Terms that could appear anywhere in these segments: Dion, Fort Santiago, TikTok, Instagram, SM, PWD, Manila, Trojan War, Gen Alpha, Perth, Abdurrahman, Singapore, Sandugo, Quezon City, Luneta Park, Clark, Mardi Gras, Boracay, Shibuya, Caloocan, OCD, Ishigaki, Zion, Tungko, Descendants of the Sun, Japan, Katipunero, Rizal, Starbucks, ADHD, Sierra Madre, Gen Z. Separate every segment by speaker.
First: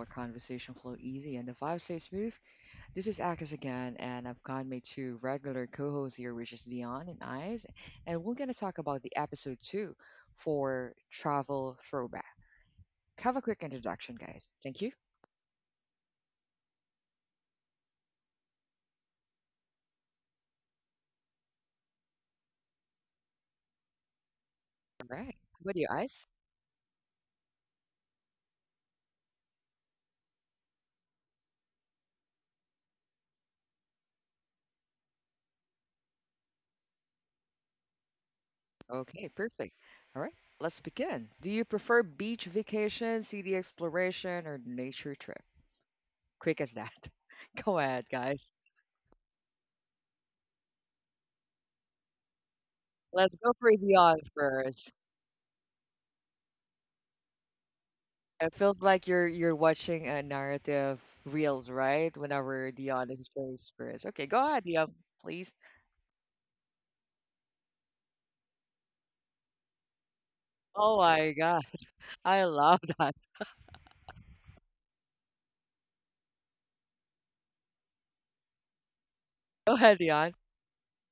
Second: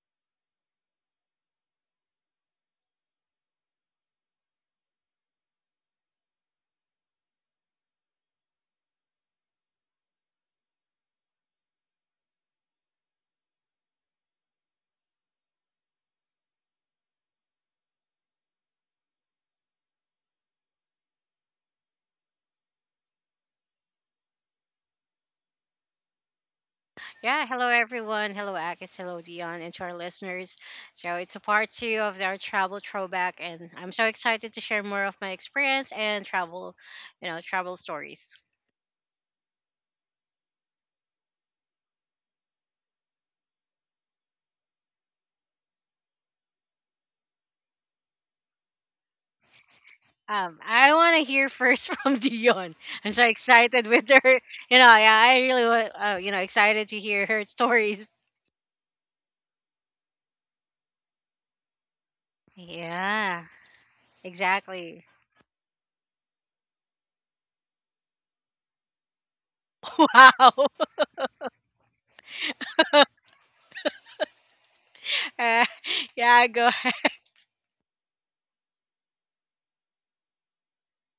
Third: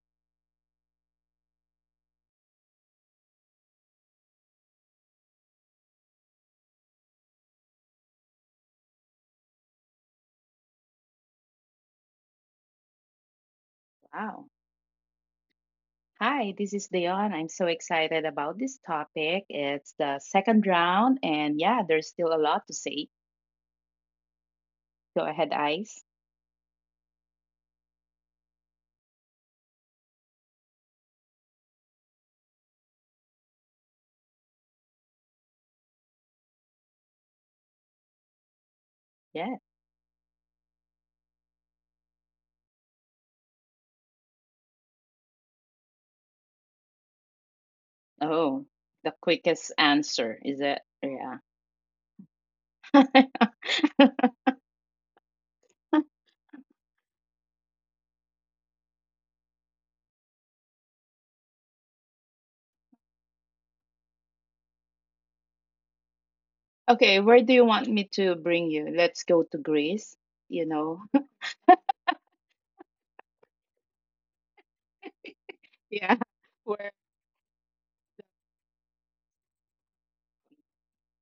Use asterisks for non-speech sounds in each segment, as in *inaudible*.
Speaker 1: where conversation flow easy and the vibe stays smooth. This is Akis again, and I've got my two regular co-hosts here, which is Dion and Eyes, and we're gonna talk about the episode two for travel throwback. Have a quick introduction,
Speaker 2: Wow.
Speaker 1: guys. Thank you.
Speaker 2: Hi, this is Dion. I'm so excited about this topic. It's the second round, and yeah, there's still a lot to say.
Speaker 1: All
Speaker 2: Go
Speaker 1: right.
Speaker 2: ahead,
Speaker 1: How about you,
Speaker 2: Ice.
Speaker 1: Eyes?
Speaker 3: Yeah, hello everyone. Hello Akis, hello Dion, and to our listeners. So it's a part two of our travel throwback, and I'm so excited to share more of my experience and travel, travel stories.
Speaker 1: Okay,
Speaker 2: Yeah.
Speaker 1: perfect. All right, let's begin. Do you prefer beach vacation, city exploration, or nature trip? Quick as that. *laughs* Go ahead,
Speaker 2: Oh,
Speaker 1: guys.
Speaker 2: the quickest answer is it?
Speaker 3: I want to
Speaker 2: Yeah.
Speaker 3: hear first *laughs* from Dion. I'm so
Speaker 1: Let's go for
Speaker 3: excited with
Speaker 2: *laughs*
Speaker 1: Dion
Speaker 3: her.
Speaker 1: first.
Speaker 3: Yeah, I really, excited to hear her stories.
Speaker 1: It feels like you're watching a narrative reels, right? Whenever Dion is
Speaker 3: Yeah,
Speaker 1: shows first. Okay, go ahead, Dion,
Speaker 3: exactly.
Speaker 1: please.
Speaker 2: Okay, where do you want me to bring you? Let's go to
Speaker 3: *laughs*
Speaker 2: Greece, you
Speaker 3: Wow.
Speaker 2: know?
Speaker 1: Oh
Speaker 2: *laughs*
Speaker 1: my God, *laughs* I love
Speaker 3: *laughs*
Speaker 1: that.
Speaker 3: Uh,
Speaker 2: yeah.
Speaker 3: yeah, go
Speaker 2: Where?
Speaker 3: ahead.
Speaker 1: Go ahead, Dion.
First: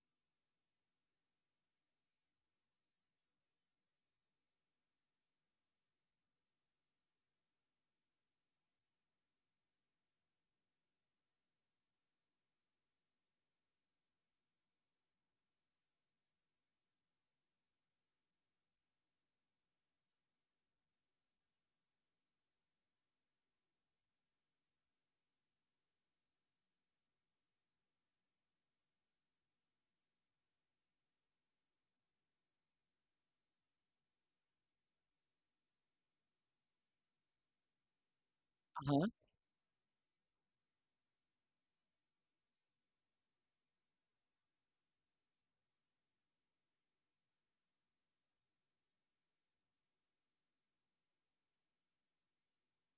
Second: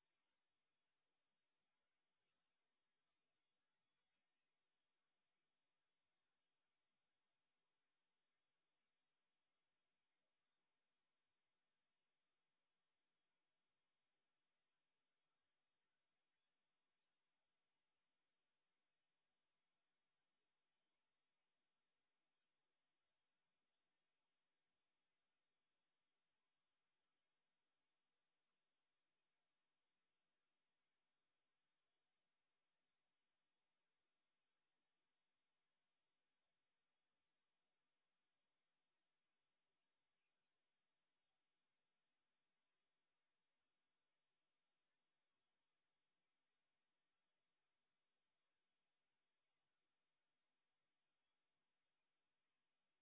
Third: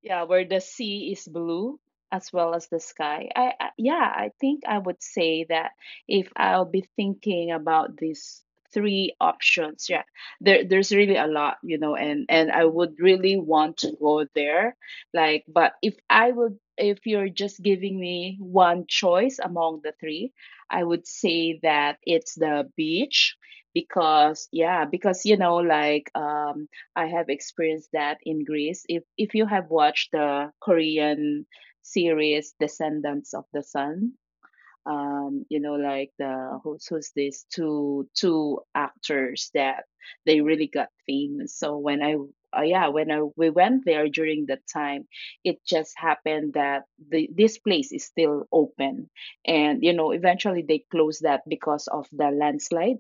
Speaker 2: Yeah, where the sea is blue as well as the sky. I, I think I would say that if I'll be thinking about these three options, yeah, there's really a lot, you know, and I would really want to go there. Like, but if I would, if you're just giving me one choice among the three, I would say that it's the beach because yeah, because you know, like I have experienced that in Greece. If you have watched the Korean series Descendants of the Sun, you know, like the who's this two
Speaker 1: Uh-huh.
Speaker 2: actors that they really got famous. So when I we went there during that time, it just happened that the this place is still open, and you know, eventually they closed that because of the landslide,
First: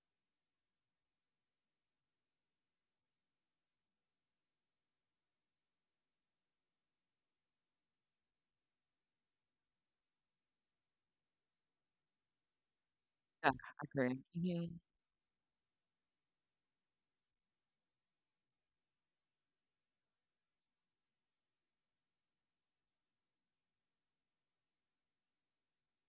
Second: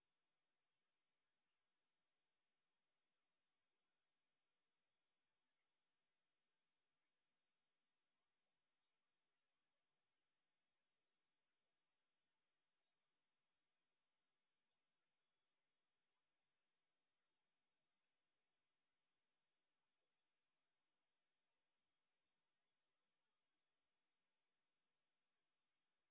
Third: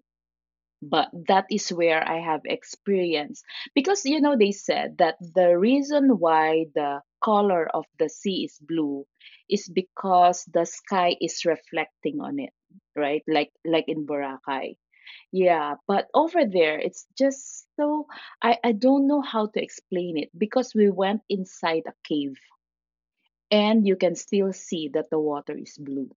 Speaker 2: but that is where I have experience because you know they said that the reason why the color of the sea is blue is because the sky is reflecting on it, right?
Speaker 1: Yeah,
Speaker 2: Like in
Speaker 1: agree.
Speaker 2: Boracay.
Speaker 1: Mhm.
Speaker 2: Yeah, but over there it's just so, I don't know how to explain it because we went inside a cave and you can still see that the water is blue,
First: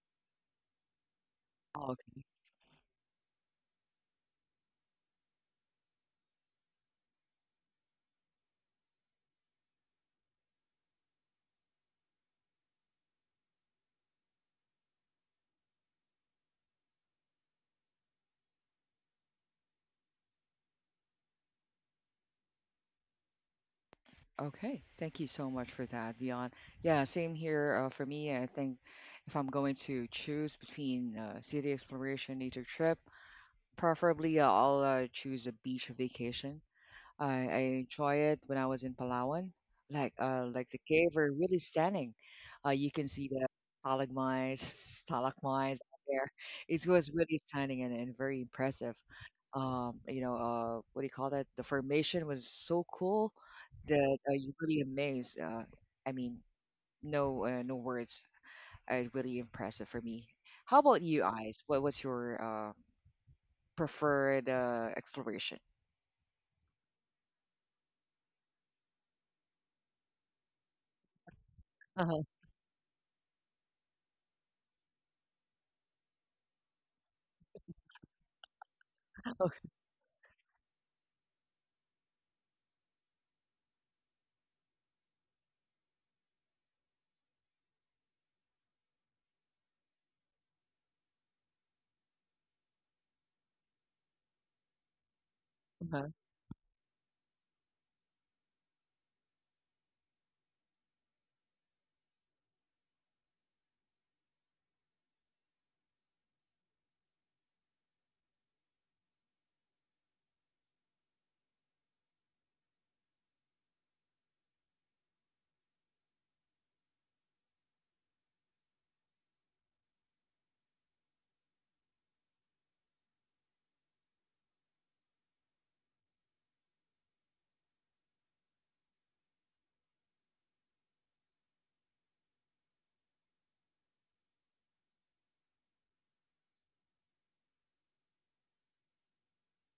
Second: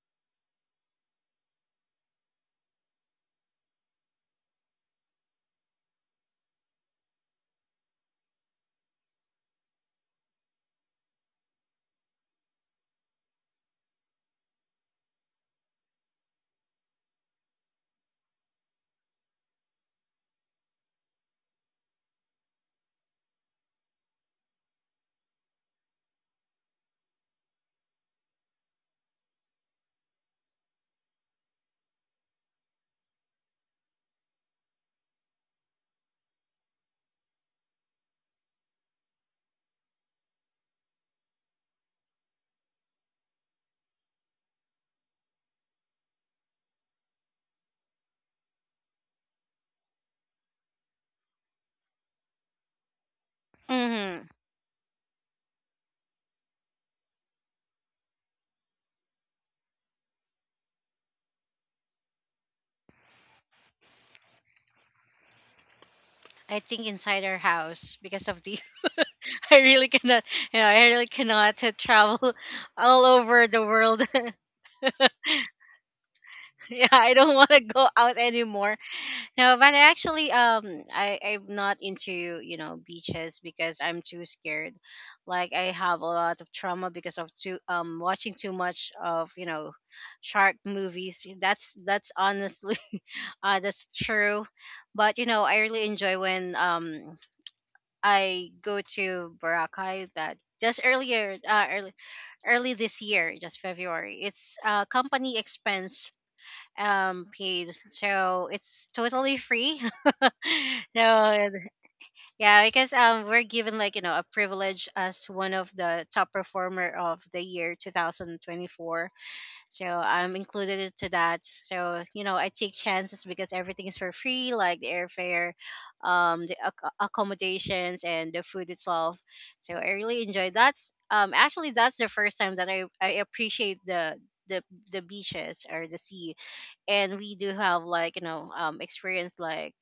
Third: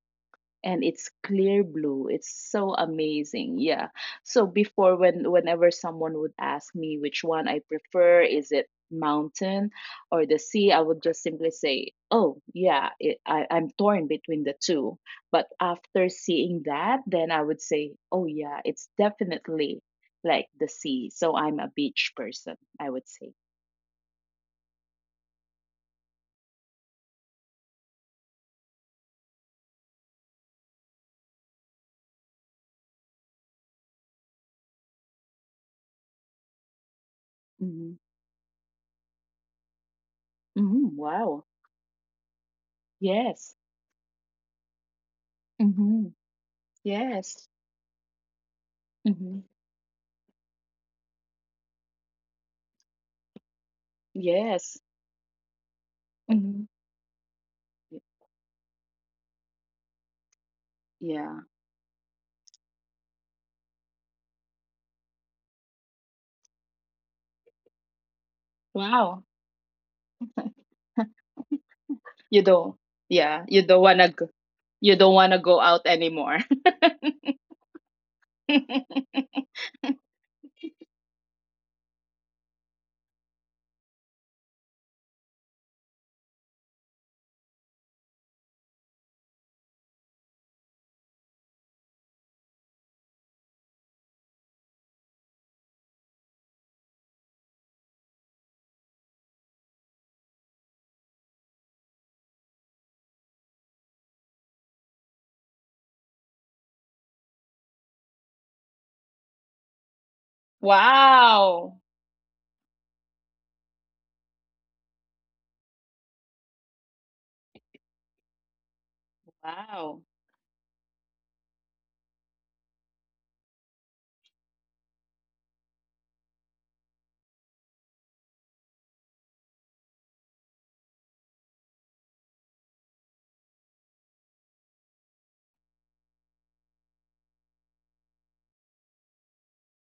Speaker 2: and it's clear
Speaker 1: Oh,
Speaker 2: blue.
Speaker 1: okay.
Speaker 2: It's so amazing, yeah. So before, whenever someone would ask me which one I prefer, is it mountain or the sea, I would just simply say, oh yeah, I'm torn between the two. But after seeing that, then I would say, oh yeah, it's definitely like the sea, so I'm a beach person, I would say.
Speaker 1: Okay. Thank you so much for that, Dion. Yeah, same here for me. I think if I'm going to choose between city exploration, nature trip, preferably I'll choose a beach vacation. I
Speaker 2: Hmm.
Speaker 1: enjoy it when I was in Palawan. Like the
Speaker 2: Hmm.
Speaker 1: cave are
Speaker 2: Wow.
Speaker 1: really stunning. You can see the
Speaker 2: Yes.
Speaker 1: stalagmites out
Speaker 2: Hmm.
Speaker 1: there. It was really
Speaker 2: Yes.
Speaker 1: stunning and very impressive.
Speaker 2: Hmm.
Speaker 1: What do you call that? The formation was so cool that
Speaker 3: Hmm.
Speaker 1: you
Speaker 2: Yes.
Speaker 1: really amazed. I mean,
Speaker 2: Hmm.
Speaker 1: no words. Really impressive for me. How about you,
Speaker 2: Yeah.
Speaker 1: Eyes? What was your preferred exploration?
Speaker 3: I think inside our house because of the
Speaker 2: Wow.
Speaker 3: *laughs* I really cannot, I really cannot
Speaker 1: Uh-huh.
Speaker 3: travel
Speaker 2: You don't.
Speaker 3: *laughs* all
Speaker 2: Yeah.
Speaker 3: over
Speaker 2: You
Speaker 3: the
Speaker 2: don't
Speaker 3: world.
Speaker 2: wanna
Speaker 3: *laughs*
Speaker 2: go, you don't wanna go out anymore.
Speaker 3: Yeah, I don't want to go out anymore.
Speaker 2: *laughs*
Speaker 3: No, but I actually, I'm not into beaches because I'm too scared. Like I have a lot of trauma because of too watching too much of shark movies. That's honestly, *laughs* that's true. But you know, I really
Speaker 1: Uh-huh.
Speaker 3: enjoy when I go to Boracay that just earlier, early this year, just February. It's company expense paid, so it's totally free. *laughs* So
Speaker 2: Wow.
Speaker 3: yeah, because we're given like you know a privilege as one of the top performer of the year 2024, so
Speaker 2: Wow.
Speaker 3: I'm included into that. So you know, I take chances because everything is for free, like the airfare, the accommodations, and the food itself. So I really enjoy that. Actually, that's the first time that I appreciate the the beaches or the sea. And we do have like you know experience like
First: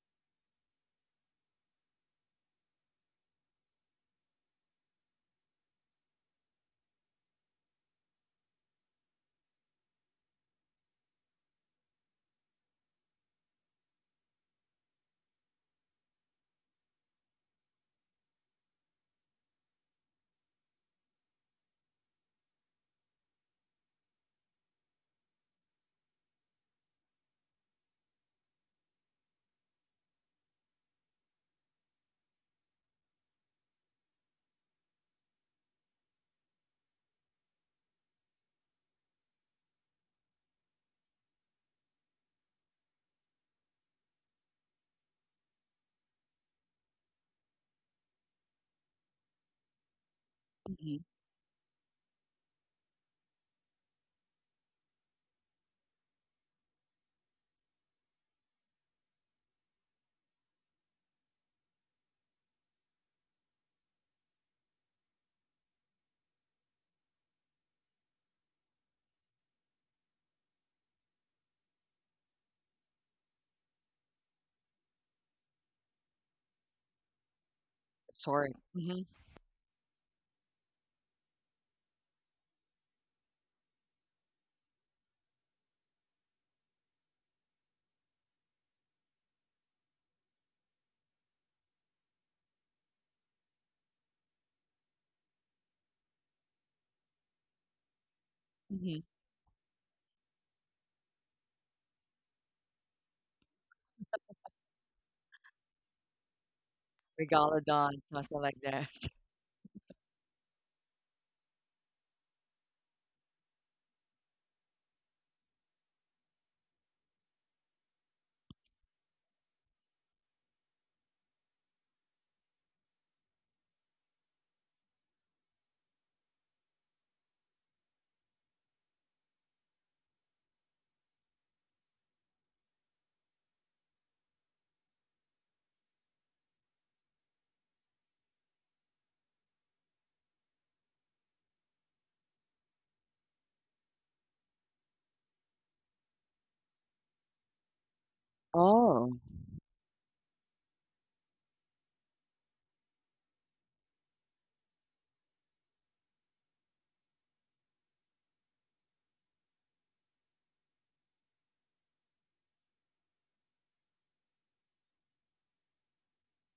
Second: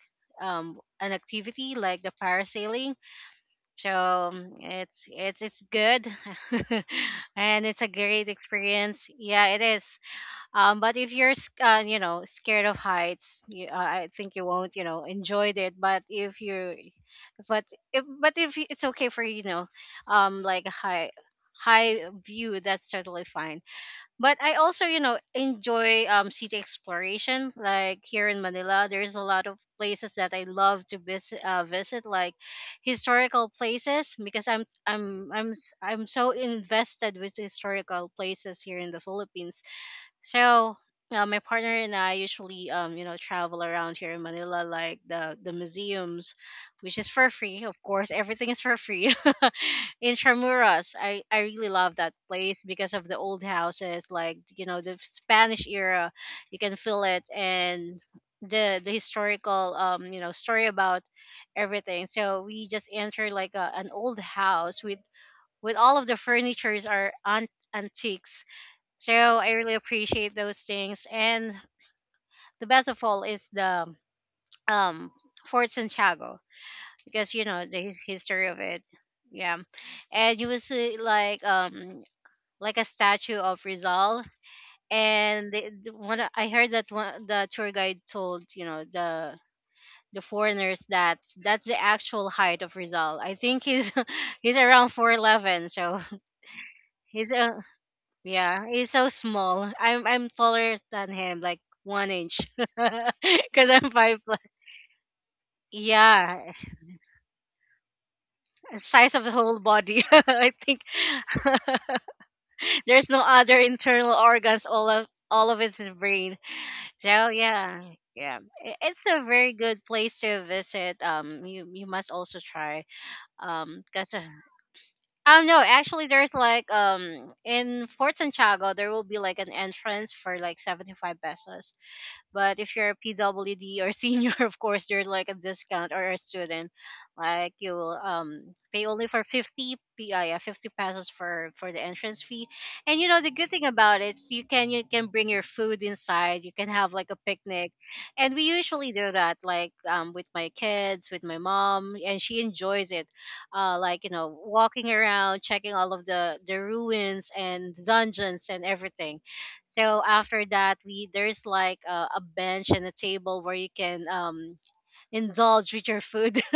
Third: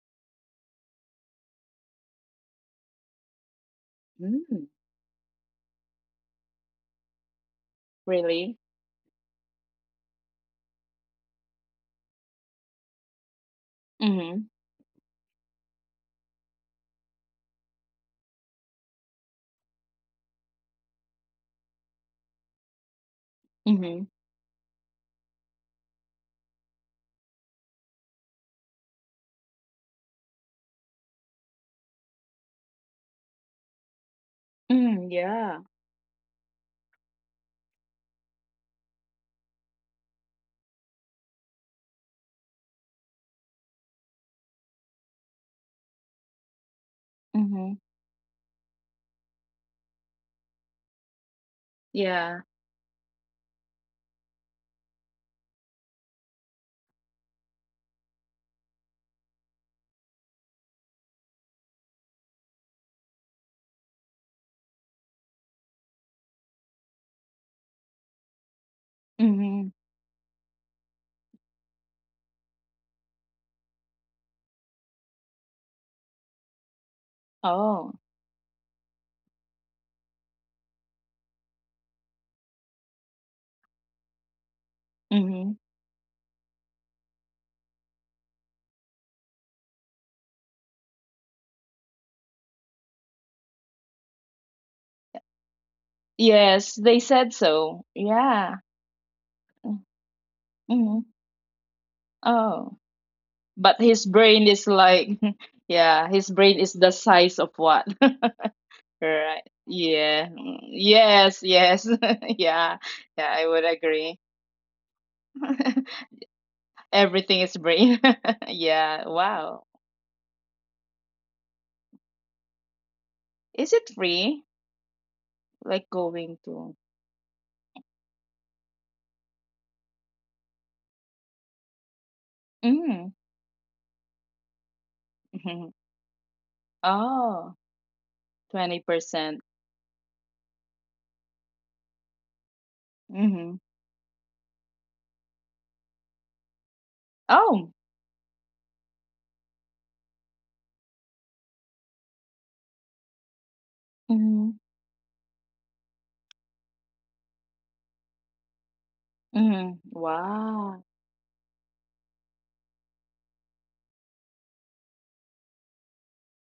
Speaker 3: an activity like the parasailing. So
Speaker 2: Mm,
Speaker 3: it's good, *laughs* and it's a great
Speaker 2: really?
Speaker 3: experience. Yeah, it is. But if you're, you know, scared of heights, you, I think you
Speaker 2: Mhm.
Speaker 3: won't, you know, enjoy it. But but if you- it's okay for you know, like a high view, that's totally fine.
Speaker 2: Mhm.
Speaker 3: But I also, you know, enjoy city exploration. Like here in Manila, there's a lot of places that I love to visit, like historical places because
Speaker 2: Mm, yeah.
Speaker 3: I'm so invested with historical places here in the Philippines. So my partner and I usually you know travel around here in Manila like the museums, which is for free, of
Speaker 2: Mhm.
Speaker 3: course everything is for free. *laughs* In Tramuras,
Speaker 1: Hmm.
Speaker 3: I really love that
Speaker 2: Yeah.
Speaker 3: place because of the old houses like you know the Spanish era, you can feel it, and the historical you know story about everything. So we just enter like a, an old house with all of the furnitures are antiques, so I
Speaker 2: Mhm.
Speaker 3: really appreciate those things. And the best of all is the um Fort Santiago because you know the
Speaker 2: Oh.
Speaker 3: history
Speaker 1: Sorry.
Speaker 3: of it.
Speaker 1: Mm-hmm.
Speaker 3: Yeah, and you will see like a statue of Rizal. And
Speaker 2: Mhm.
Speaker 3: they, the one I heard, that one the tour guide told you know the foreigners that that's the actual height of Rizal. I think he's *laughs* he's around 4'11", so.
Speaker 2: Yes,
Speaker 3: *laughs*
Speaker 2: they
Speaker 3: He's
Speaker 2: said
Speaker 3: a—
Speaker 2: so. Yeah.
Speaker 3: Yeah, he's
Speaker 1: Mhm.
Speaker 3: so small. I'm taller
Speaker 2: Mhm.
Speaker 3: than him, like 1 inch, *laughs*
Speaker 2: Oh.
Speaker 3: because
Speaker 2: But
Speaker 3: I'm
Speaker 2: his
Speaker 3: five.
Speaker 2: brain is like, *laughs* yeah, his
Speaker 3: Yeah,
Speaker 2: brain is the size of
Speaker 1: Megalodon,
Speaker 2: what? *laughs*
Speaker 1: something like that.
Speaker 3: size
Speaker 1: *laughs*
Speaker 3: of the
Speaker 2: Right.
Speaker 3: whole body. *laughs*
Speaker 2: Yeah.
Speaker 3: I
Speaker 2: Mm,
Speaker 3: think
Speaker 2: yes,
Speaker 3: *laughs*
Speaker 2: yes. *laughs* Yeah.
Speaker 3: there's no
Speaker 2: Yeah, I
Speaker 3: other
Speaker 2: would
Speaker 3: internal
Speaker 2: agree.
Speaker 3: organs. All of it's in
Speaker 2: *laughs*
Speaker 3: brain. So
Speaker 2: Everything is
Speaker 3: yeah,
Speaker 2: free.
Speaker 3: yeah,
Speaker 2: *laughs*
Speaker 3: it's
Speaker 2: Yeah.
Speaker 3: a very
Speaker 2: Wow.
Speaker 3: good place to visit. You must also try.
Speaker 2: Is it
Speaker 3: Because.
Speaker 2: free?
Speaker 3: No,
Speaker 2: Like
Speaker 3: actually there's
Speaker 2: going
Speaker 3: like
Speaker 2: to.
Speaker 3: in Fort Santiago there will be like an entrance for like 75 pesos. But if you're a
Speaker 2: Mm.
Speaker 3: PWD or senior, *laughs* of course, there's like a
Speaker 2: Mhm.
Speaker 3: discount or a student, like
Speaker 2: Oh,
Speaker 3: you will
Speaker 2: twenty
Speaker 3: pay only for
Speaker 2: percent.
Speaker 3: 50 pesos for the entrance fee. And you know the good
Speaker 2: Mm-hmm.
Speaker 3: thing about it, is you can bring your food inside. You can have like a picnic,
Speaker 2: Oh.
Speaker 3: and we usually do
Speaker 1: Oh,
Speaker 3: that like with my kids, with my mom, and she enjoys it, like you know
Speaker 2: Mm-hmm.
Speaker 3: walking around checking all of the ruins and dungeons and everything.
Speaker 2: Mm-hmm.
Speaker 3: So after that,
Speaker 2: Wow.
Speaker 3: we there's like a bench and a table where you can indulge with your food *laughs*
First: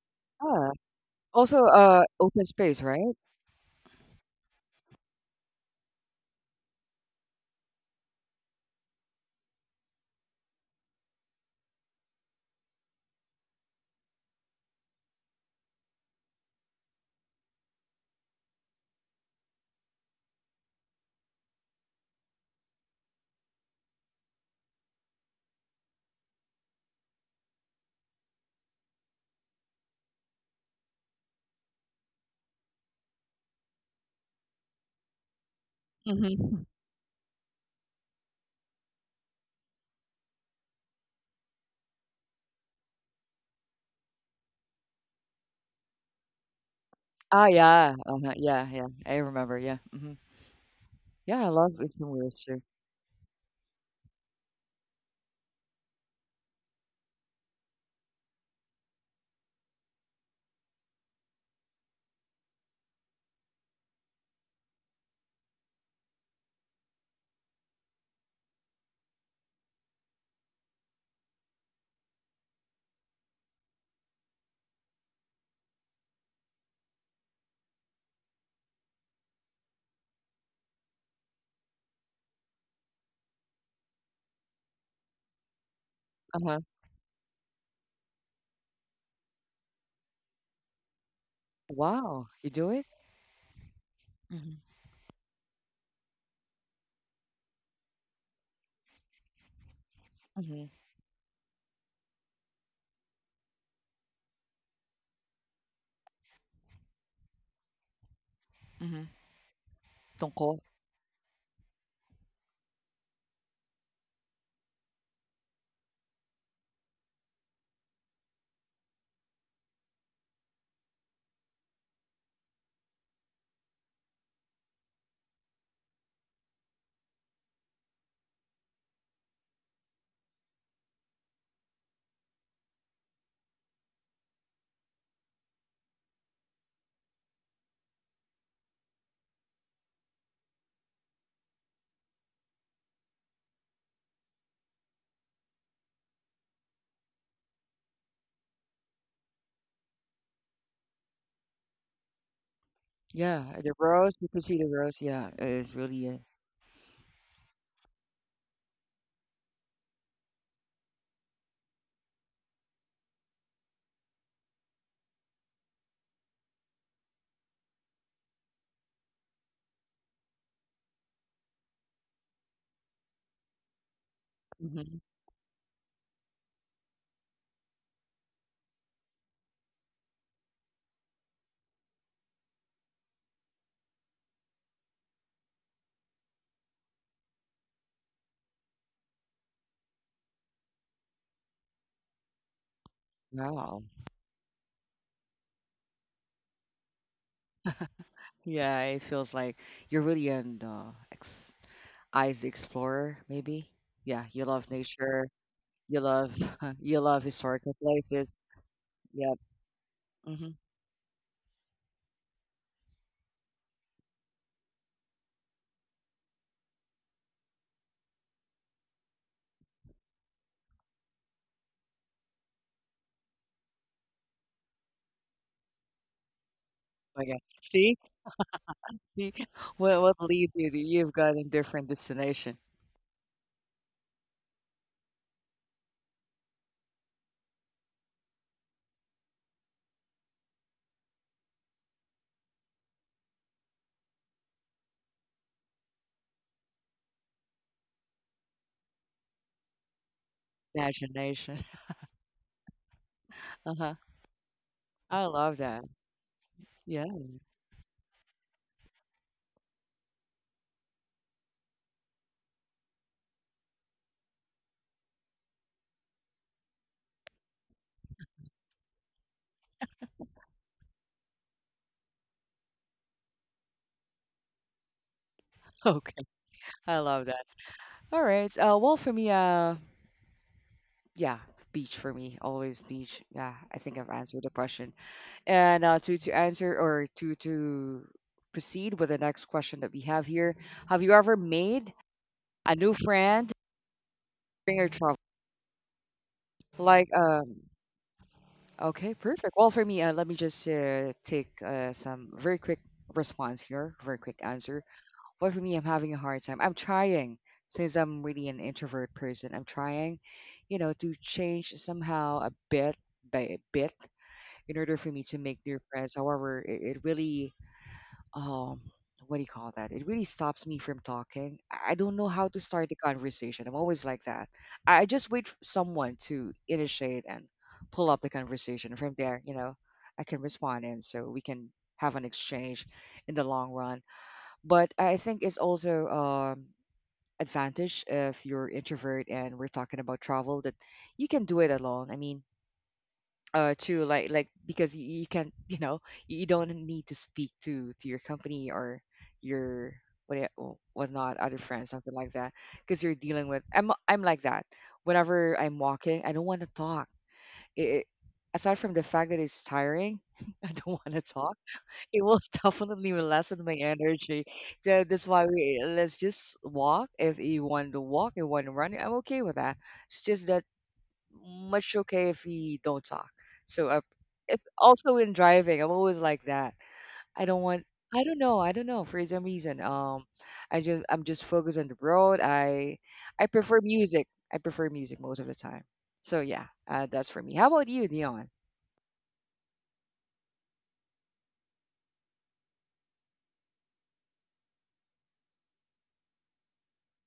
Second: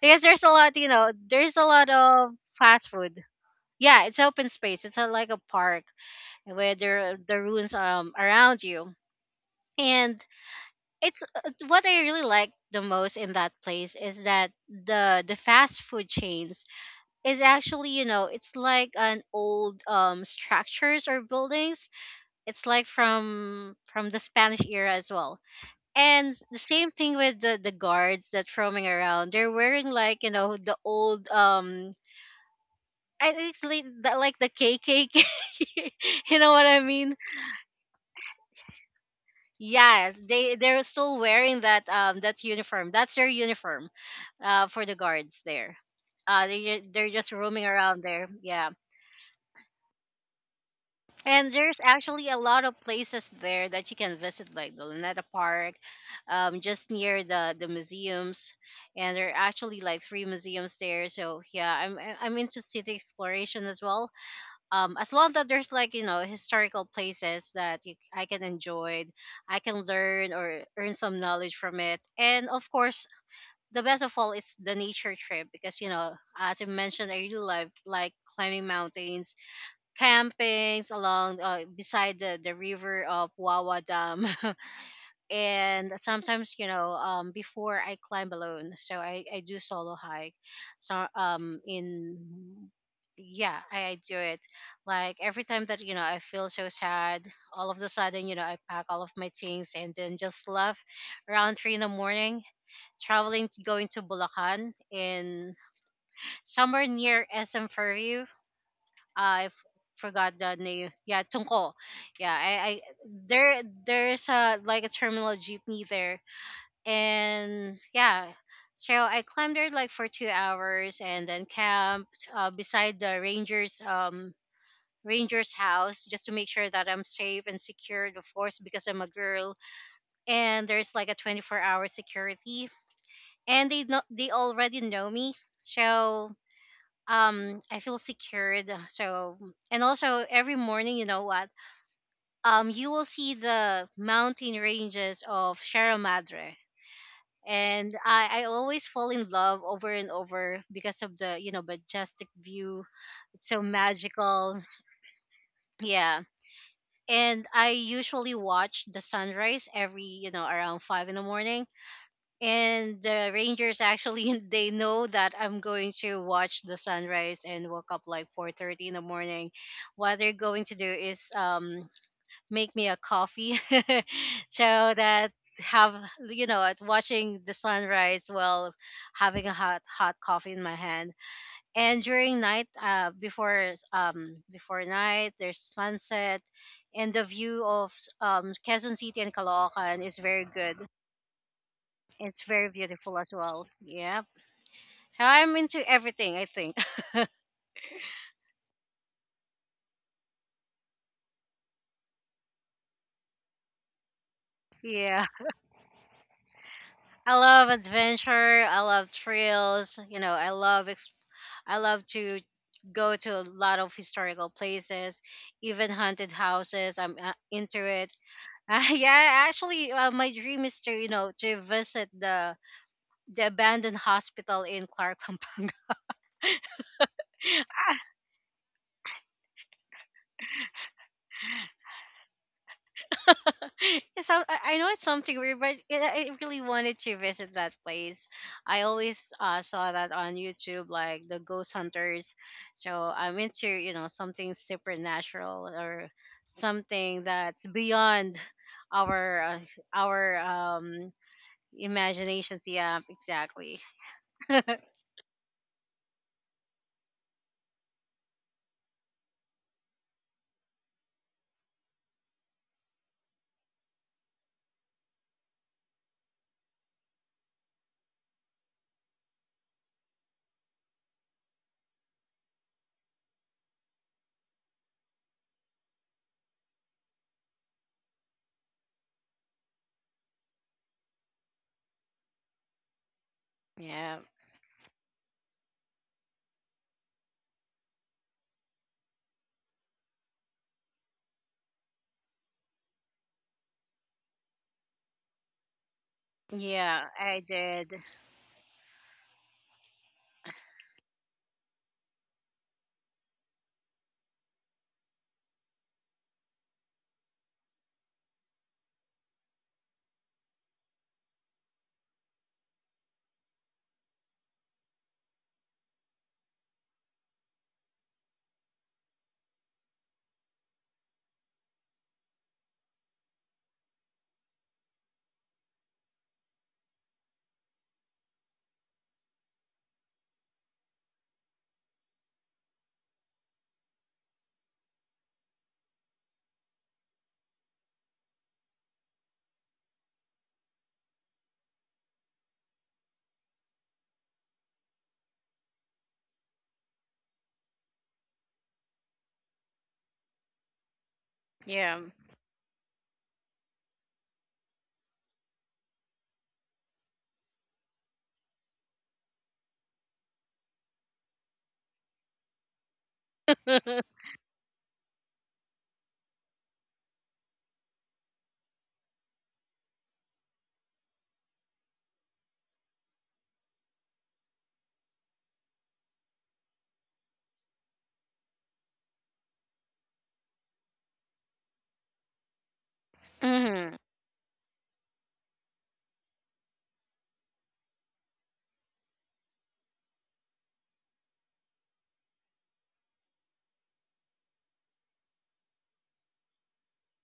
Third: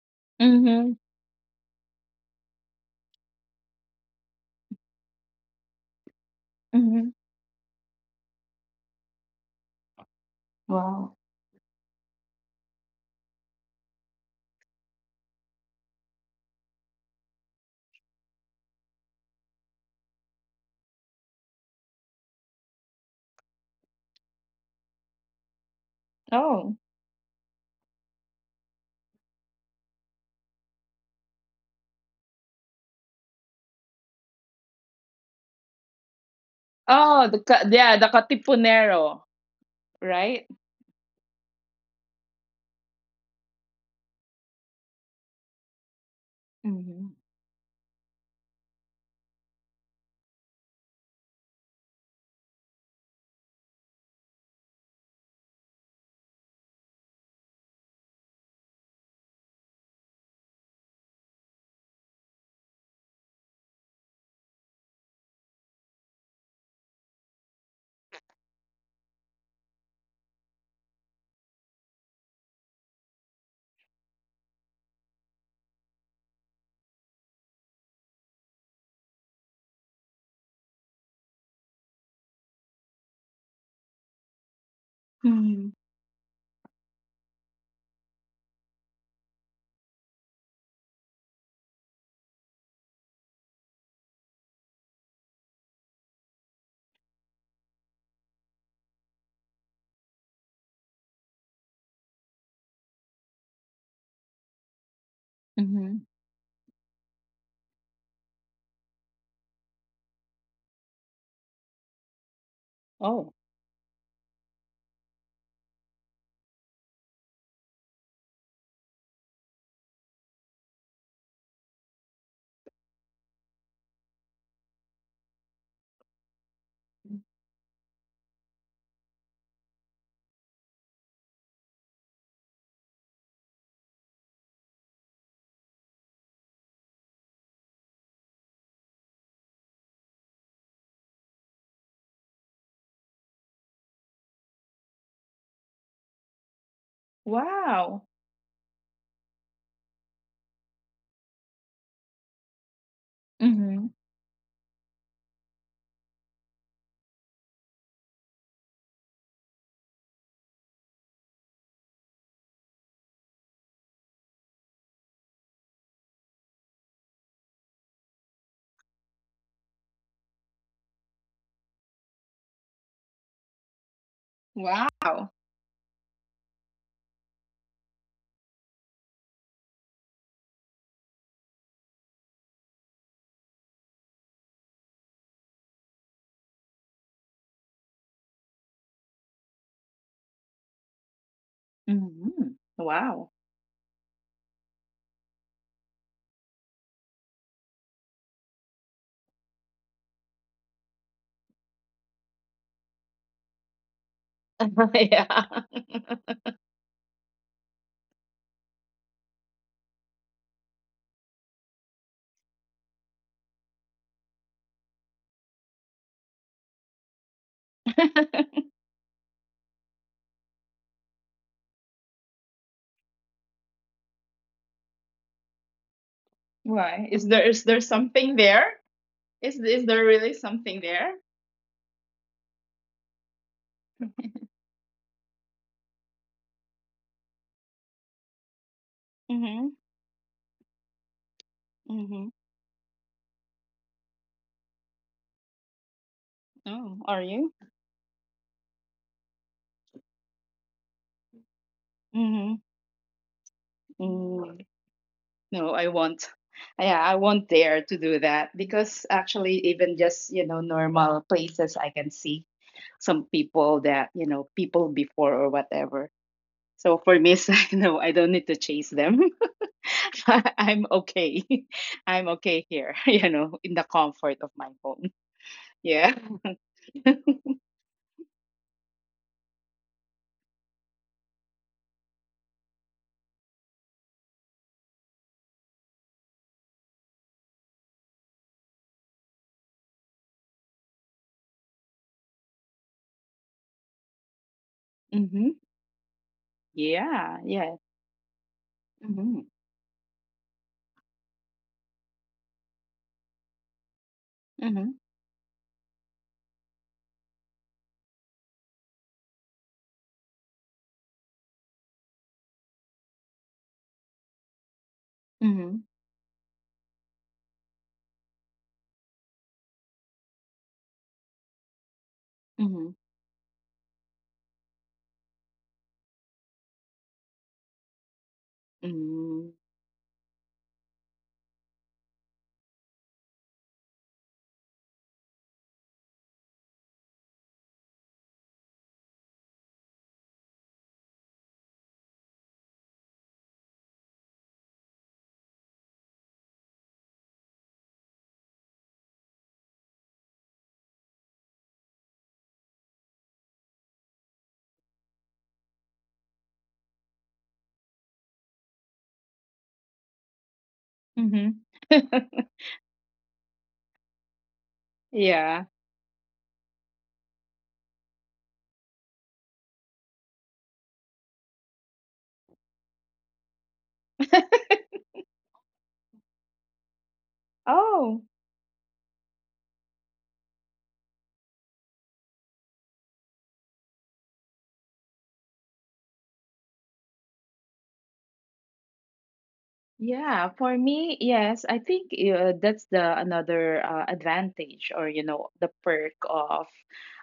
Speaker 3: because there's a
Speaker 1: yeah.
Speaker 3: lot, you
Speaker 2: Mm-hmm.
Speaker 3: know, there's
Speaker 1: Also,
Speaker 3: a lot of
Speaker 1: open space,
Speaker 3: fast
Speaker 1: right?
Speaker 3: food. Yeah, it's open space. It's like a park where
Speaker 2: Mm-hmm.
Speaker 3: there the ruins around you, and
Speaker 2: Wow.
Speaker 3: it's what I really like the most in that place is that the fast food chains is actually you know it's like an old structures or buildings, it's like from the Spanish era as well. And the
Speaker 2: Oh.
Speaker 3: same thing with the guards that roaming around. They're wearing like, you know, the old I think it's like like the KKK. *laughs* You know
Speaker 1: Mhm.
Speaker 3: what I mean?
Speaker 2: Oh, the ca- yeah, the Katipunero,
Speaker 3: Yeah,
Speaker 2: right?
Speaker 3: they're still wearing that uniform. That's their uniform for the guards there.
Speaker 2: Mm-hmm.
Speaker 3: They're just
Speaker 1: Ah,
Speaker 3: roaming
Speaker 1: yeah.
Speaker 3: around there.
Speaker 1: Uh-huh. Yeah,
Speaker 3: Yeah.
Speaker 1: yeah. I remember. Yeah. Hmm. Yeah, I
Speaker 3: And
Speaker 1: love
Speaker 3: there's
Speaker 1: eating
Speaker 3: actually a
Speaker 1: whales too.
Speaker 3: lot of places there that you can visit, like the Luneta Park, just near the museums. And there are actually like three museums there. So yeah, I'm into city exploration as well. As long that there's like you know historical places that I can enjoy, I can learn or earn some knowledge from it. And of course, the best of all is the nature trip because you know, as I mentioned, I really like climbing mountains, campings along beside the river of Wawa Dam. *laughs*
Speaker 2: Mm-hmm.
Speaker 3: And sometimes,
Speaker 1: Uh-huh.
Speaker 3: you know, before I climb alone, so I do solo hike. So
Speaker 1: Wow, you
Speaker 3: in
Speaker 1: do it?
Speaker 3: yeah, I do it.
Speaker 1: Mhm.
Speaker 3: Like every time that, you know, I feel so sad, all of a sudden, you know, I pack all of my things and then just
Speaker 1: Mhm.
Speaker 3: left around three in the morning, traveling to going to Bulacan in
Speaker 2: Mm-hmm.
Speaker 3: somewhere near SM for—
Speaker 1: Mhm.
Speaker 3: I f- forgot the
Speaker 1: Tungkol.
Speaker 3: name. Yeah, Tungko. Yeah, I
Speaker 2: Oh,
Speaker 3: there's a like a terminal jeepney there, and yeah. So I climbed there like for 2 hours and then camped beside the rangers ranger's house just to make sure that I'm safe and secure, of course, because I'm a girl. And there's like a 24-hour security, and they know, they already know me. So I feel secured, and also every morning you know what, you will see the mountain ranges of Sierra Madre, and
Speaker 2: wow.
Speaker 3: I always fall in love over and over because of the you know majestic view. It's
Speaker 1: Yeah,
Speaker 3: so
Speaker 1: the
Speaker 2: Mm-hmm.
Speaker 1: rose. You can see
Speaker 3: magical,
Speaker 1: the rose. Yeah, it's really.
Speaker 3: yeah. And I usually watch the sunrise every, you know, around 5 in the morning, and the rangers actually *laughs* they know that I'm going to watch the sunrise and woke up like 4:30 in the morning. What they're going to do is, make me a coffee. *laughs* So
Speaker 1: Mhm.
Speaker 2: Wow.
Speaker 3: that, have, you know, at watching the sunrise while having a hot coffee in my hand. And during night, before, before night there's sunset, and the view of Quezon City and Caloocan is very good. It's
Speaker 2: Mhm.
Speaker 3: very beautiful
Speaker 2: Wow.
Speaker 3: as well.
Speaker 1: Wow.
Speaker 3: Yep. So I'm into everything, I think. *laughs*
Speaker 1: Yeah, it feels like you're really an ex eyes explorer, maybe. Yeah, you love
Speaker 2: *laughs*
Speaker 1: nature.
Speaker 3: Yeah.
Speaker 2: Yeah.
Speaker 1: You love *laughs* you love
Speaker 3: I love
Speaker 1: historical places.
Speaker 3: adventure. I love
Speaker 1: Yep.
Speaker 3: thrills. You know,
Speaker 1: Hmm.
Speaker 3: I love to go to a lot of historical places, even haunted houses. I'm into it.
Speaker 2: *laughs*
Speaker 3: *laughs* Yeah, actually, my dream is to you know to visit the abandoned hospital in Clark, Pampanga.
Speaker 2: Why?
Speaker 1: Okay.
Speaker 2: Is
Speaker 1: See,
Speaker 2: there something there?
Speaker 1: see,
Speaker 2: Is
Speaker 1: what
Speaker 2: is
Speaker 1: what
Speaker 2: there really
Speaker 1: leads you?
Speaker 2: something
Speaker 1: You've
Speaker 2: there?
Speaker 1: got a different destination,
Speaker 3: *laughs* So I know it's something weird, but I really wanted to visit that place. I always
Speaker 2: Mm-hmm.
Speaker 3: saw that on YouTube, like the ghost
Speaker 2: Mm-hmm.
Speaker 3: hunters. So I'm into you know something supernatural or
Speaker 2: Oh,
Speaker 3: something
Speaker 2: are you?
Speaker 3: that's beyond our uh, our
Speaker 1: imagination. *laughs*
Speaker 2: Mm-hmm.
Speaker 3: imaginations. Yeah,
Speaker 1: Uh
Speaker 3: exactly.
Speaker 1: huh.
Speaker 2: Mm.
Speaker 3: *laughs*
Speaker 1: I love
Speaker 2: No,
Speaker 1: that.
Speaker 2: I won't. Yeah,
Speaker 1: Yeah.
Speaker 2: I won't dare to do that because actually, even just you know normal places, I can see some people that you know people before or whatever. So for me, *laughs* it's like no, I don't need to chase them. *laughs* I'm okay. *laughs* I'm okay here, *laughs* you know, in the comfort of my home.
Speaker 1: *laughs*
Speaker 2: Yeah.
Speaker 1: Okay. I
Speaker 2: *laughs*
Speaker 1: love that. All right. Well, for me, yeah, beach for me, always beach. Yeah, I think I've
Speaker 3: Yeah,
Speaker 1: answered the question. And to answer or to proceed with the next question that we have here, have you ever made a new friend during your travel?
Speaker 2: Mm-hmm.
Speaker 3: yeah,
Speaker 1: Like,
Speaker 2: Yeah.
Speaker 3: I
Speaker 2: Yeah.
Speaker 3: did.
Speaker 1: Okay,
Speaker 2: Mm-hmm.
Speaker 1: perfect. Well, for me, let me just take some very quick response here, very quick answer.
Speaker 2: Mm-hmm.
Speaker 1: Well, for me, I'm having a hard time. I'm trying, since I'm really an introvert person, I'm trying, you know, to change somehow a bit by a bit in order for me to make
Speaker 2: Mm-hmm.
Speaker 1: new friends. However, it really um what do you call that? It really stops me from talking. I don't know how to start
Speaker 2: Mm-hmm.
Speaker 1: the conversation. I'm always like that. I just wait for someone to initiate and pull up the conversation. From there, you know, I can respond and so we can have an exchange in the long run. But I think it's also advantage if you're introvert, and we're talking about travel that you can do it alone. I mean, to like because you can't you don't need to speak to your company or your whatnot other friends,
Speaker 3: Yeah.
Speaker 1: something like that, because you're dealing with. I'm like that. Whenever I'm walking, I don't want to talk. it, it- Aside from the fact that it's tiring, *laughs* I don't want to talk.
Speaker 2: Mm-hmm.
Speaker 1: It will
Speaker 2: *laughs*
Speaker 1: *laughs* definitely lessen my
Speaker 3: *laughs*
Speaker 1: energy. So that's why,
Speaker 2: Yeah.
Speaker 1: we, let's just walk. If you want to walk and want to run, I'm okay with that. It's just that much. Okay if we don't talk. So it's
Speaker 2: *laughs*
Speaker 1: also in driving. I'm always like that. I don't want.
Speaker 2: Oh.
Speaker 1: I don't know. For some reason. I'm just focused on the road. I prefer
Speaker 3: Mhm.
Speaker 1: music. I prefer music most of the time. So yeah, that's for me. How about you, Dion?
Speaker 2: Yeah, for me, yes, I think that's the another advantage, or you know the perk of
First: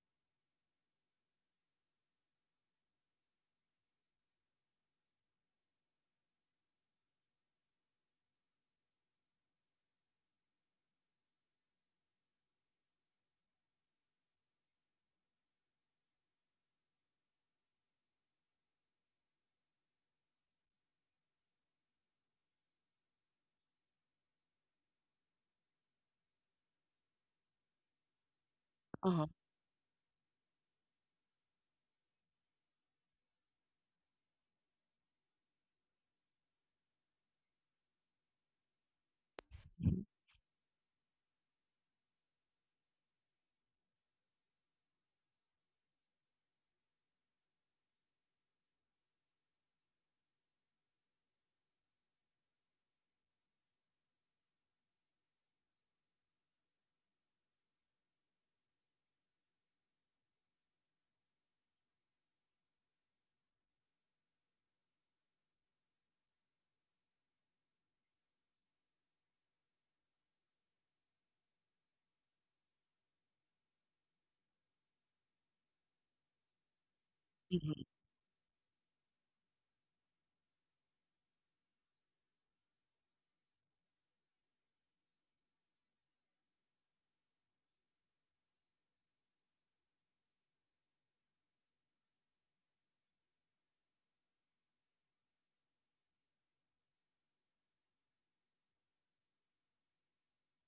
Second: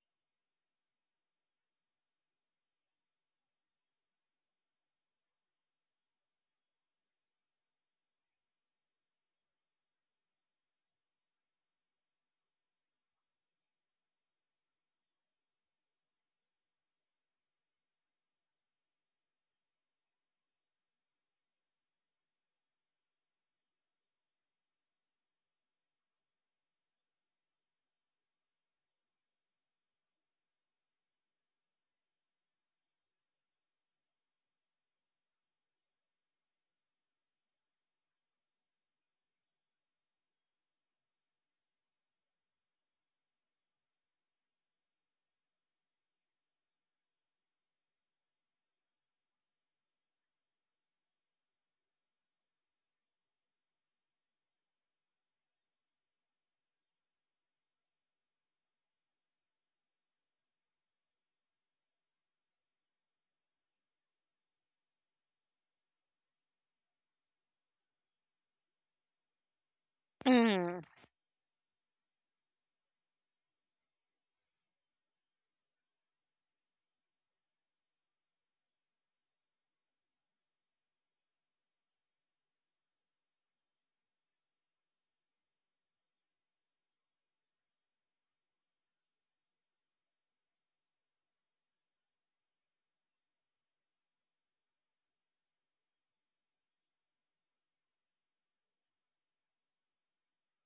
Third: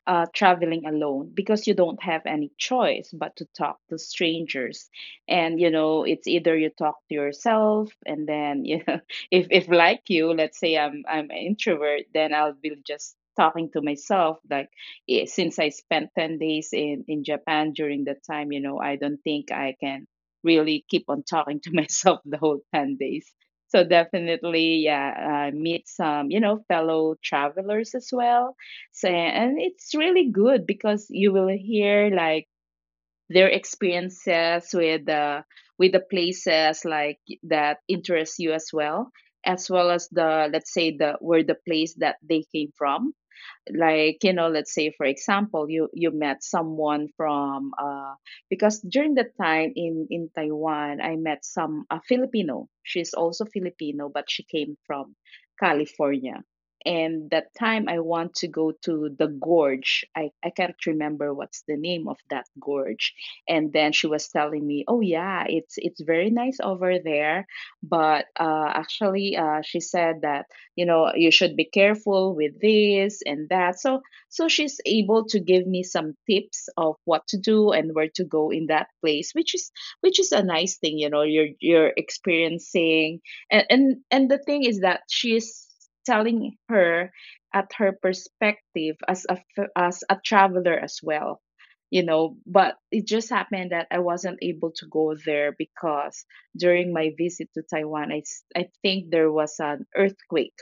Speaker 2: traveling alone, because you don't have any choice but to talk to strangers, and you know it's either you talk to yourself and then *laughs* you know, if like you, let's say I'm an introvert, then I'll be just talking to myself like eh, since I spent 10 days in Japan during that time. You know, I don't think I can really keep on talking to *laughs* myself the whole 10 days. So definitely, yeah, meet some, you know, fellow travelers as well. So,
Speaker 1: Uh-huh.
Speaker 2: and it's really good because you will hear like their experiences with the places like that interest you as well, as well
Speaker 1: Mhm.
Speaker 2: as, the let's say, the where the place that they came from. Like, you know, let's say for example you you met someone from because during that time in Taiwan I met some a Filipino, she's also Filipino, but she came from California. And that time I want to go to the gorge, I can't remember what's the name of that gorge. And then she was telling me, oh yeah, it's very nice over there, but actually she said that,
Speaker 3: Mhm.
Speaker 2: you know, you should be careful with this and that. So so she's able to give me some tips of what to do
Speaker 1: Mhm.
Speaker 2: and where to go in that place, which is a nice thing. You know, you're experiencing. And the thing is that she is telling her at her perspective as a as a traveler as well, you know. But it just happened that I wasn't able to go there because during my visit to Taiwan, I think there was an earthquake,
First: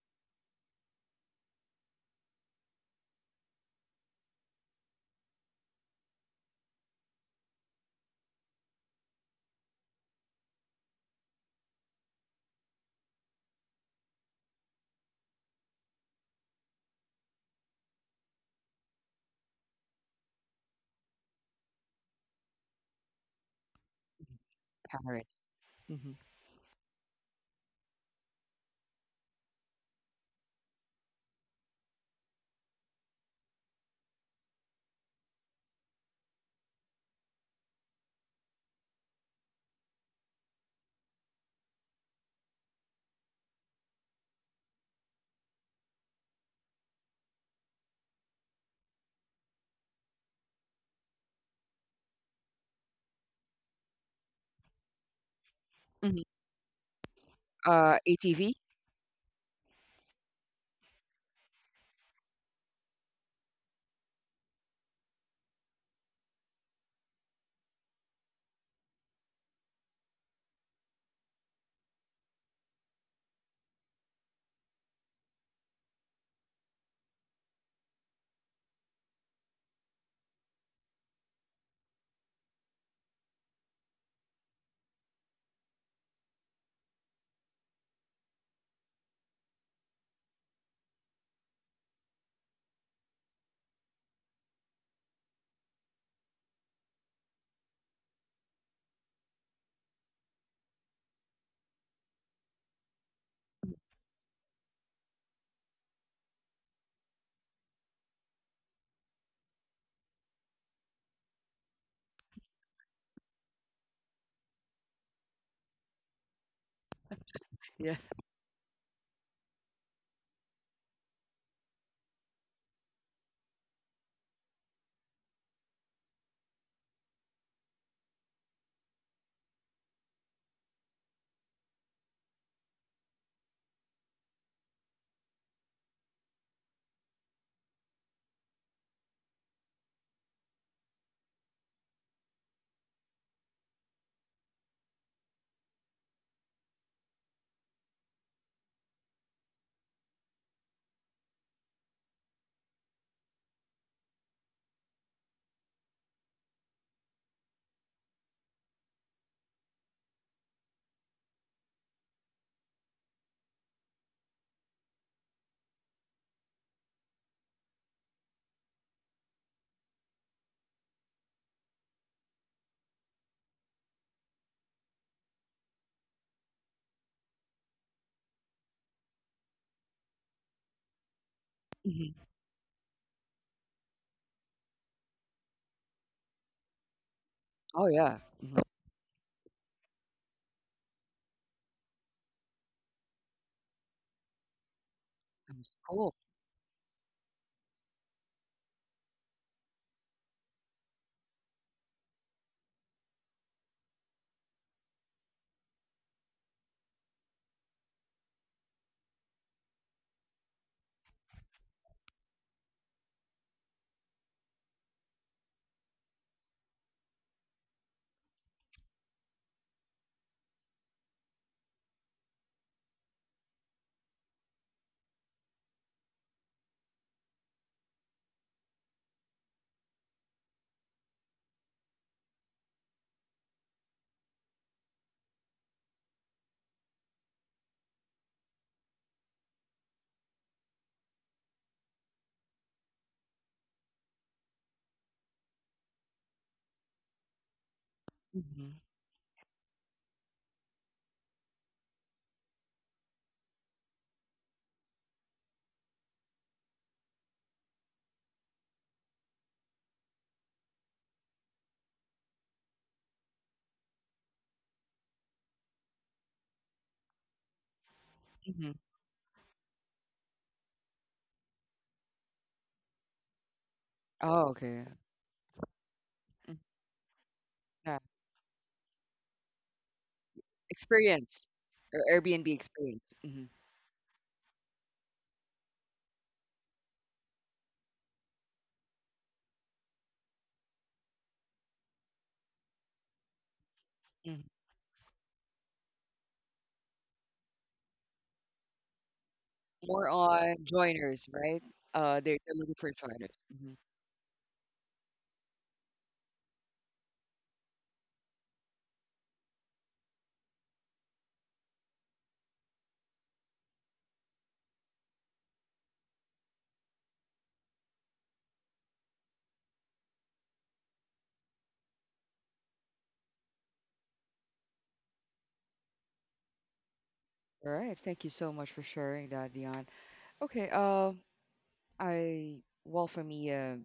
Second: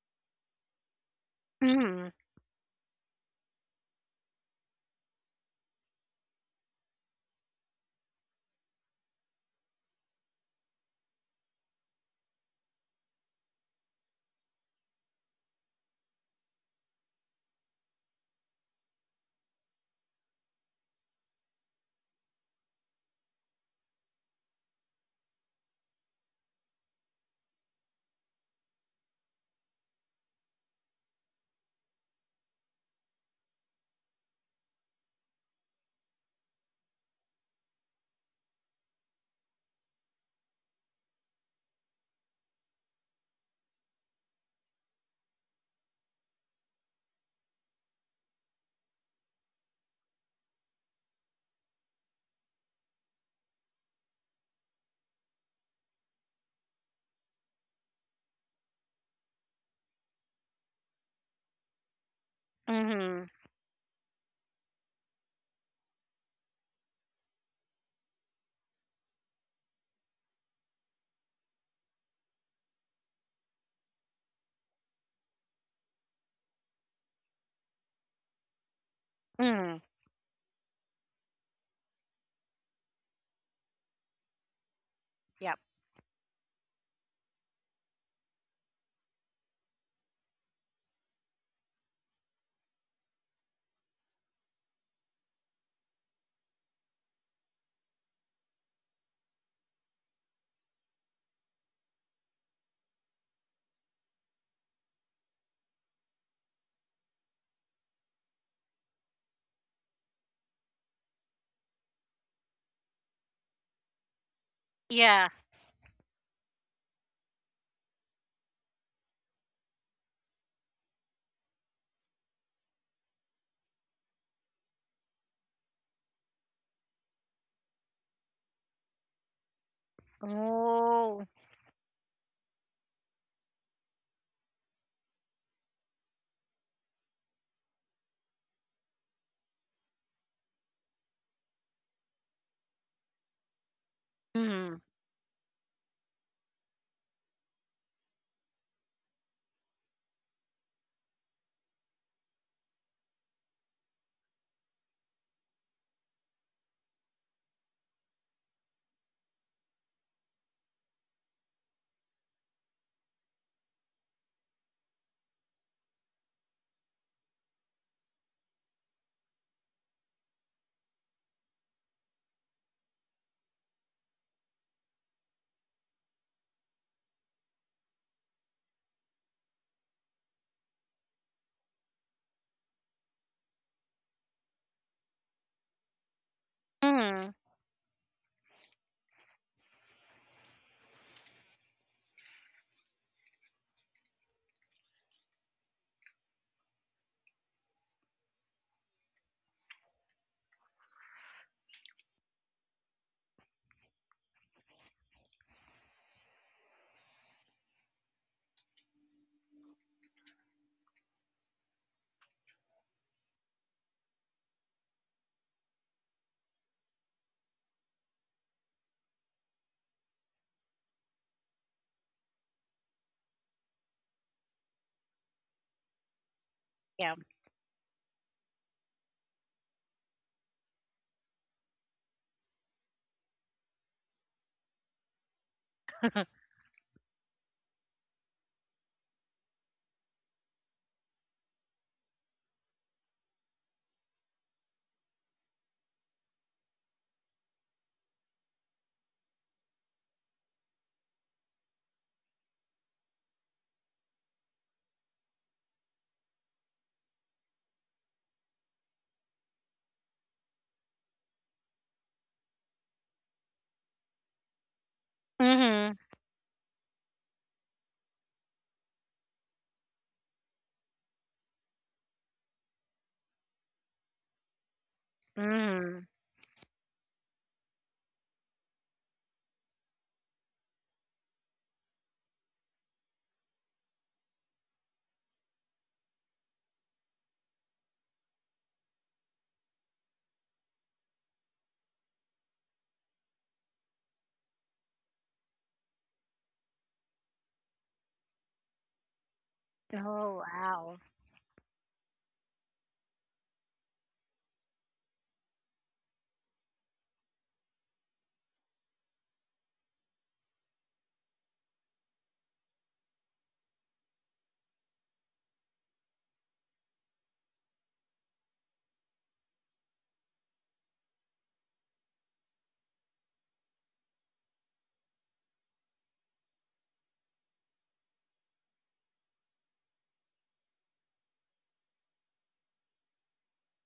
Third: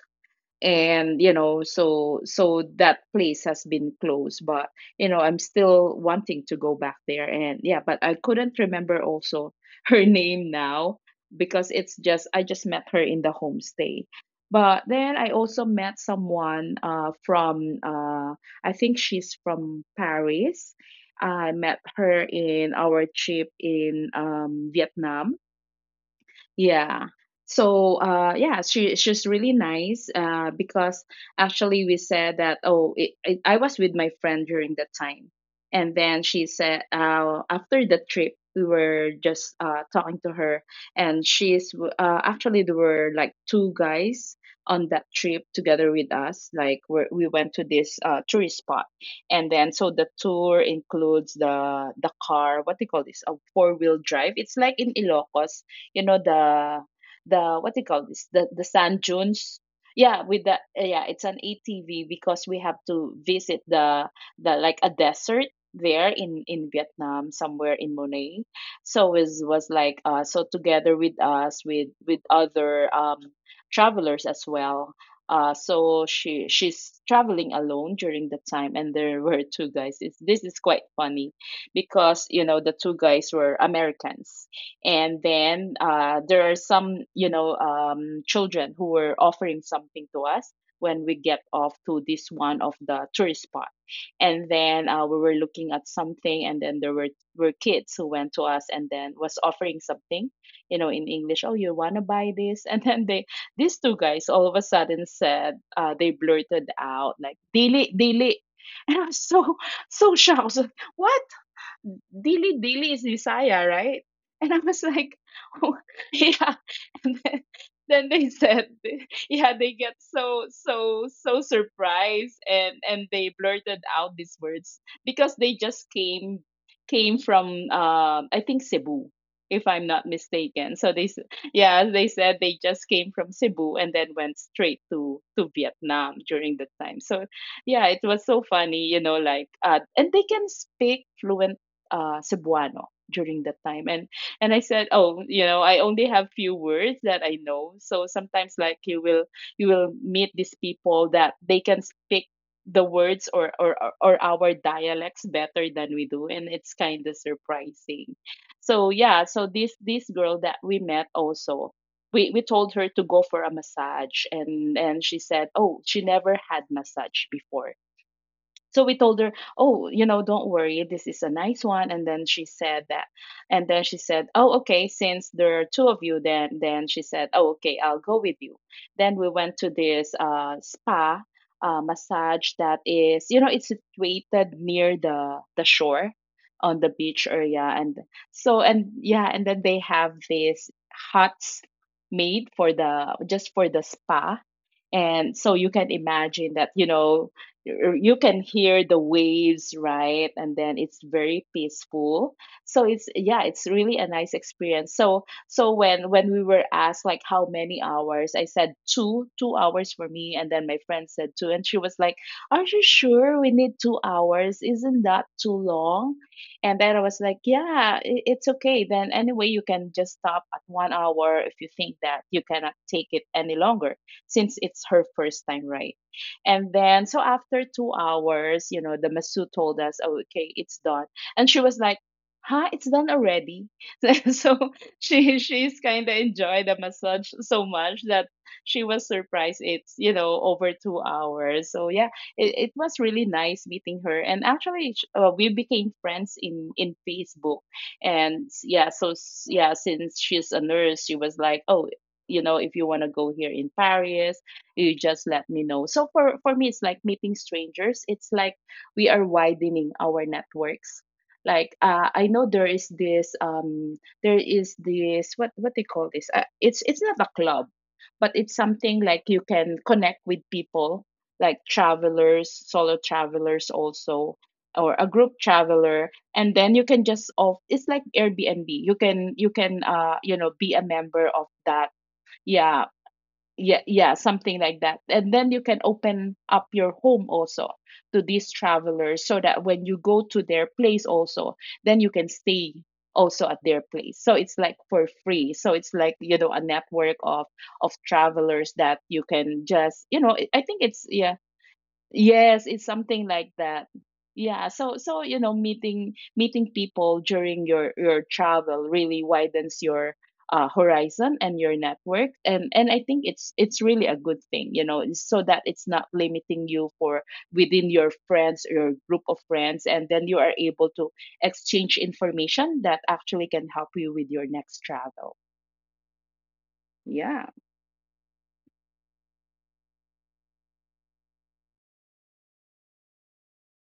Speaker 2: and you know,
Speaker 3: Mhm.
Speaker 2: so so that place has been closed. But, you know, I'm still wanting to go back there. And yeah, but I couldn't remember also *laughs* her name now, because it's just I just met her in the homestay. But then I also met someone from I think she's from Paris. I met her in our trip in
Speaker 1: Mhm.
Speaker 2: Vietnam.
Speaker 1: Paris. Mhm.
Speaker 2: Yeah. So yeah, she she's really nice because actually we said that, oh, I was with my friend during that time. And then she said after the trip we were just talking to her, and she's actually there were like two guys on that trip together with us. Like, we went to this tourist spot, and then so the tour includes the car, what do you call this, a four-wheel drive, it's like in Ilocos, you know,
Speaker 1: Mhm.
Speaker 2: the what do you call this, the
Speaker 1: ATV.
Speaker 2: sand dunes. Yeah, with the yeah, it's an ATV because we have to
Speaker 3: Mhm.
Speaker 2: visit the like a desert there in Vietnam, somewhere in Monet. So it was like, so together with us, with other travelers as well. So she's traveling alone during the time, and there *laughs* were two
Speaker 3: Mhm.
Speaker 2: guys. It's, this is quite funny because you know the two guys were Americans. And
Speaker 3: Yep.
Speaker 2: then there are some, you know, children who were offering something to us when we get off to this, one of the tourist spot. And then we were looking at something, and then there were kids who went to us, and then was offering something, you know, in English, oh, you want to buy this? *laughs* And then they, these two guys, all of a sudden said they blurted out like, "Dili dili." *laughs* And I was so, so shocked. I was like, what? Dili Dili is Visaya, right? And I was like,
Speaker 3: Yeah.
Speaker 2: *laughs* oh, yeah. And
Speaker 1: Yeah.
Speaker 2: then they said, *laughs* yeah, they get so surprised, and they blurted out these words because they just came from I think Cebu, if I'm not mistaken.
Speaker 3: Oh.
Speaker 2: Yeah, they said they just came from Cebu and then went straight to Vietnam during the time. So yeah, it was so funny, you know, like and they can speak fluent Cebuano during that time. And I said,
Speaker 3: Mhm.
Speaker 2: oh, you know, I only have few words that I know. So sometimes like you will meet these people that they can speak the words or or our dialects better than we do, and it's kind of surprising. So yeah, so this girl that we met also. We told her to go for a massage, and she said, oh, she never had massage before. So we told her, oh, you know, don't worry, this is a nice one. And then she said that, and then she said, oh, okay, since there are two of you, then she said, oh, okay, I'll go with you. Then we went to this spa,
Speaker 1: Mhm.
Speaker 2: massage that is, you know, it's situated near the shore on the beach
Speaker 3: Mhm.
Speaker 2: area.
Speaker 1: Oh
Speaker 2: And
Speaker 1: yeah,
Speaker 2: so,
Speaker 1: Mhm.
Speaker 2: and yeah, and then they have these huts made for the just for the spa. And so you
Speaker 1: um,
Speaker 2: can
Speaker 1: cool.
Speaker 2: imagine that, you know, you can hear the waves, right? And then it's very peaceful. So it's, yeah, it's really a nice experience. So, so when we were asked like how many hours, I said two, 2 hours for me, and then my friend said two, and she was like, "Are you sure we need 2 hours? Isn't that too long?" And then I was like, "Yeah, it's okay. Then anyway, you can just stop at 1 hour if you think that you cannot take it any longer," since it's her first time, right? And then, so
Speaker 3: Yeah.
Speaker 2: after 2 hours, the masseuse told us, oh, okay, it's done. And she was like, huh, it's done already. *laughs* So she's kind of
Speaker 3: *laughs*
Speaker 2: enjoyed the massage so much that she was surprised it's, over 2 hours. So yeah, it was really nice meeting her. And actually, we became friends in Facebook. And yeah,
Speaker 1: Mhm.
Speaker 2: since she's a nurse, she was like, oh, you know, if you want to go here in Paris, you just let me know. So for me, it's like meeting strangers. It's like we are widening our networks. I know there is this what they
Speaker 3: Mhm.
Speaker 2: call this, it's not a club, but it's
Speaker 1: Mhm.
Speaker 2: something like you can connect with people, like travelers, solo travelers also,
Speaker 1: Oh, okay.
Speaker 2: or a group
Speaker 3: Mhm.
Speaker 2: traveler. And
Speaker 1: Mm.
Speaker 2: then you can just off, it's
Speaker 1: Yeah.
Speaker 2: like Airbnb. You can, you know, be a member of
Speaker 1: Experience
Speaker 2: that.
Speaker 1: or Airbnb
Speaker 2: Yeah,
Speaker 1: experience. Hmm.
Speaker 2: yeah, yeah, something like that. And then you can open up your home also to these travelers, so that when you go to their place also, then you can stay also at their place. So
Speaker 1: Hmm.
Speaker 2: it's like for free. So it's like, you know, a network of travelers that you can just,
Speaker 1: More
Speaker 3: Oh
Speaker 2: I
Speaker 1: on
Speaker 2: think it's,
Speaker 3: wow.
Speaker 2: yeah.
Speaker 1: joiners, right? They're
Speaker 2: Yes,
Speaker 1: looking
Speaker 2: it's
Speaker 1: for
Speaker 2: something
Speaker 1: joiners.
Speaker 2: like
Speaker 1: Mhm.
Speaker 2: that. Yeah, so so meeting people during your travel really widens your horizon and your network, and I think it's really a good thing, you know, so that it's not limiting you for within your friends, or your group of friends, and then you are able to exchange information that actually can help you with your next travel. Yeah,
Speaker 1: All right. Thank you so much for sharing that, Dion. Okay. I well for me, uh,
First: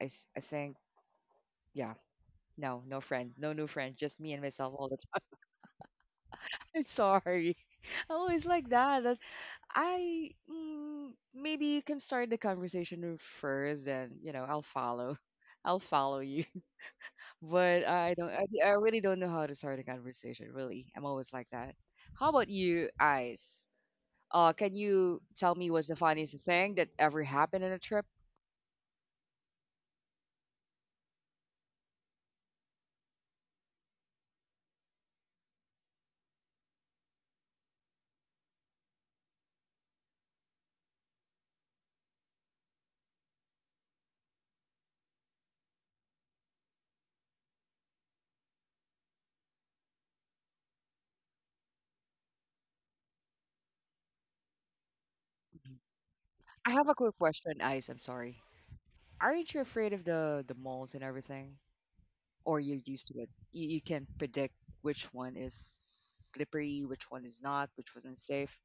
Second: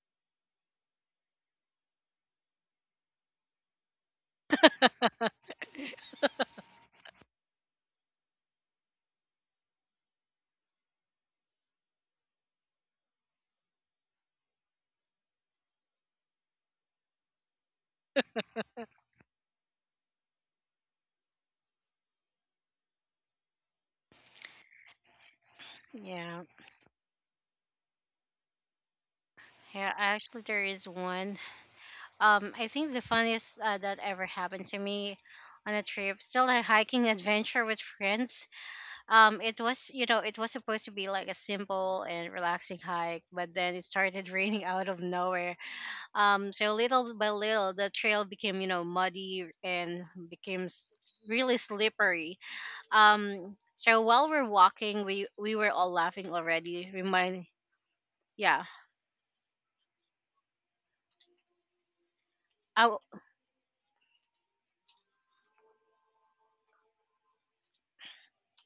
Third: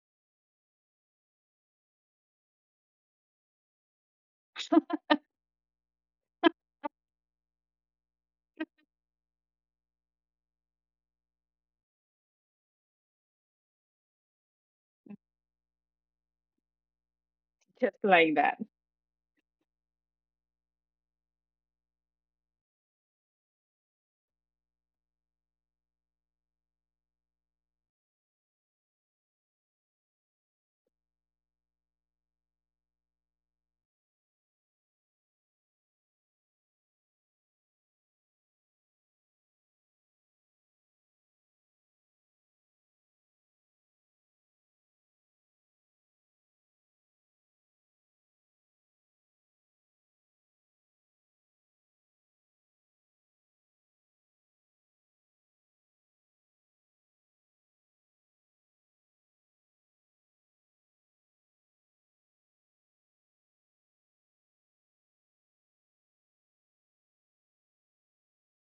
Speaker 1: I s- I think yeah. No, no friends, no new friends, just me and myself all the time. *laughs* I'm sorry. *laughs* I always like that. I mm, maybe you can start the conversation first, and you know I'll follow. *laughs* I'll follow you. But
Speaker 2: just
Speaker 1: I don't,
Speaker 2: like that.
Speaker 1: I really don't know how to start a conversation, really. I'm always like that. How about you, Ice? Can you tell me what's the funniest
Speaker 3: Yeah.
Speaker 1: thing that ever happened on a trip?
Speaker 3: Yeah. Actually, there is one. I think the funniest that ever happened to me on a trip, still a hiking adventure with friends. It was you know it was supposed to be like a simple and relaxing hike, but then it started *laughs* raining out of nowhere. So little by little, the trail became you know muddy and became s- really slippery. So while we're walking, we were
Speaker 1: Mhm.
Speaker 3: all laughing
Speaker 1: I
Speaker 3: already.
Speaker 1: have a quick
Speaker 3: Remind,
Speaker 1: question, Ice. I'm sorry.
Speaker 3: yeah.
Speaker 1: Aren't you afraid of the malls and everything? Or
Speaker 3: I,
Speaker 1: you're
Speaker 3: w-
Speaker 1: used to it? You can predict which one is slippery, which one is not, which wasn't safe.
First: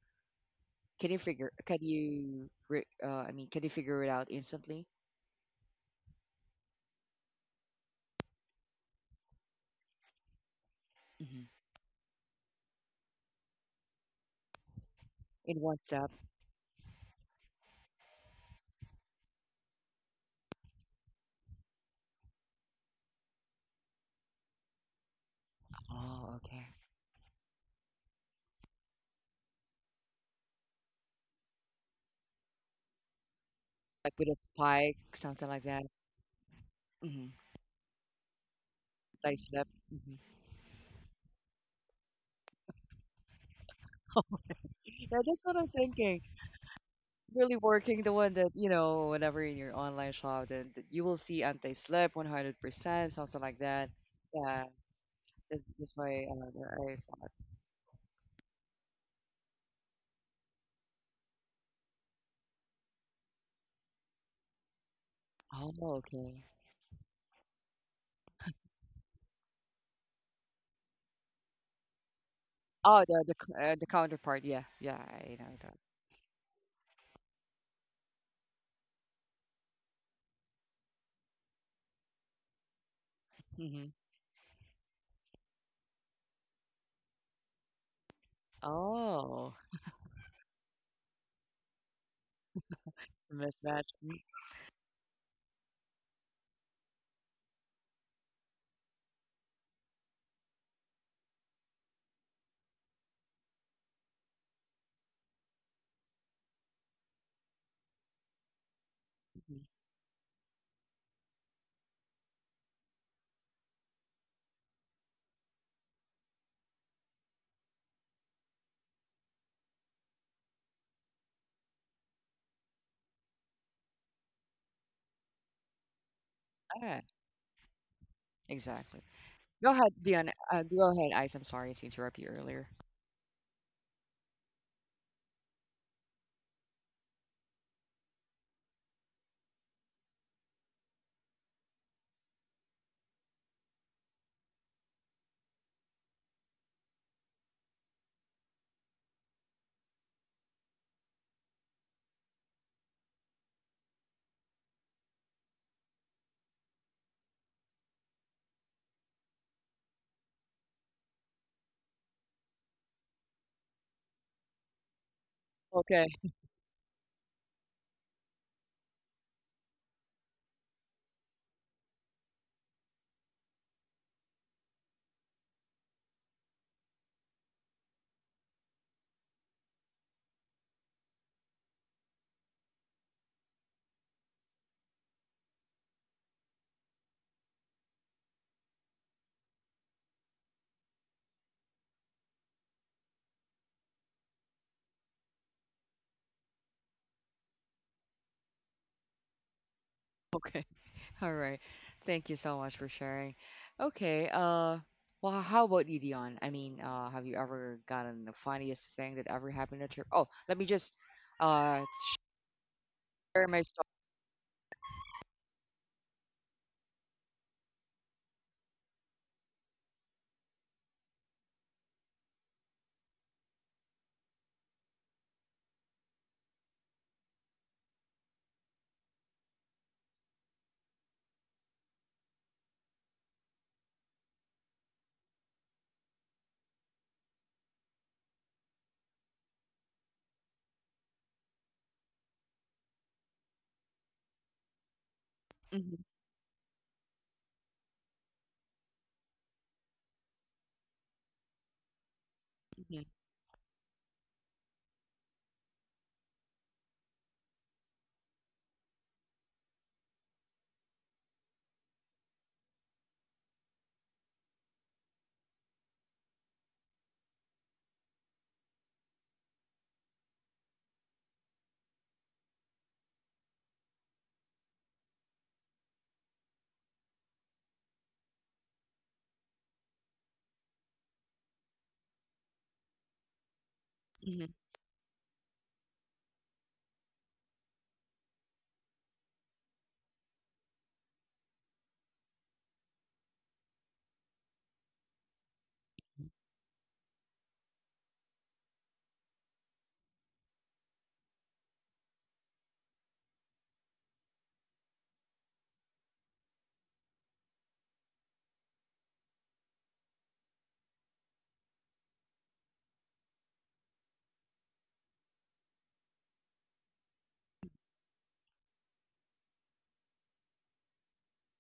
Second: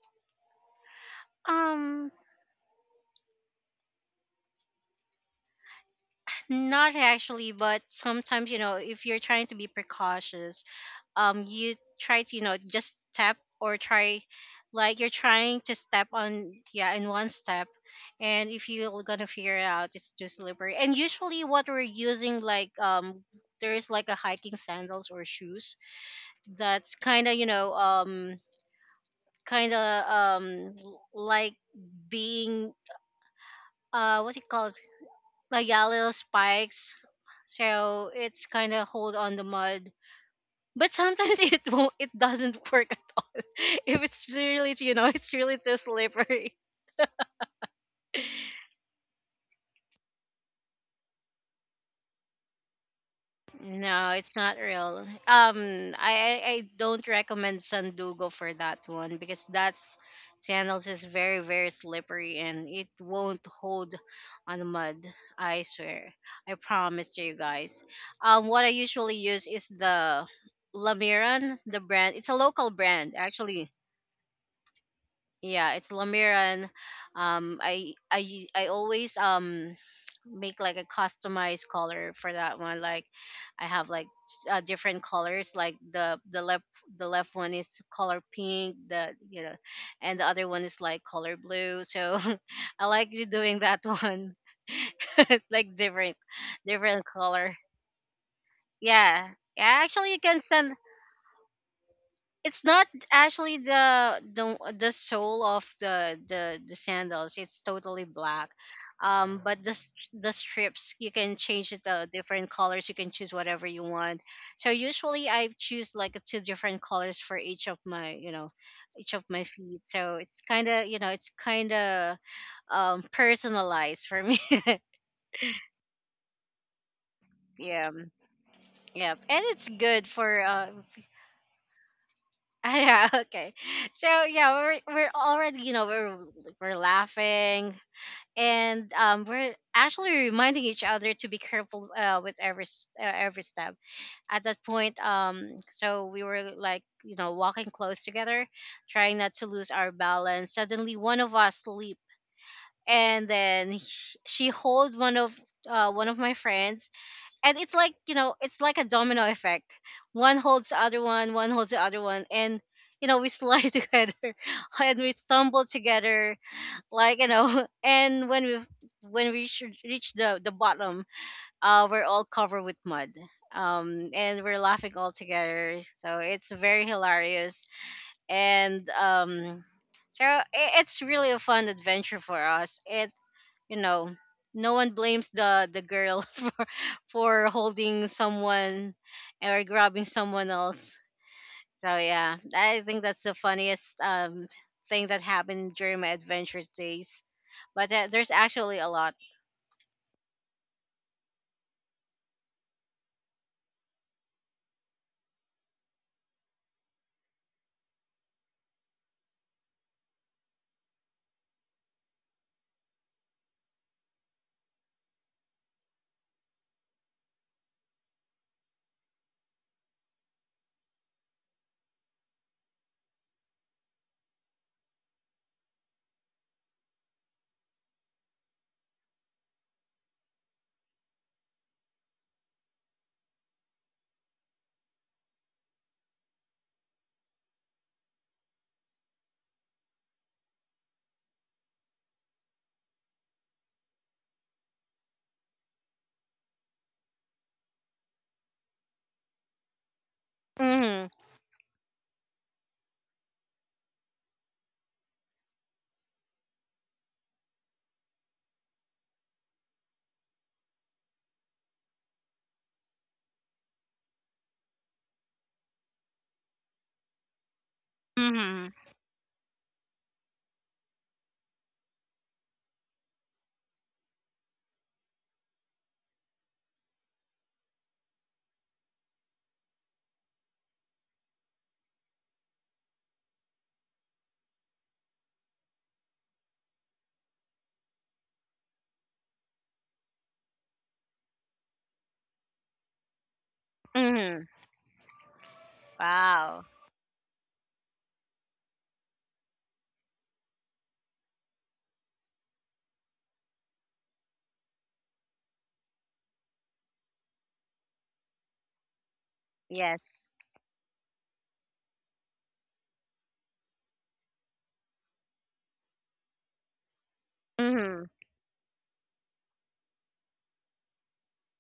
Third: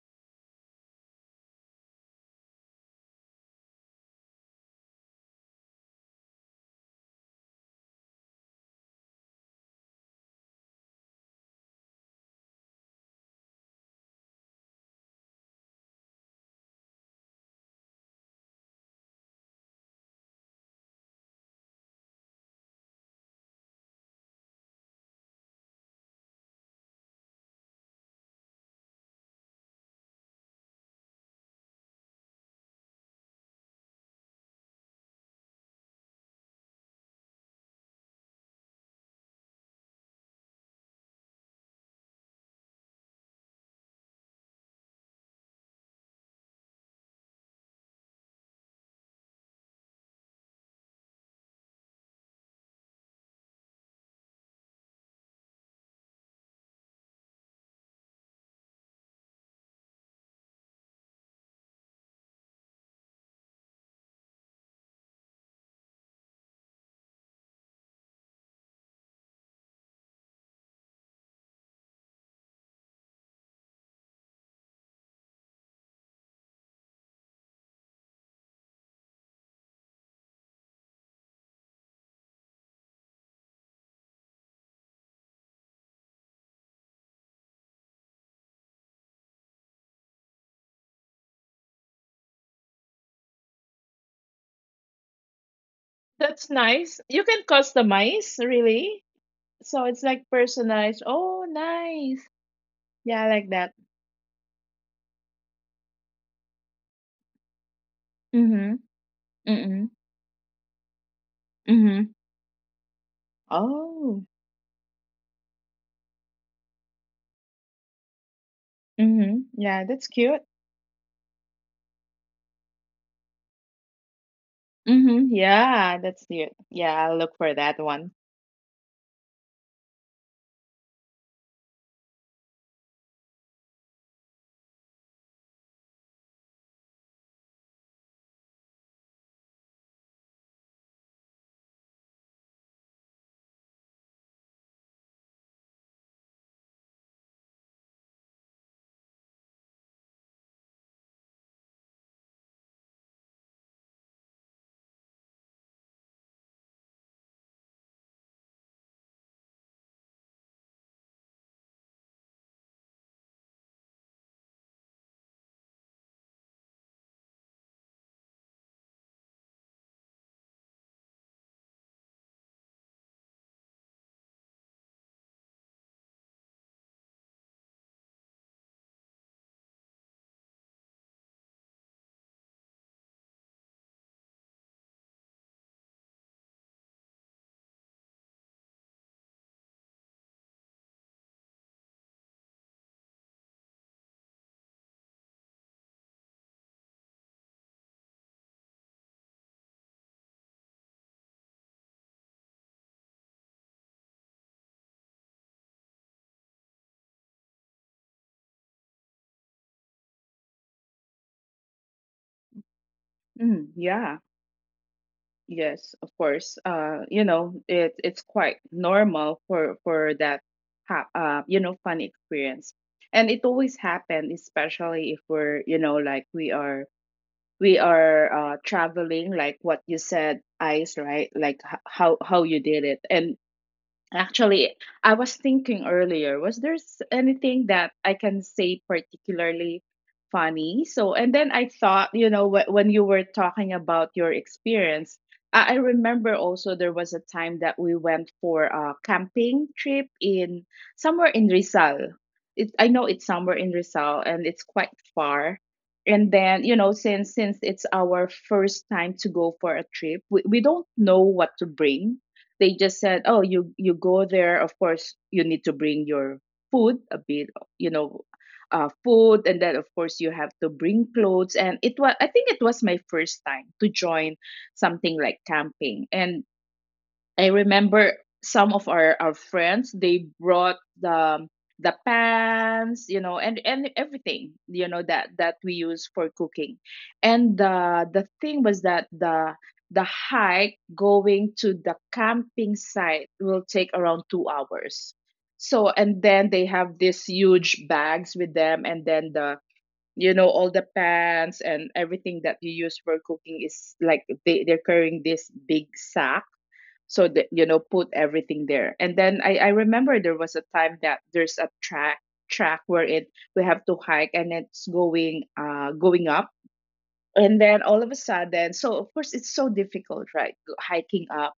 Speaker 1: Can
Speaker 3: um,
Speaker 1: you, I mean, can you figure it out instantly?
Speaker 3: not actually, but sometimes you know, if you're trying to be precautious,
Speaker 1: Mhm.
Speaker 3: you try to you know just step or try, like you're
Speaker 1: In
Speaker 3: trying
Speaker 1: one
Speaker 3: to step
Speaker 1: step?
Speaker 3: on yeah in one step, and if you're gonna figure it out, it's too slippery. And usually, what we're using like. There is like a hiking sandals or shoes
Speaker 1: Oh, okay.
Speaker 3: that's kind of kind of like being
Speaker 1: Like with a
Speaker 3: what's it called,
Speaker 1: spike, something like
Speaker 3: like,
Speaker 1: that.
Speaker 3: yeah, little spikes,
Speaker 1: Hmm.
Speaker 3: so it's kind of hold
Speaker 1: I
Speaker 3: on the
Speaker 1: slept.
Speaker 3: mud.
Speaker 1: Hmm.
Speaker 3: But sometimes *laughs* it doesn't work at all *laughs* if it's really
Speaker 1: Yeah,
Speaker 3: it's
Speaker 1: that's what
Speaker 3: really
Speaker 1: I'm
Speaker 3: too
Speaker 1: thinking.
Speaker 3: slippery.
Speaker 1: Really working the one that, you know, whenever in your online shop, then you will see anti-slip 100%, something like that.
Speaker 3: No, it's not
Speaker 1: Yeah,
Speaker 3: real.
Speaker 1: that's just
Speaker 3: Um, I,
Speaker 1: why
Speaker 3: I I
Speaker 1: I
Speaker 3: don't
Speaker 1: thought.
Speaker 3: recommend Sandugo for that one because that's sandals is very very slippery and it won't hold on the mud. I
Speaker 1: Oh,
Speaker 3: swear,
Speaker 1: okay.
Speaker 3: I promise to you guys. What I usually use is the Lamiran, the brand. It's a local
Speaker 1: Oh,
Speaker 3: brand
Speaker 1: the the c-
Speaker 3: actually.
Speaker 1: uh, the counterpart. Yeah, yeah, I know
Speaker 3: Yeah,
Speaker 1: that.
Speaker 3: it's Lamiran. I always make like a customized color for that one, like I
Speaker 1: Hmm.
Speaker 3: have like different colors, like the left, the left one is color pink, the you
Speaker 1: Oh,
Speaker 3: know and the other one is like color blue, so *laughs* I like you
Speaker 1: it's a
Speaker 3: doing that
Speaker 1: mismatch.
Speaker 3: one. *laughs* Like different,
Speaker 2: That's nice.
Speaker 3: different
Speaker 2: You can
Speaker 3: color.
Speaker 2: customize, really.
Speaker 3: Yeah. Yeah,
Speaker 2: So it's
Speaker 3: actually you
Speaker 2: like
Speaker 3: can send,
Speaker 2: personalized. Oh, nice.
Speaker 3: it's not
Speaker 2: Yeah, I like
Speaker 3: actually
Speaker 2: that.
Speaker 3: the sole of the sandals. It's totally black.
Speaker 2: Mhm.
Speaker 1: Mhm.
Speaker 3: But
Speaker 2: Mhm.
Speaker 3: the strips you can change it to
Speaker 2: Mhm.
Speaker 3: different colors. You can choose whatever you want.
Speaker 2: Oh.
Speaker 3: So usually I choose like two different colors for each of my each of
Speaker 2: Mhm.
Speaker 3: my
Speaker 2: Yeah,
Speaker 3: feet.
Speaker 2: that's
Speaker 3: So
Speaker 2: cute.
Speaker 3: it's kind of it's kind of personalized for me.
Speaker 2: Mhm. Yeah, that's cute. Yeah,
Speaker 1: Yeah,
Speaker 2: I'll look for that
Speaker 3: *laughs*
Speaker 2: one.
Speaker 3: Yeah.
Speaker 1: exactly.
Speaker 3: Yeah, and
Speaker 1: Go
Speaker 3: it's
Speaker 1: ahead, Dion.
Speaker 3: good for
Speaker 1: Go ahead, Ice. I'm sorry to interrupt you earlier.
Speaker 3: *laughs* yeah, okay. So yeah, we're already, you know, we're like, we're laughing and we're actually reminding each other to be careful with every every step. At that point, so we were like, you know, walking close together, trying not to lose our balance. Suddenly one of us leap and then she hold one of my friends, and it's like it's like a domino effect. One holds the other one, one holds the other one, and you know we slide *laughs* together and we stumble
Speaker 1: Okay,
Speaker 3: together, like you know. *laughs* And when we, when we should reach the bottom, we're all covered with mud, and we're laughing all together, so it's very hilarious. And so i- it's really a fun adventure for us. It, you know, no one blames the girl *laughs* for holding someone or grabbing someone else. So yeah, I think that's the funniest thing that happened during my adventure days. But there's actually a lot.
Speaker 1: okay. All right. Thank you so much for sharing. Okay. Well, how about you, Dion? I mean, have you ever gotten the funniest thing that ever happened at your? Oh, let me just uh share my
Speaker 2: Mm,
Speaker 1: story.
Speaker 2: yeah. Yes, of course. You know, it's quite normal for that you know, fun experience. And it always happen, especially if we're, you know, like we are, traveling like what you said, Ice, right? Like how you did it. And actually, I was thinking earlier, was there anything that I can say particularly funny? So, and then I thought, you know, when you were talking about your experience, I
Speaker 1: Hmm.
Speaker 2: remember also there was a time that we went for a camping trip in
Speaker 3: Hmm.
Speaker 2: somewhere in Rizal. I
Speaker 1: Hmm.
Speaker 2: know it's somewhere in Rizal, and it's quite far. And then, you know, since it's our first time to go for a trip, we don't know what to bring. They just said, "Oh, you go there. Of course, you need to bring your food, a bit, you know,
Speaker 3: Hmm.
Speaker 2: food, and then of course you have to bring clothes." And it was, I think, it was my first time to join something like camping, and I remember some of our friends, they brought the pans, you know, and
Speaker 1: Hmm.
Speaker 2: everything, you know, that we use for cooking. And the thing was that the hike going to the camping site will take around
Speaker 3: Hmm.
Speaker 2: 2 hours. So and then they
Speaker 3: Wow.
Speaker 2: have these huge bags with them, and then the you know, all the pans and everything that you use for cooking, is like they, they're carrying this big sack so that you know, put everything there. And then I remember
Speaker 3: Yes.
Speaker 2: there was a time that there's a track, where it, we have to hike, and it's going, going up. And then all
Speaker 3: Hmm.
Speaker 2: of a sudden, so of course it's so difficult, right, hiking up.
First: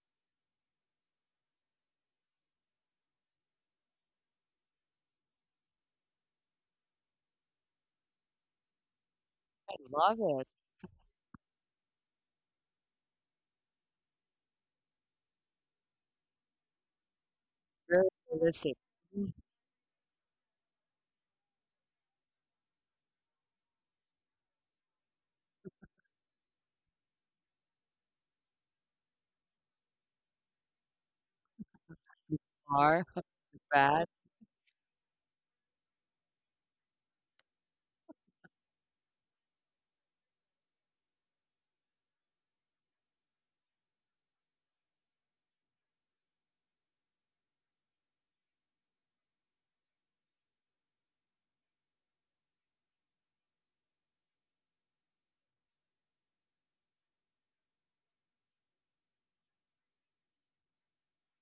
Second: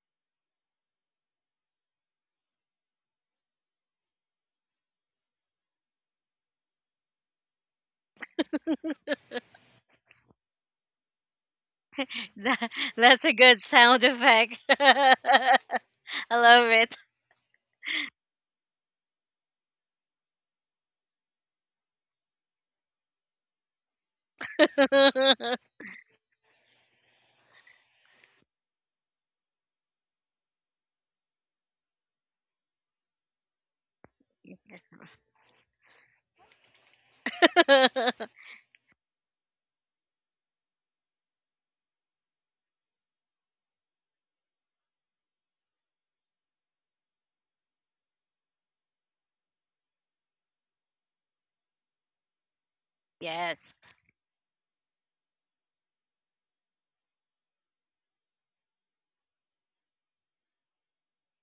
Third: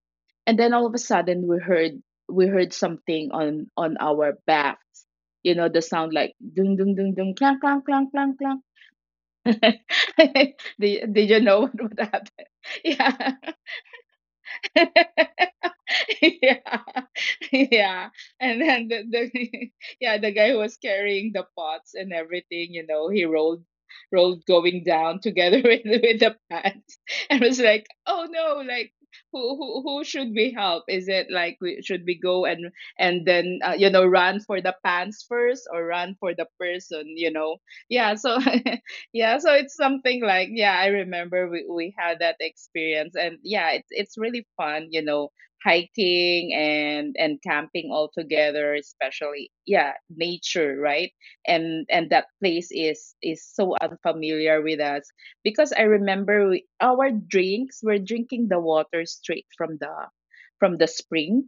Speaker 2: And then all of a sudden we heard, something on our backs, you know, the sound like dung dung dung dung, clang clang clang clang clang. *laughs*
Speaker 1: I love it. It's
Speaker 2: Did you know what
Speaker 3: *laughs*
Speaker 2: happened?
Speaker 3: That,
Speaker 2: *laughs*
Speaker 3: that's
Speaker 2: Yeah.
Speaker 3: a good sound
Speaker 2: *laughs*
Speaker 3: effect. *laughs* I
Speaker 2: *laughs*
Speaker 3: love
Speaker 2: Yeah.
Speaker 3: it.
Speaker 2: *laughs* Yeah.
Speaker 1: Very
Speaker 2: And
Speaker 1: realistic.
Speaker 2: then
Speaker 1: Mhm.
Speaker 2: the *laughs* yeah, the guy who was carrying the pots and everything, you know, he rolled, going down together *laughs* with the pants, and was like, oh no, like. Who should we help? Is it like we should we go,
Speaker 1: Bizarre,
Speaker 2: and then you know,
Speaker 1: bad.
Speaker 2: run for the pants first, or run for the person? You know, yeah. So
Speaker 3: *laughs*
Speaker 2: *laughs* yeah, so it's something like, yeah, I remember we had that experience. And yeah, it's really fun, you know, hiking and camping all together, especially, yeah, nature, right? And that place
Speaker 3: *laughs*
Speaker 2: is so
Speaker 3: Yes.
Speaker 2: unfamiliar with us, because I remember our drinks, we're drinking the water straight from the, spring.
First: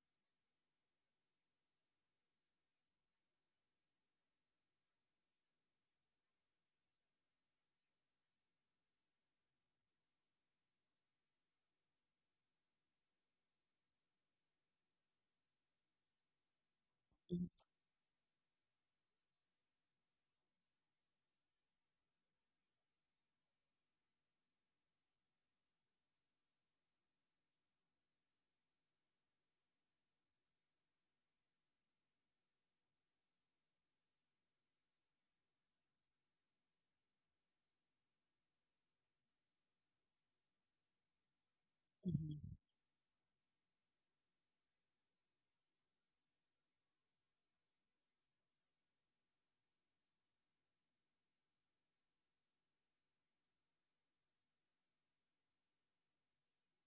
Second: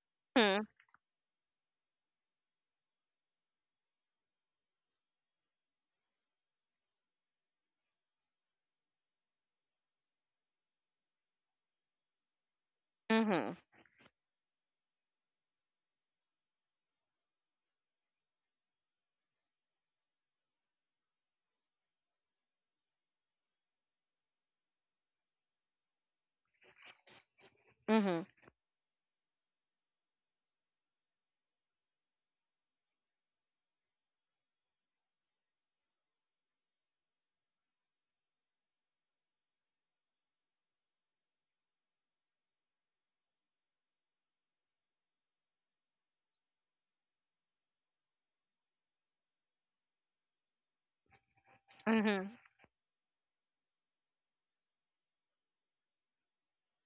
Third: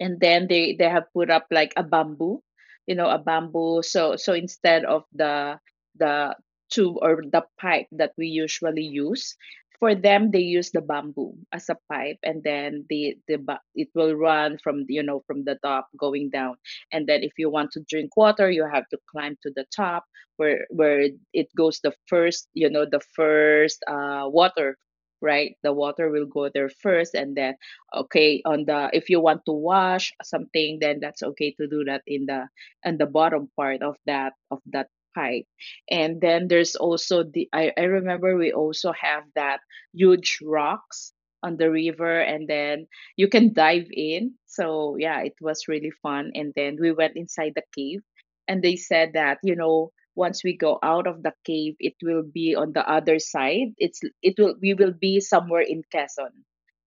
Speaker 2: And then
Speaker 3: Mm-hmm.
Speaker 2: they have put up like a bamboo, you know, a bamboo. So so instead of the tube or the pipe that we usually use, for them, they use the bamboo as a pipe. And then
Speaker 3: Mm-hmm.
Speaker 2: it will run from, you know, from the top going down. And then if you want to drink water, you have to climb to the top, where it goes the first, you know, the first water, right? The water will go there first. And then
Speaker 3: Mm-hmm.
Speaker 2: okay, on the, if you want to wash something, then that's okay to do that, in the, in the bottom part of that pipe. And then there's also the, I remember we also have that huge rocks on the river. And
Speaker 1: Mm-hmm.
Speaker 2: then you can dive in. So yeah, it was really fun. And then we went inside the cave, and they said that you know, once we go out of the cave, it will
Speaker 3: Mhm.
Speaker 2: be on the other side. It's it will We will be somewhere in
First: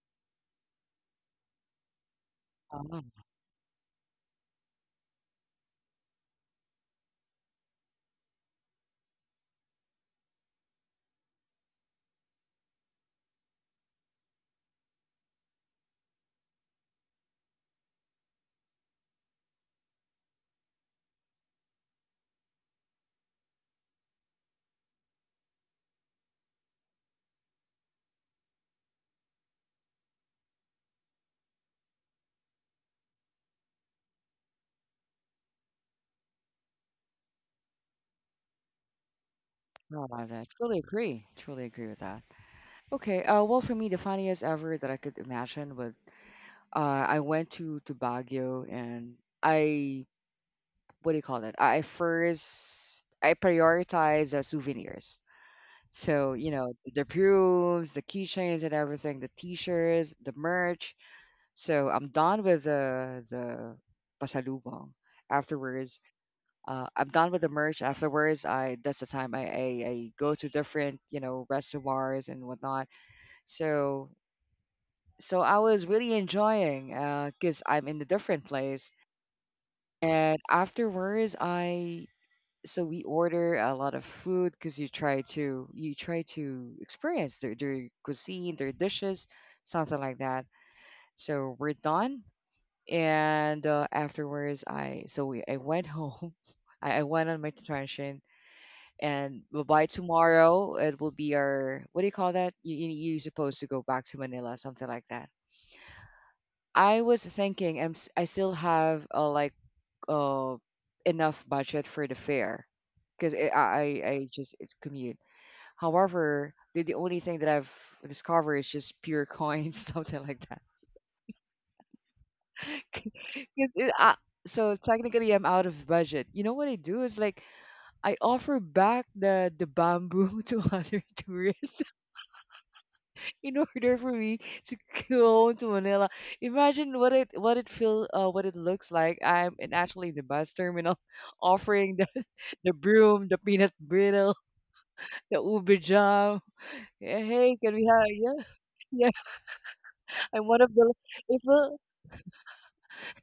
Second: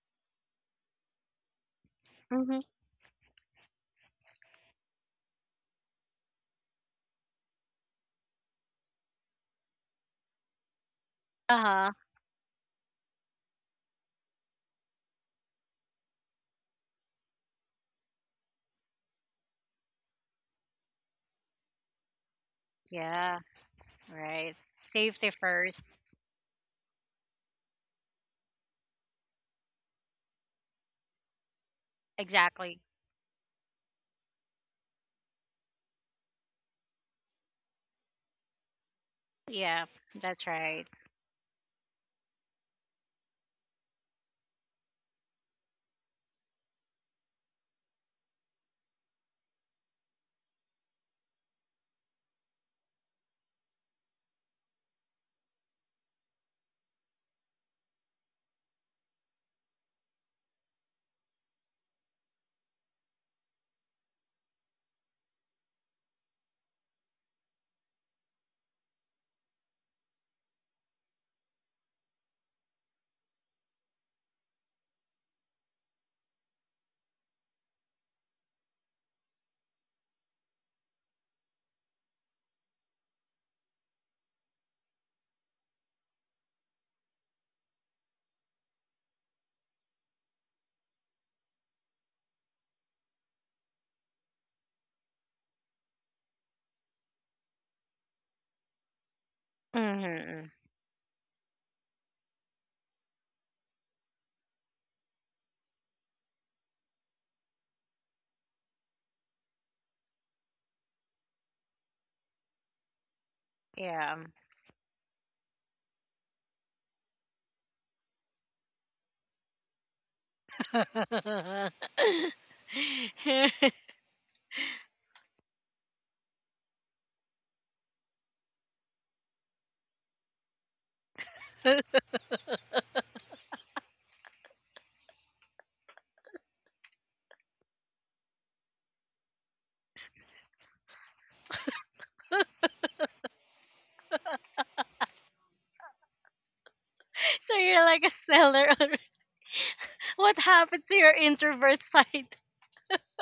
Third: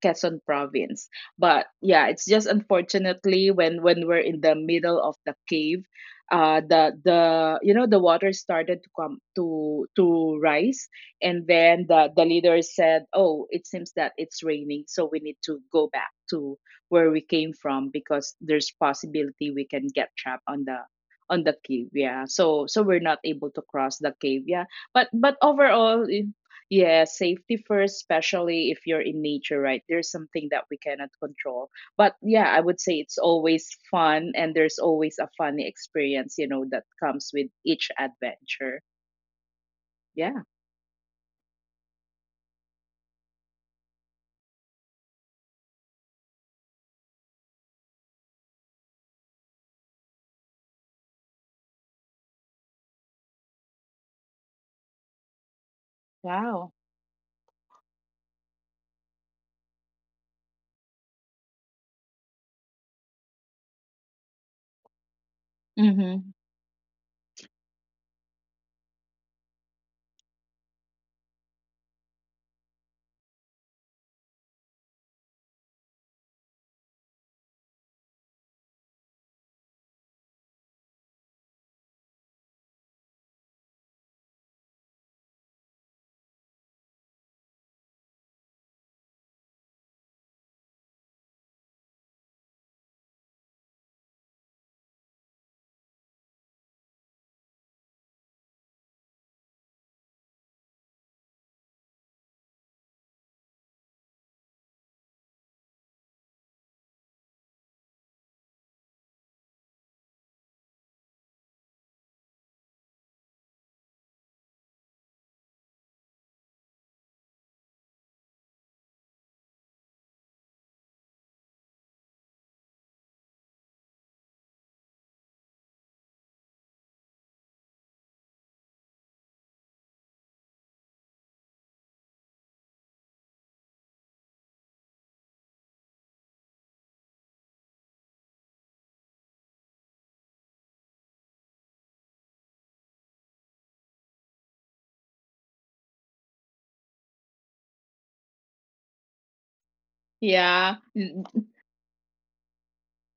Speaker 2: Quezon province. But yeah, it's just
Speaker 3: Mhm.
Speaker 1: Oh,
Speaker 2: unfortunately when we're in the middle of the cave, the, you know, the water started to come, to rise. And
Speaker 3: Uh
Speaker 2: then
Speaker 3: huh.
Speaker 2: the leader said, "Oh, it seems that it's raining, so we need to go back to where we came from, because there's possibility we can get trapped on the, on the cave." Yeah, so so we're not
Speaker 3: Yeah.
Speaker 2: able to cross the cave.
Speaker 3: Right.
Speaker 2: Yeah,
Speaker 3: Safety
Speaker 2: but
Speaker 3: first.
Speaker 2: overall, yeah, safety first, especially if you're in nature, right? There's something that we cannot control. But yeah, I
Speaker 3: Exactly.
Speaker 2: would say it's always fun, and there's always a funny experience, you know, that comes with each adventure.
Speaker 3: Yeah.
Speaker 1: no, I love
Speaker 3: That's
Speaker 1: that.
Speaker 2: Yeah.
Speaker 1: Truly
Speaker 3: right.
Speaker 1: agree. Truly agree with that. Okay. Well, for me, the funniest ever that I could imagine was uh, I went to Baguio, and I, what do you call it? I first I prioritize souvenirs. So you know,
Speaker 2: Wow.
Speaker 1: the perfumes, the keychains, and everything, the T-shirts, the merch. So I'm done with the pasalubong. Afterwards,
Speaker 2: Mm-hmm.
Speaker 1: I'm done with the merch. Afterwards, I, that's the time I go to different, you know, restaurants and whatnot. So so I was really enjoying because I'm in a different place. And afterwards, I, so we, order a lot of food because you try to experience their cuisine their dishes something like that so we're done and afterwards I so I went home. *laughs* I went on my detention, and well, by
Speaker 3: Mhm.
Speaker 1: tomorrow it will be our, what do you call that, you're supposed to go back to Manila, something like that. I was thinking, I still have like, uh, enough budget for the fare, because I, I
Speaker 3: Yeah.
Speaker 1: I just commute. However, the only thing that I've discovered is just pure coins, *laughs* something like that.
Speaker 3: *laughs* So
Speaker 1: *laughs* Because it, uh, so technically, I'm out of budget. You know what I do is like, I offer back the bamboo *laughs* to other tourists *laughs* in order for me to *laughs* go home to Manila. Imagine what it looks like. I'm in actually the bus terminal, *laughs* offering the broom, the peanut brittle, the ubi jam. Yeah, hey, can we
Speaker 3: you're
Speaker 1: have,
Speaker 3: like a
Speaker 1: yeah.
Speaker 3: seller.
Speaker 1: *laughs* Yeah?
Speaker 3: *laughs* What
Speaker 1: I'm one of
Speaker 2: Yeah.
Speaker 3: happened
Speaker 1: the,
Speaker 3: to your
Speaker 1: if
Speaker 3: introvert side? *laughs*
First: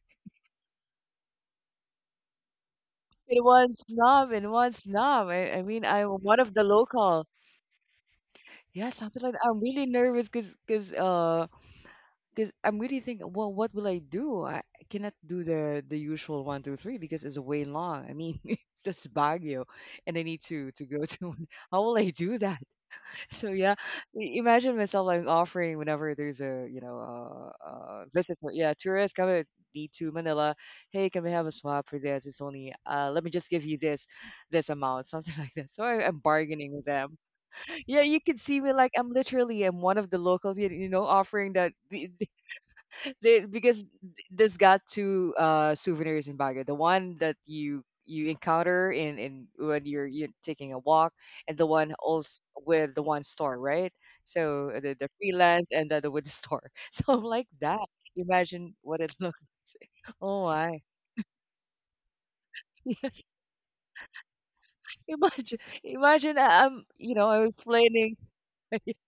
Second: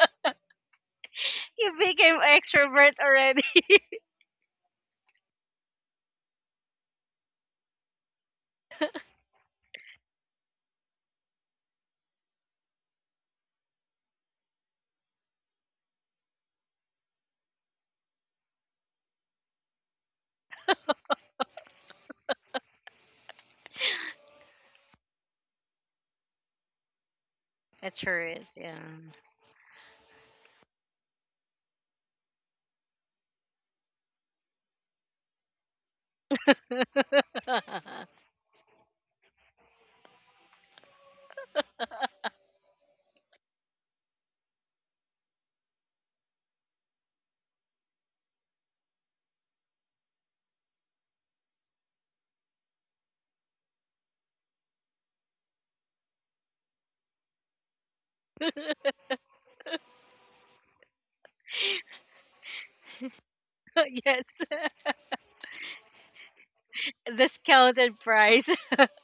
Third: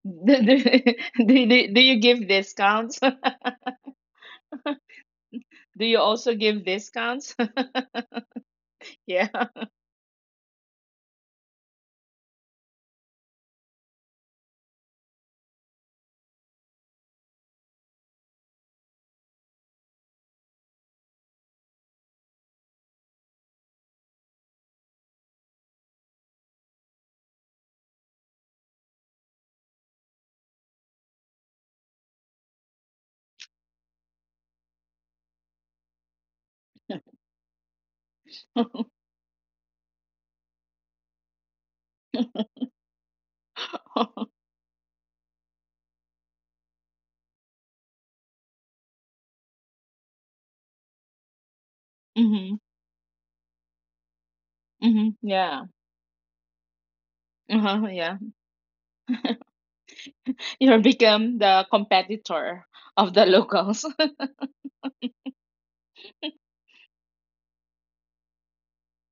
Speaker 2: Do, do, *laughs* do
Speaker 3: You
Speaker 2: do you
Speaker 3: became
Speaker 2: give
Speaker 3: extrovert
Speaker 2: discounts? *laughs*
Speaker 3: already.
Speaker 1: it one snob, in one snob. I
Speaker 2: Do
Speaker 1: mean,
Speaker 2: you
Speaker 1: I'm
Speaker 2: also
Speaker 1: one of
Speaker 2: give
Speaker 1: the local.
Speaker 2: discounts?
Speaker 1: Yeah,
Speaker 2: *laughs*
Speaker 1: something
Speaker 2: Yeah.
Speaker 1: like that. I'm
Speaker 2: *laughs*
Speaker 1: really nervous, because, because I'm really thinking, well, what will I do? I cannot do the usual one, two, three because it's way long. I mean, *laughs* that's Baguio, and I need to go to. *laughs* How will I do that? So yeah, imagine myself like, offering whenever there's a
Speaker 3: *laughs* A
Speaker 1: visitor,
Speaker 3: tourist.
Speaker 1: yeah,
Speaker 3: Yeah.
Speaker 1: tourist coming, need to Manila. Hey, can we have a swap for this? It's only uh, let me just give you this amount, something *laughs* like that. So I'm bargaining with them. Yeah,
Speaker 3: *laughs*
Speaker 1: you can see me
Speaker 2: Mm-hmm.
Speaker 1: like, I am one of the locals, offering that. *laughs* Because there's got two souvenirs in Baguio. The one that you encounter in when you're taking a walk, and the one also with the one store, right? So
Speaker 2: Mm-hmm.
Speaker 1: the
Speaker 2: Yeah.
Speaker 1: freelance and the with the store. *laughs* So I'm like that.
Speaker 2: Uh-huh. Yeah.
Speaker 1: Imagine what it *laughs* looks like. Oh
Speaker 2: You
Speaker 1: my.
Speaker 2: become the competitor
Speaker 1: *laughs*
Speaker 2: of the
Speaker 1: Yes.
Speaker 2: locals. *laughs*
Speaker 3: Yes. *laughs*
Speaker 1: Imagine imagine I- I'm you know, I'm
Speaker 3: Discounted
Speaker 1: explaining.
Speaker 3: price. *laughs*
Speaker 1: *laughs*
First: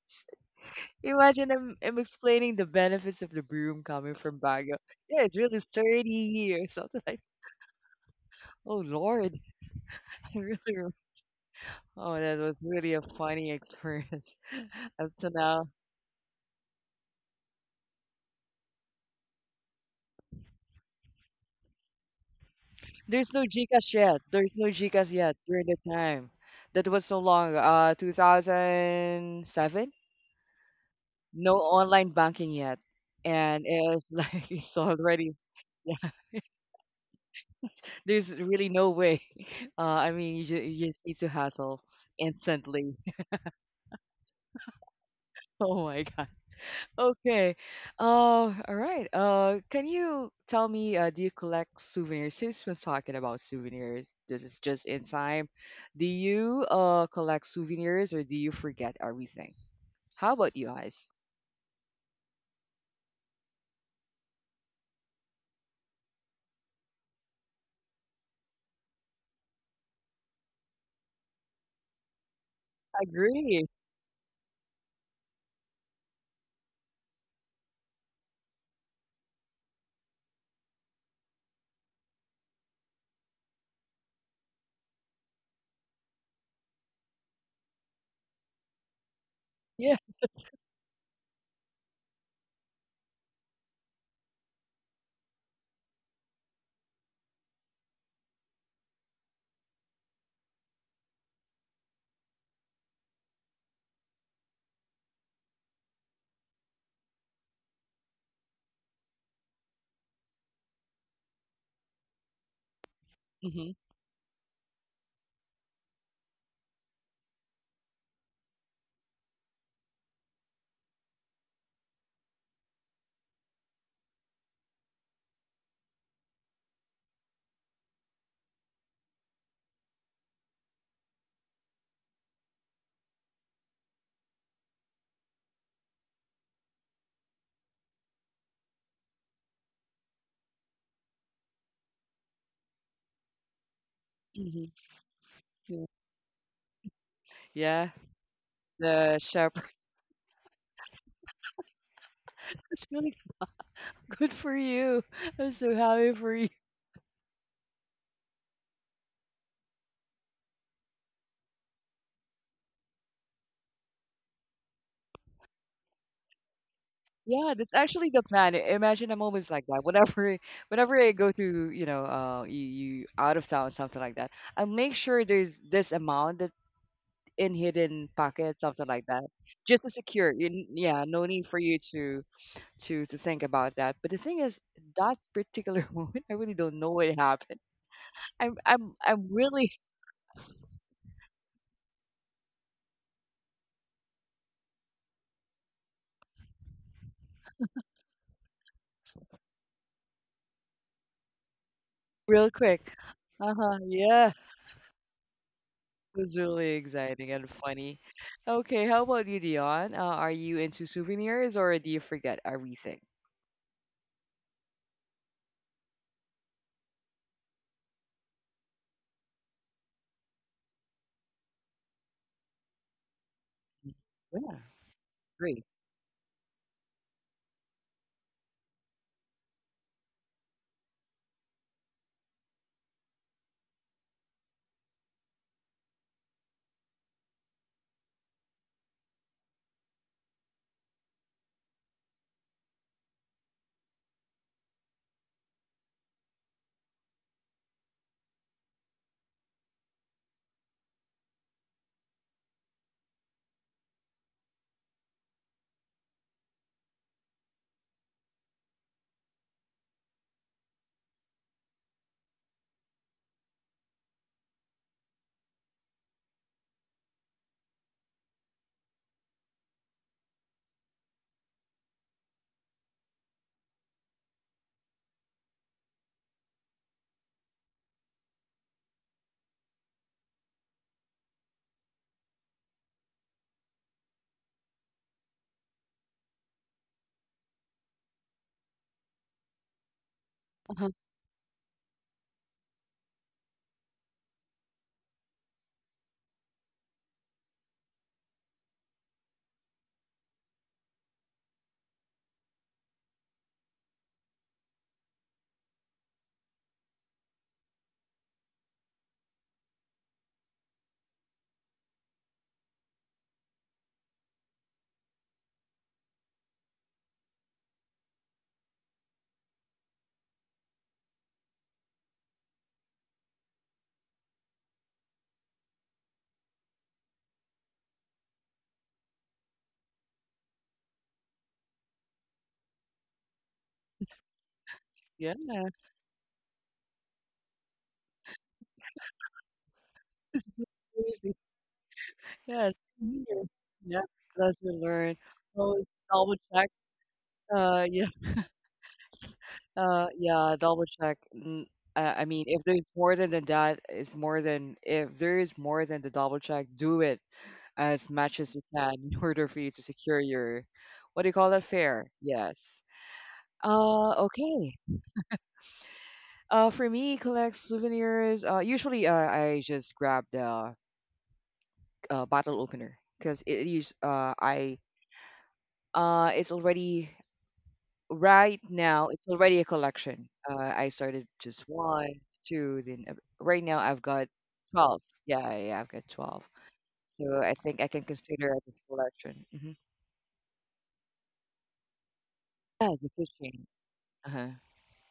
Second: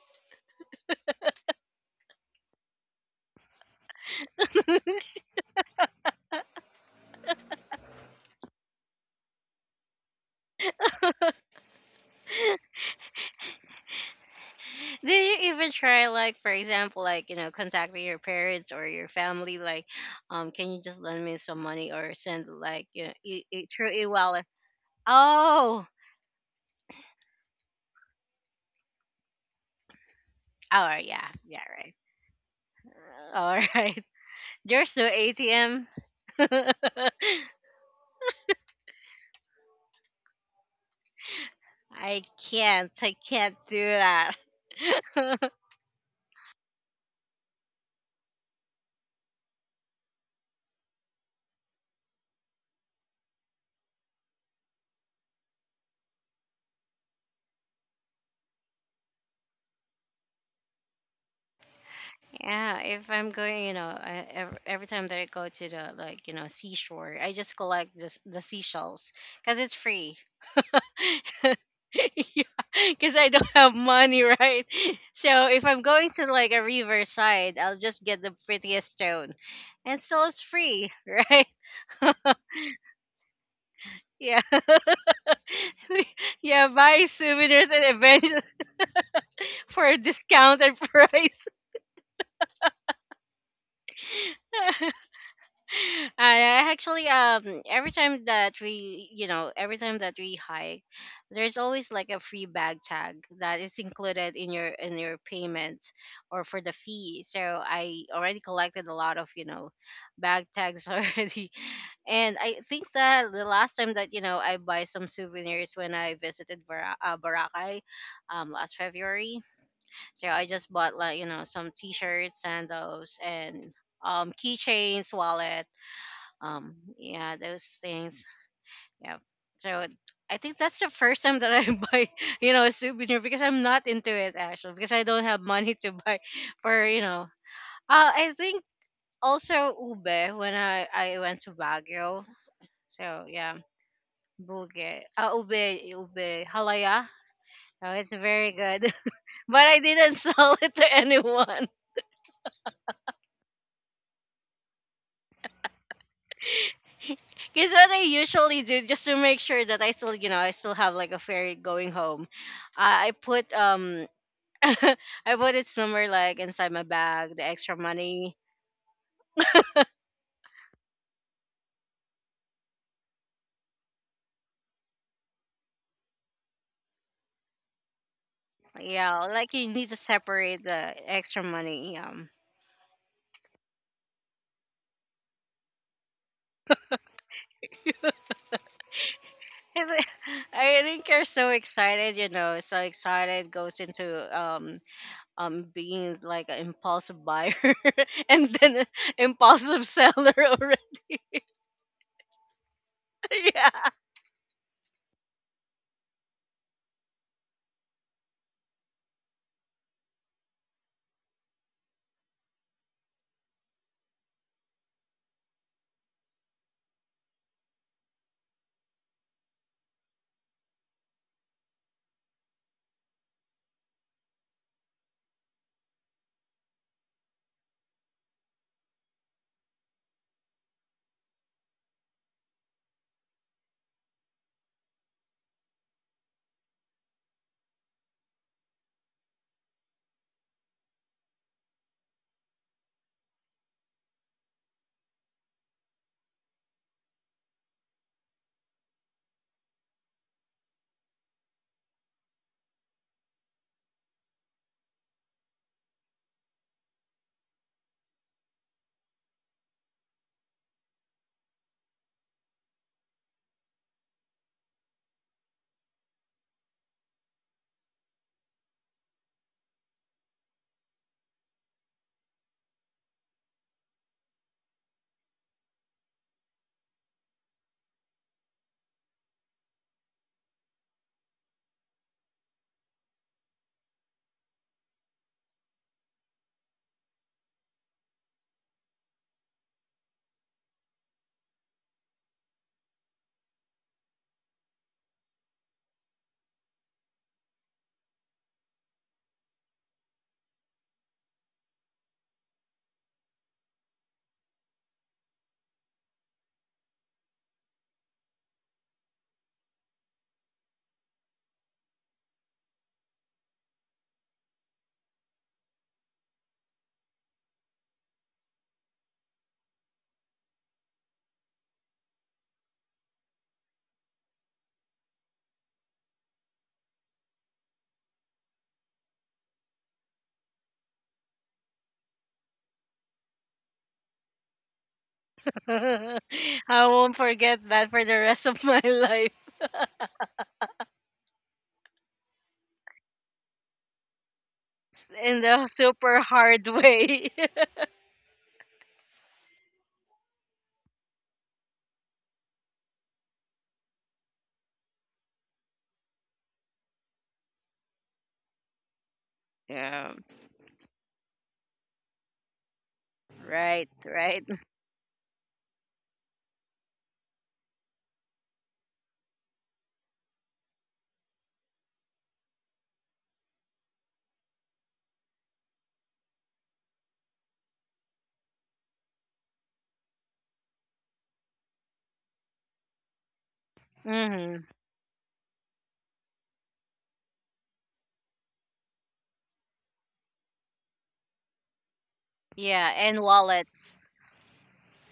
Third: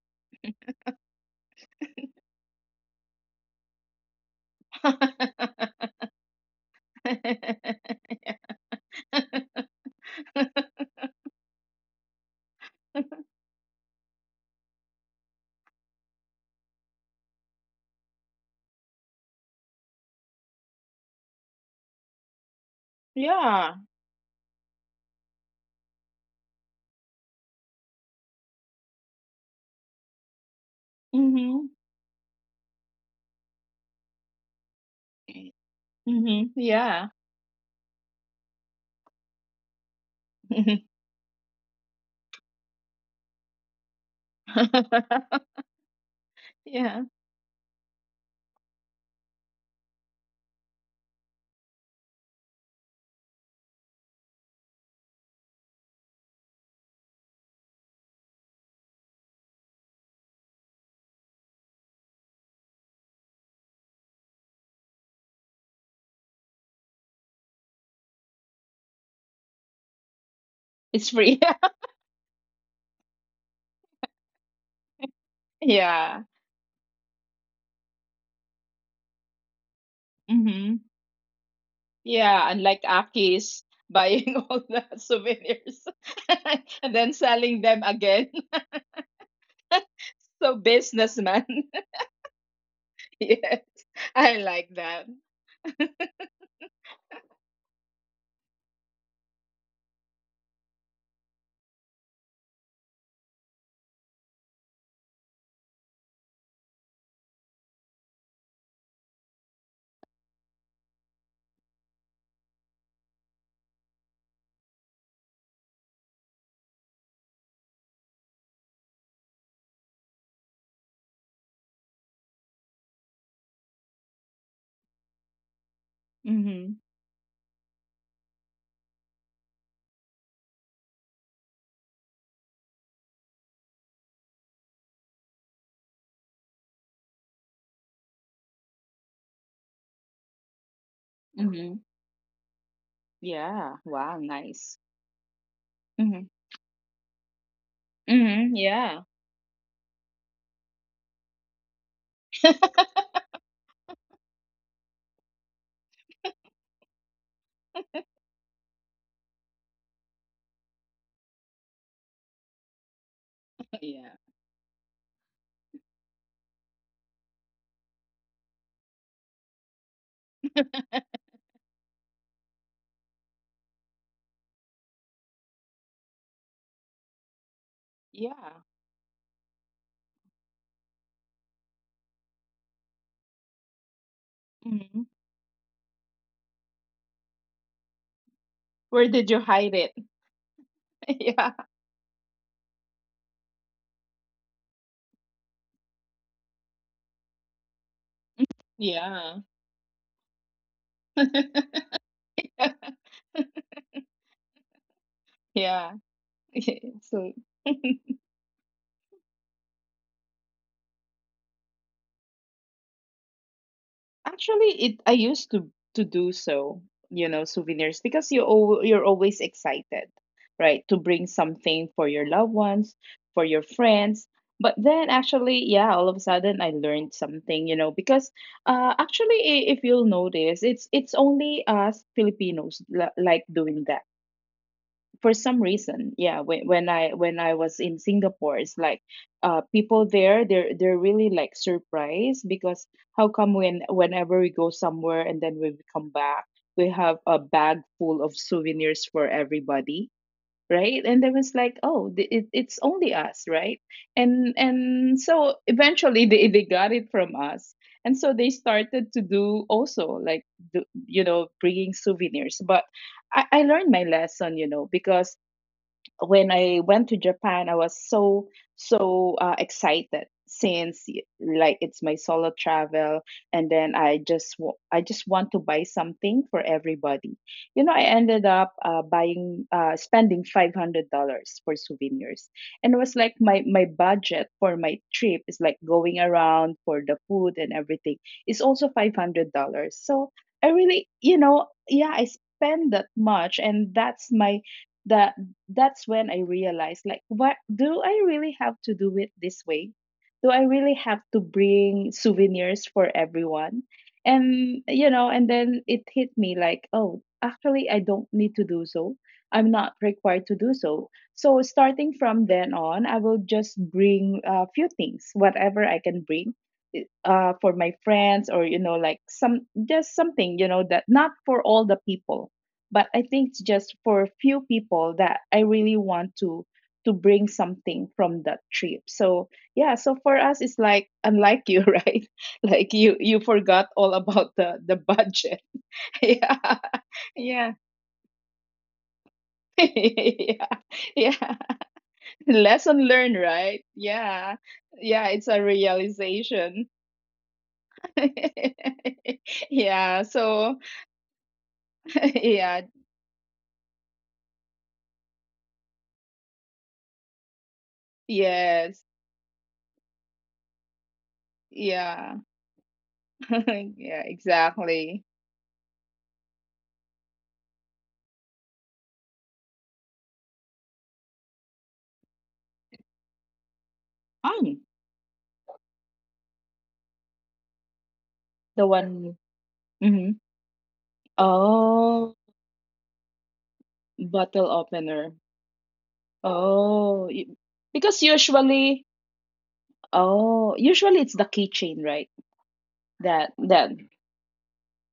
Speaker 1: Imagine I'm explaining the benefits of the broom coming from Baguio. Yeah, it's really
Speaker 2: *laughs*
Speaker 1: sturdy or something like. Oh Lord. *laughs* Really? Oh, that was really a funny experience. *laughs* Up to
Speaker 3: Did you
Speaker 1: now,
Speaker 3: even try, like, for example, like, you know, contacting your parents or your family, like, can you just lend me some money or send, like, you know,
Speaker 1: there's no
Speaker 2: Yeah.
Speaker 3: through
Speaker 1: GCash
Speaker 3: e
Speaker 1: yet.
Speaker 3: wallet?
Speaker 1: There's no GCash yet during the
Speaker 3: Oh,
Speaker 1: time. That was so long, 2007.
Speaker 3: oh, yeah, yeah,
Speaker 1: No
Speaker 2: Mhm.
Speaker 3: right.
Speaker 1: online banking yet,
Speaker 3: All
Speaker 1: and
Speaker 3: right.
Speaker 1: it's like *laughs*
Speaker 3: *laughs*
Speaker 1: it's
Speaker 3: There's no
Speaker 1: already.
Speaker 3: ATM.
Speaker 1: Yeah,
Speaker 2: Mhm.
Speaker 3: *laughs*
Speaker 2: Yeah.
Speaker 1: there's really no way. *laughs* I mean, you
Speaker 2: Mhm.
Speaker 1: just need to hustle
Speaker 3: I
Speaker 1: instantly.
Speaker 3: I
Speaker 1: *laughs*
Speaker 3: can't do that. *laughs*
Speaker 2: *laughs*
Speaker 1: Oh my God.
Speaker 2: Yeah.
Speaker 1: Okay. All right. Can you tell me, do you collect souvenirs? Since we're talking about souvenirs, this is just in time. Do you collect souvenirs or do you forget everything? How about you guys?
Speaker 3: Yeah, if I'm going, you know, every time that I go to the, like, you know, seashore, I just collect just the seashells because it's free.
Speaker 2: It's free.
Speaker 3: *laughs*
Speaker 2: *laughs*
Speaker 3: Yeah, because I don't
Speaker 1: Agree.
Speaker 3: have money, right? *laughs* So if I'm going to
Speaker 2: Yeah.
Speaker 3: like a riverside, I'll just get the prettiest stone, and still it's free,
Speaker 2: Mhm.
Speaker 3: right? *laughs*
Speaker 2: Yeah, unlike Aki's
Speaker 3: Yeah.
Speaker 2: buying *laughs* all the souvenirs
Speaker 3: *laughs* Yeah,
Speaker 2: *laughs*
Speaker 3: buy
Speaker 2: and then
Speaker 3: souvenirs
Speaker 2: selling
Speaker 3: and
Speaker 2: them
Speaker 3: eventually
Speaker 2: again. *laughs*
Speaker 3: *laughs* for a
Speaker 1: Yeah.
Speaker 2: So
Speaker 3: discounted price.
Speaker 2: businessman. *laughs* Yeah. I like
Speaker 3: *laughs*
Speaker 2: that.
Speaker 3: I I actually every time that we every time that we hike, there's always like a free bag tag that is included in your payment or for the fee. So I already collected a lot of bag tags *laughs* already, and I think that the
Speaker 1: hmm
Speaker 3: last time that you know I buy some souvenirs when I visited Boracay, last February. So I just bought like you know some t-shirts, sandals, and keychains, wallet,
Speaker 2: Mhm.
Speaker 3: yeah, those things. Yeah. So I think that's the first time that I *laughs* buy, you know, a souvenir, because I'm not into it actually because I don't have money to buy for you know. I think also ube when I went to
Speaker 2: Mhm.
Speaker 3: Baguio. So yeah,
Speaker 2: Yeah. Wow, nice.
Speaker 1: hmm
Speaker 3: buge ube,
Speaker 1: Yeah.
Speaker 2: Mhm.
Speaker 3: ube halaya. Oh,
Speaker 1: Yeah,
Speaker 3: it's very
Speaker 2: Mhm.
Speaker 3: good,
Speaker 2: Yeah.
Speaker 1: the
Speaker 3: *laughs* but
Speaker 1: shepherd
Speaker 3: I didn't *laughs* sell it to anyone.
Speaker 1: *laughs* is really good for you. I'm so happy for you.
Speaker 3: *laughs* Because what I usually do, just to make sure that I still, you know, I still have like a ferry going home, I put
Speaker 2: *laughs* Yeah.
Speaker 3: *laughs* I put it somewhere like inside my bag, the
Speaker 1: Yeah,
Speaker 3: extra
Speaker 1: that's actually the
Speaker 3: money.
Speaker 1: plan. I- Imagine I'm always like that. Whenever, *laughs* whenever I go to, you know, you out of town, something like that, I make sure there's this amount that in hidden pocket,
Speaker 2: Yeah.
Speaker 1: something like
Speaker 3: Yeah,
Speaker 1: that,
Speaker 3: like you
Speaker 1: just
Speaker 3: need
Speaker 1: to
Speaker 3: to
Speaker 1: secure.
Speaker 3: separate
Speaker 1: Yeah,
Speaker 3: the
Speaker 1: no
Speaker 3: extra
Speaker 1: need for you
Speaker 3: money.
Speaker 1: to to think about that. But the thing is,
Speaker 2: Mhm.
Speaker 1: that particular *laughs* moment, I really don't know what happened.
Speaker 3: *laughs*
Speaker 1: I'm I'm
Speaker 2: Where
Speaker 1: I'm
Speaker 2: did you
Speaker 1: really
Speaker 2: hide
Speaker 3: And I
Speaker 2: it?
Speaker 3: I think you're
Speaker 2: *laughs*
Speaker 3: so
Speaker 2: Yeah.
Speaker 3: excited, you know, so excited, goes into being like an impulsive buyer *laughs* and then an
Speaker 2: Yeah.
Speaker 3: impulsive seller already.
Speaker 1: *laughs* real quick.
Speaker 3: *laughs*
Speaker 1: Uh
Speaker 2: *laughs*
Speaker 3: Yeah.
Speaker 1: huh. Yeah.
Speaker 2: Yeah.
Speaker 1: Was really
Speaker 2: *laughs*
Speaker 1: exciting
Speaker 2: So
Speaker 1: and funny. Okay, how about you, Dion? Are you into souvenirs or do you forget everything?
Speaker 2: actually, it I used to do so, you know, souvenirs, because you, you're always excited, right? To bring something for your loved ones, for your friends.
Speaker 1: Yeah,
Speaker 2: But then
Speaker 1: great.
Speaker 2: actually, yeah, all of a sudden I learned something, you know, because if you'll notice, it's only us Filipinos, like doing that, for some reason. Yeah, when I was in Singapore, it's like people there, they're really like surprised because how come, when, whenever we go somewhere, and then when we come back, we have a bag full of souvenirs for everybody, right? And they was like, oh, it, it's only us, right? And so eventually *laughs* they got it from us, and so they started to do also like do, you know, bringing souvenirs. But I learned my lesson, you know, because when I went to Japan, I was so, excited, since like it's my solo travel. And then I just, I just want to buy something for everybody. You know, I ended up, buying spending $500 for souvenirs. And it was like my budget for my trip is like, going around for the food and everything, is also $500. So I
Speaker 1: Uh-huh.
Speaker 2: really, you know, yeah, I spend that much, and that's my, the that's when I realized, like, what, do I really have to do it this way? Do I really have to bring souvenirs for everyone? And you know, and then it hit me, like, oh, actually I don't need to do so. I'm not required to do so. So starting from then on, I will just bring a few things, whatever I can bring i- for my friends or you know like some just something you know that not for all the people but I think it's just for a few people that I really want to bring something from that trip. So yeah, so for us it's like unlike you *laughs* right, like you forgot all about the
Speaker 1: Yeah,
Speaker 2: budget.
Speaker 3: *laughs*
Speaker 1: *laughs*
Speaker 3: I
Speaker 2: *laughs* Yeah.
Speaker 3: won't forget
Speaker 2: Yeah.
Speaker 3: that for the rest of *laughs* my life,
Speaker 2: *laughs*
Speaker 1: it's
Speaker 2: Yeah.
Speaker 1: crazy.
Speaker 2: Yeah,
Speaker 1: Yes,
Speaker 2: lesson learned,
Speaker 1: souvenir.
Speaker 2: right?
Speaker 1: Yeah,
Speaker 2: Yeah.
Speaker 1: lesson learned.
Speaker 2: Yeah,
Speaker 3: in
Speaker 2: it's a
Speaker 3: the
Speaker 1: Always
Speaker 3: super
Speaker 1: double
Speaker 3: hard
Speaker 1: check.
Speaker 2: realization.
Speaker 3: way.
Speaker 1: Uh, yeah,
Speaker 2: *laughs* Yeah,
Speaker 1: yeah,
Speaker 2: so.
Speaker 1: double check. I
Speaker 2: *laughs*
Speaker 1: mean, if
Speaker 2: Yeah.
Speaker 1: there's more than the that, it's more than if there is more than the double check, do it as much as you can
Speaker 2: Yes.
Speaker 1: in *laughs* order for
Speaker 3: *laughs*
Speaker 1: you to
Speaker 3: Yeah,
Speaker 1: secure your what do you call that? Fair.
Speaker 2: Yeah.
Speaker 1: Yes.
Speaker 3: right,
Speaker 2: *laughs* Yeah,
Speaker 3: right.
Speaker 1: Okay.
Speaker 2: exactly.
Speaker 1: For me, collect souvenirs. Usually, I just grab the bottle opener because it is.
Speaker 2: Fun.
Speaker 1: I it's already right
Speaker 2: The
Speaker 1: now. It's
Speaker 2: one.
Speaker 1: already a collection.
Speaker 2: Mhm.
Speaker 1: I started just one,
Speaker 2: Oh,
Speaker 1: two. Then right now I've got
Speaker 3: Mhm.
Speaker 2: bottle
Speaker 1: 12.
Speaker 2: opener.
Speaker 1: I've got 12.
Speaker 2: Oh,
Speaker 1: So
Speaker 2: y-
Speaker 1: I think I can
Speaker 2: because
Speaker 1: consider it as
Speaker 2: usually,
Speaker 1: collection.
Speaker 2: oh, usually it's the keychain, right?
Speaker 1: Yeah,
Speaker 3: Yeah,
Speaker 1: it's a
Speaker 3: and
Speaker 2: That
Speaker 1: keychain.
Speaker 3: wallets.
Speaker 2: then
Speaker 1: Uh-huh.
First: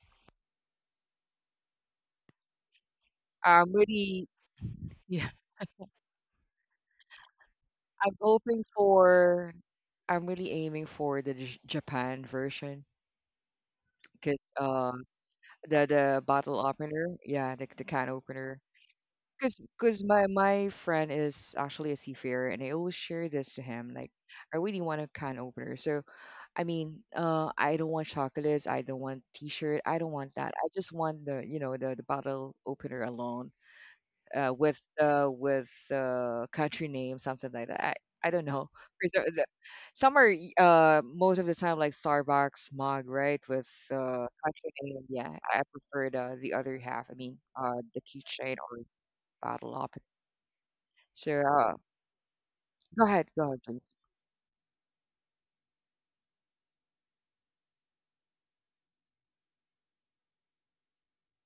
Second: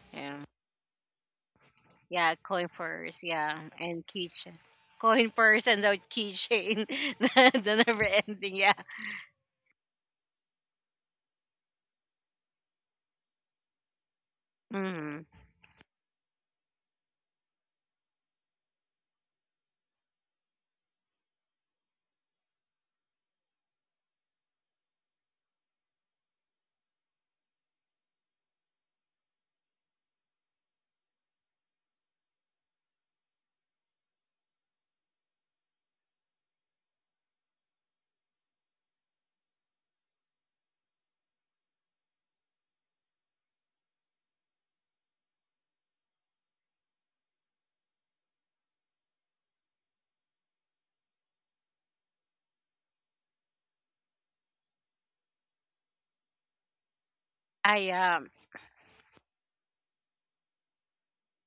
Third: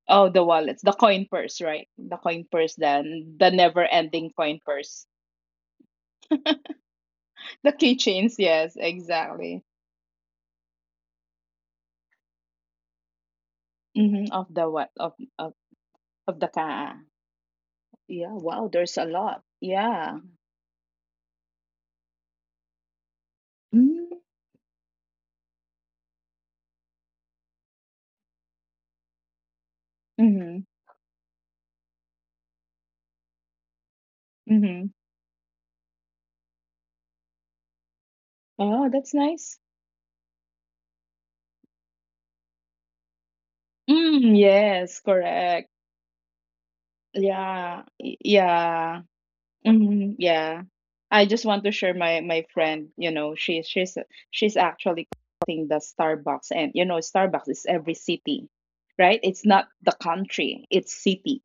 Speaker 2: Oh,
Speaker 3: Yeah.
Speaker 2: the wallets, the coin purse, right? The
Speaker 3: Yeah,
Speaker 2: coin
Speaker 3: coin
Speaker 2: purse,
Speaker 3: purse,
Speaker 2: then the
Speaker 3: yeah,
Speaker 1: I'm
Speaker 3: and
Speaker 1: really,
Speaker 2: never-ending
Speaker 3: keychain.
Speaker 2: coin purse.
Speaker 1: yeah.
Speaker 3: Coin
Speaker 2: *laughs*
Speaker 3: purse and the keychain. *laughs* the
Speaker 2: The
Speaker 3: the never
Speaker 1: I'm
Speaker 2: keychains,
Speaker 3: ending,
Speaker 1: hoping
Speaker 3: yeah.
Speaker 2: yes,
Speaker 1: for.
Speaker 2: exactly.
Speaker 1: I'm really aiming for the Japan version.
Speaker 2: Hmm.
Speaker 1: 'Cause,
Speaker 2: Of the what,
Speaker 3: Mm-hmm.
Speaker 2: of
Speaker 1: the
Speaker 2: of the
Speaker 1: bottle
Speaker 2: ka.
Speaker 1: opener, yeah, the can
Speaker 2: Yeah,
Speaker 1: opener.
Speaker 2: wow, there's a lot.
Speaker 1: Because my
Speaker 2: Yeah.
Speaker 1: my friend is actually a seafarer, and I always share this to him, like,
Speaker 2: Mm-hmm.
Speaker 1: I really want a can opener. So, I mean, I don't want chocolates, I don't want T-shirt, I don't want that.
Speaker 2: Mm-hmm.
Speaker 1: I just want the, you know, the bottle opener alone, uh, with
Speaker 2: Mm-hmm.
Speaker 1: uh, with uh, country name, something like that. I don't know.
Speaker 2: Oh,
Speaker 1: There's
Speaker 2: that's
Speaker 1: the-
Speaker 2: nice.
Speaker 1: Some are most of the time like Starbucks mug, right? With
Speaker 2: Mm,
Speaker 1: country
Speaker 2: yes,
Speaker 1: name. Yeah, I
Speaker 2: correct.
Speaker 1: prefer the other half. I mean,
Speaker 2: Yeah,
Speaker 1: the
Speaker 2: y-
Speaker 1: keychain or
Speaker 2: yeah,
Speaker 1: bottle opener.
Speaker 2: hmm, yeah. I
Speaker 1: So
Speaker 2: just want to share, my friend, you know,
Speaker 1: go ahead,
Speaker 2: she's
Speaker 1: please.
Speaker 2: she's she's actually collecting the Starbucks, and you know, Starbucks is
Speaker 3: I
Speaker 2: every city, right? It's not the country; it's city.